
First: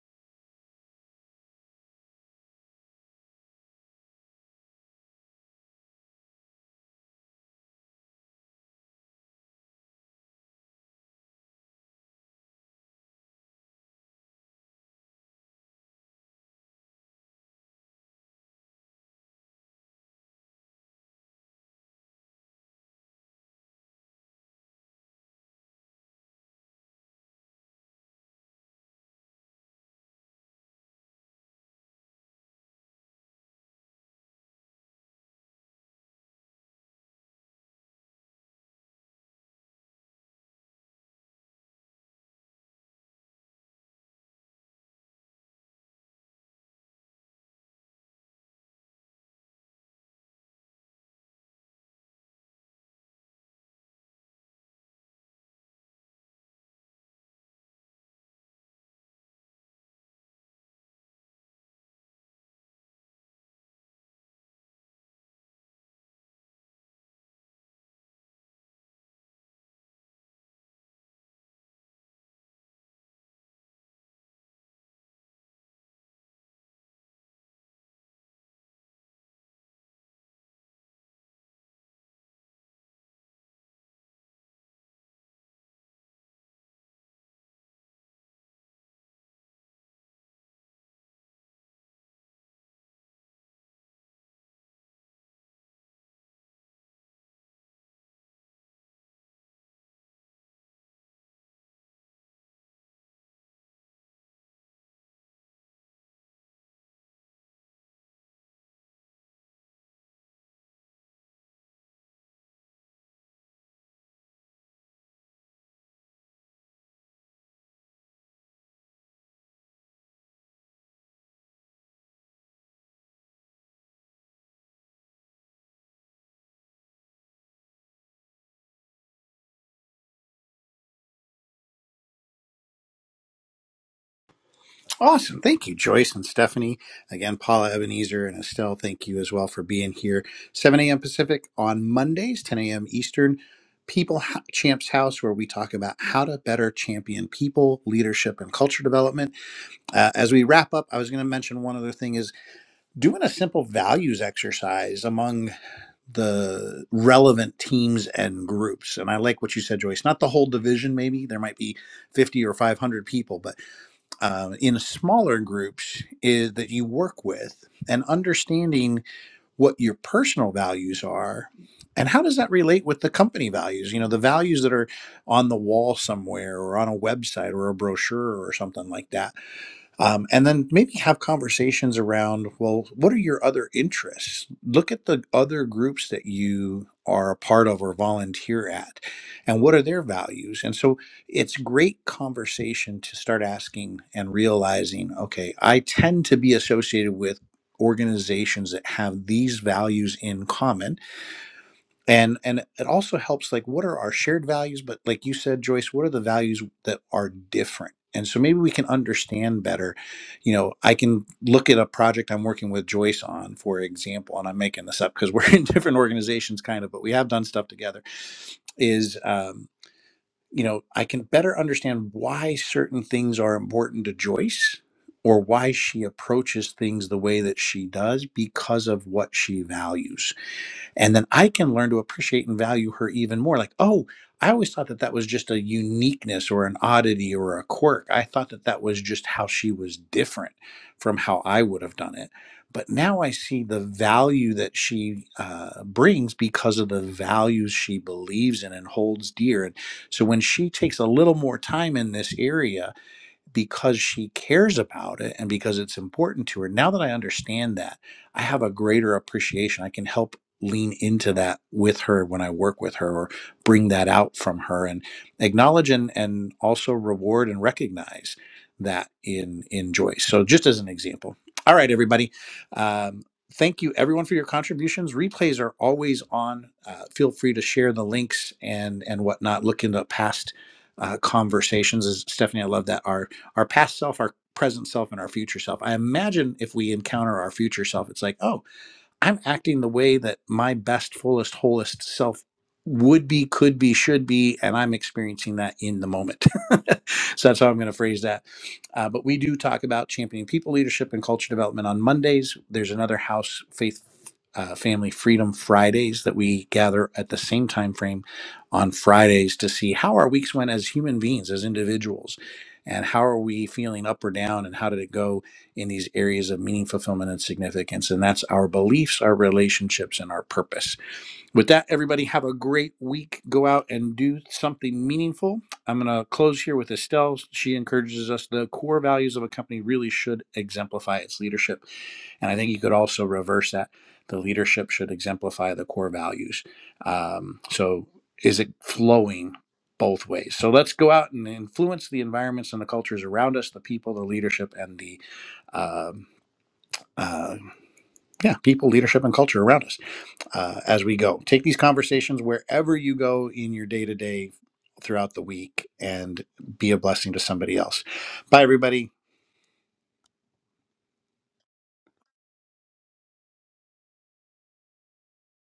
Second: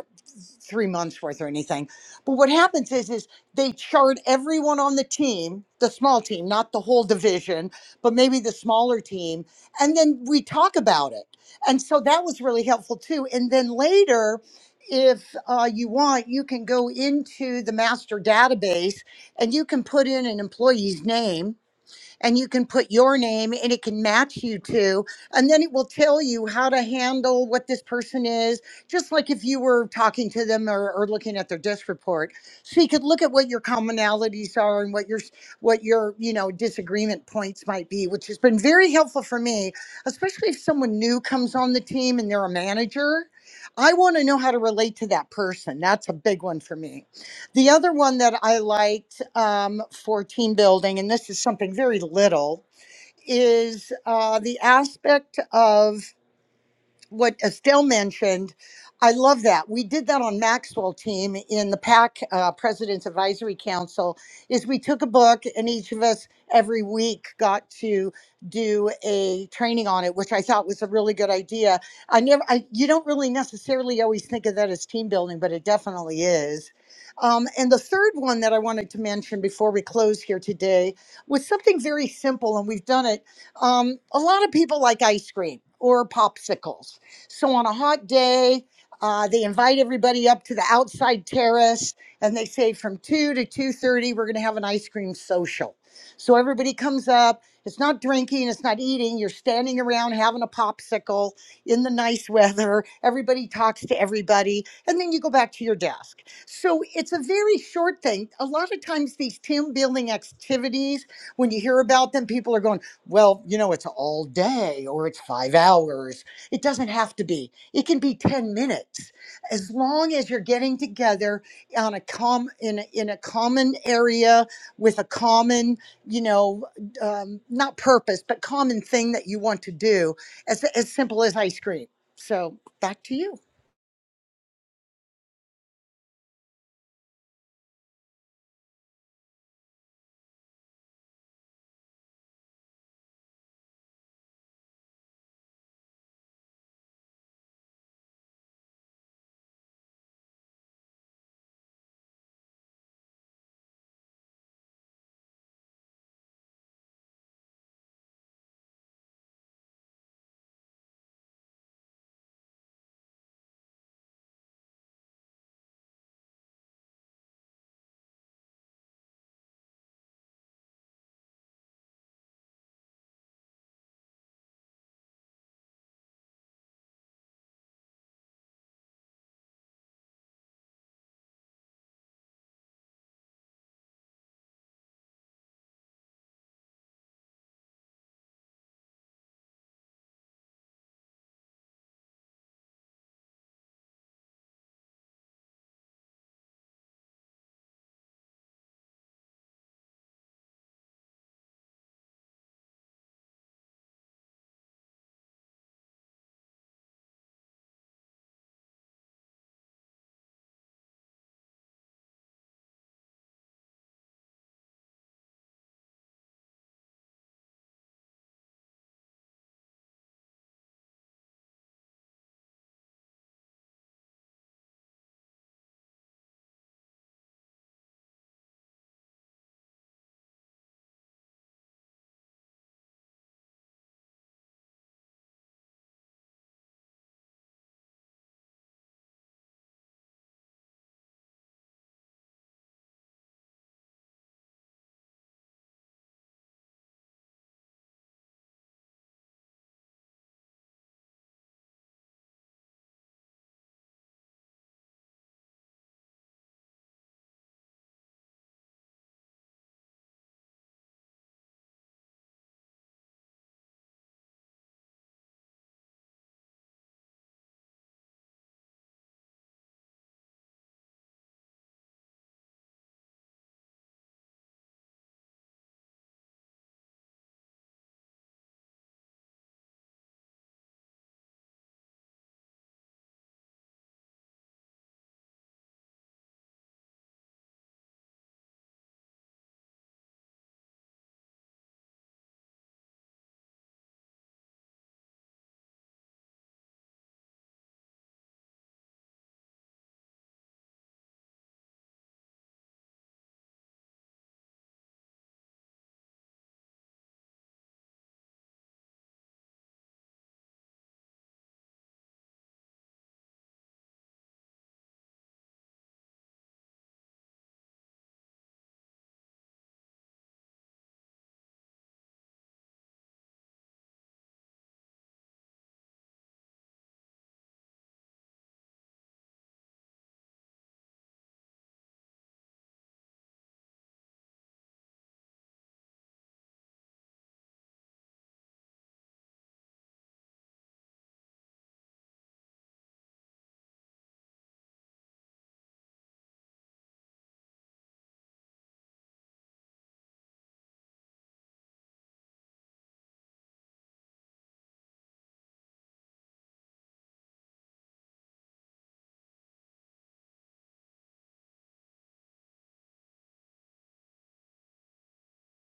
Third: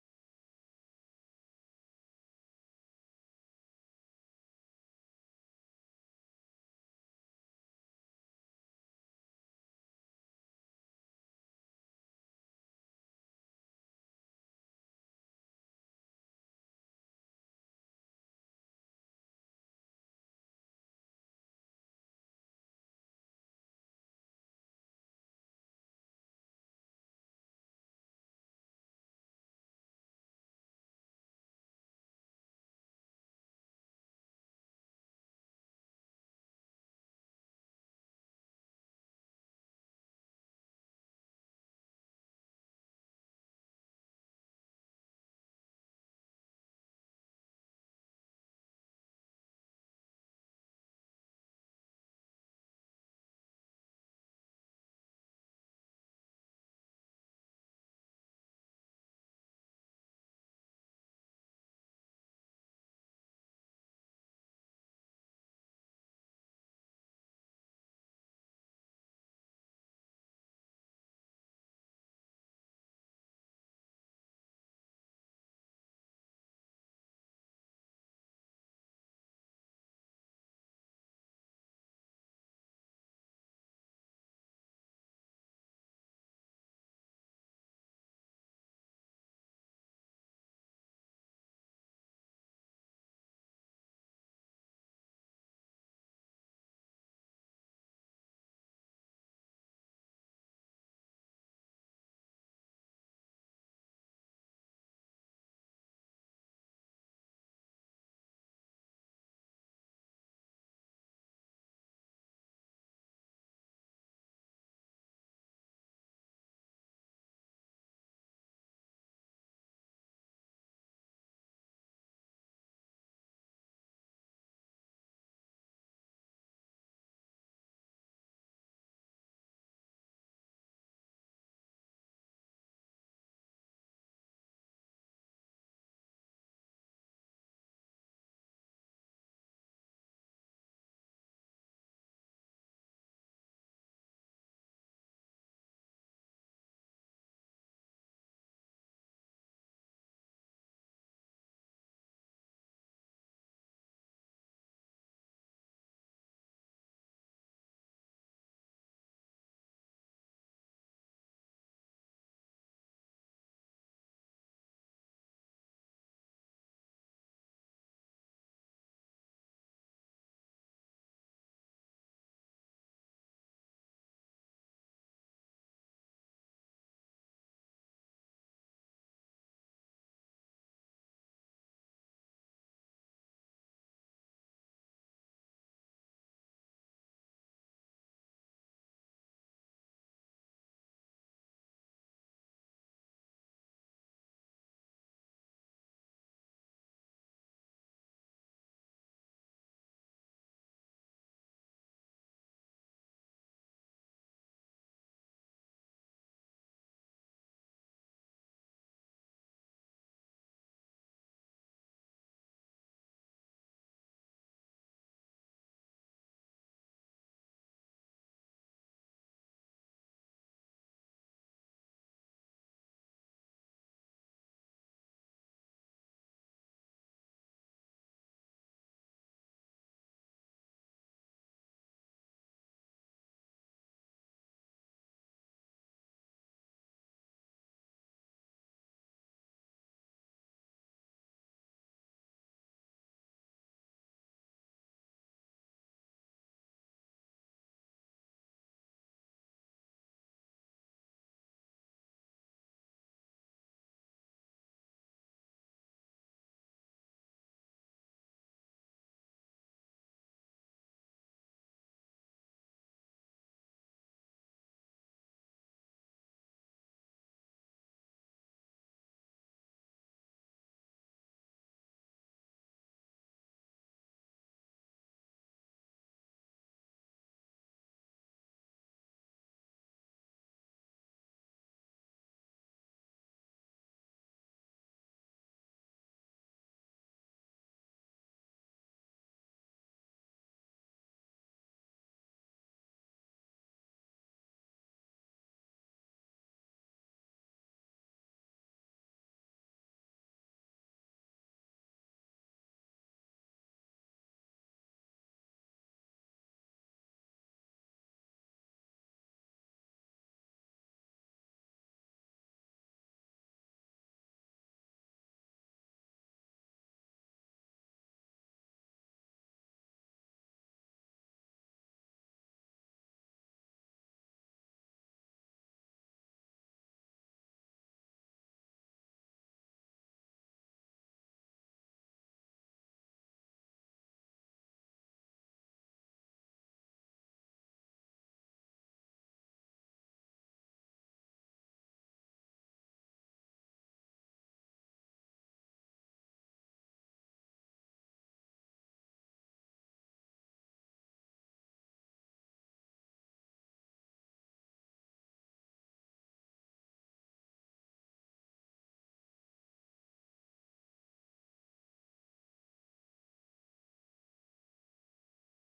C: three months worth or anything. But what happens is is they chart everyone on the team, the small team, not the whole division, but maybe the smaller team, and then we talk about it. And so that was really helpful too. And then later, if uh, you want, you can go into the master database and you can put in an employee's name and you can put your name and it can match you to and then it will tell you how to handle what this person is just like if you were talking to them or, or looking at their desk report so you could look at what your commonalities are and what your s- what your you know disagreement points might be which has been very helpful for me especially if someone new comes on the team and they're a manager i want to know how to relate to that person that's a big one for me the other one that I liked um, for team building, and this is something very little, is uh, the aspect of what Estelle mentioned, I love that. We did that on Maxwell team in the PAC uh, President's Advisory Council. Is we took a book and each of us every week got to do a training on it, which I thought was a really good idea. I never, I, you don't really necessarily always think of that as team building, but it definitely is. Um, and the third one that I wanted to mention before we close here today was something very simple, and we've done it um, a lot of people like ice cream or popsicles. So on a hot day, uh, they invite everybody up to the outside terrace, and they say from two to two thirty, we're going to have an ice cream social. So everybody comes up. It's not drinking. It's not eating. You're standing around having a popsicle in the nice weather. Everybody talks to everybody, and then you go back to your desk. So it's a very short thing. A lot of times, these team building activities, when you hear about them, people are going, well, you know, it's all day or it's five hours it doesn't have to be, it can be 10 minutes. As long as you're getting together on a com- in, a, in a common area with a common, you know, um, not purpose, but common thing that you want to do, as, as simple as ice cream. So back to you.
A: Awesome. Thank you, Joyce and Stephanie. Again, Paula Ebenezer and Estelle, thank you as well for being here. 7 a.m. Pacific on Mondays, 10 a.m. Eastern, People Ho- Champs House, where we talk about how to better champion people, leadership, and culture development. Uh, as we wrap up, I was going to mention one other thing is doing a simple values exercise among the relevant teams and groups. And I like what you said, Joyce. Not the whole division, maybe. There might be 50 or 500 people, but uh, in smaller groups is that you work with and understanding what your personal values are and how does that relate with the company values you know the values that are on the wall somewhere or on a website or a brochure or something like that um, and then maybe have conversations around well what are your other interests look at the other groups that you are a part of or volunteer at and what are their values and so it's great conversation to start asking and realizing okay i tend to be associated with organizations that have these values in common and and it also helps like what are our shared values but like you said joyce what are the values that are different and so maybe we can understand better you know i can look at a project i'm working with joyce on for example and i'm making this up because we're in different organizations kind of but we have done stuff together is um, you know i can better understand why certain things are important to joyce or why she approaches things the way that she does because of what she values and then i can learn to appreciate and value her even more like oh i always thought that that was just a uniqueness or an oddity or a quirk i thought that that was just how she was different from how i would have done it but now i see the value that she uh, brings because of the values she believes in and holds dear and so when she takes a little more time in this area because she cares about it and because it's important to her. Now that I understand that, I have a greater appreciation. I can help lean into that with her when I work with her or bring that out from her and acknowledge and, and also reward and recognize that in in Joyce. So just as an example. All right, everybody. Um, thank you everyone for your contributions. Replays are always on. Uh, feel free to share the links and and whatnot. Look into past uh, conversations. As Stephanie, I love that. Our our past self, our present self, and our future self. I imagine if we encounter our future self, it's like, oh, I'm acting the way that my best, fullest, wholest self would be, could be, should be, and I'm experiencing that in the moment. so that's how I'm going to phrase that. Uh, but we do talk about championing people leadership and culture development on Mondays. There's another house faith. Uh, family freedom fridays that we gather at the same time frame on fridays to see how our weeks went as human beings as individuals and how are we feeling up or down and how did it go in these areas of meaning, fulfillment, and significance. And that's our beliefs, our relationships, and our purpose. With that, everybody, have a great week. Go out and do something meaningful. I'm going to close here with Estelle. She encourages us the core values of a company really should exemplify its leadership. And I think you could also reverse that. The leadership should exemplify the core values. Um, so is it flowing? Both ways. So let's go out and influence the environments and the cultures around us, the people, the leadership, and the um, uh, yeah, people, leadership, and culture around us uh, as we go. Take these conversations wherever you go in your day to day throughout the week and be a blessing to somebody else. Bye, everybody.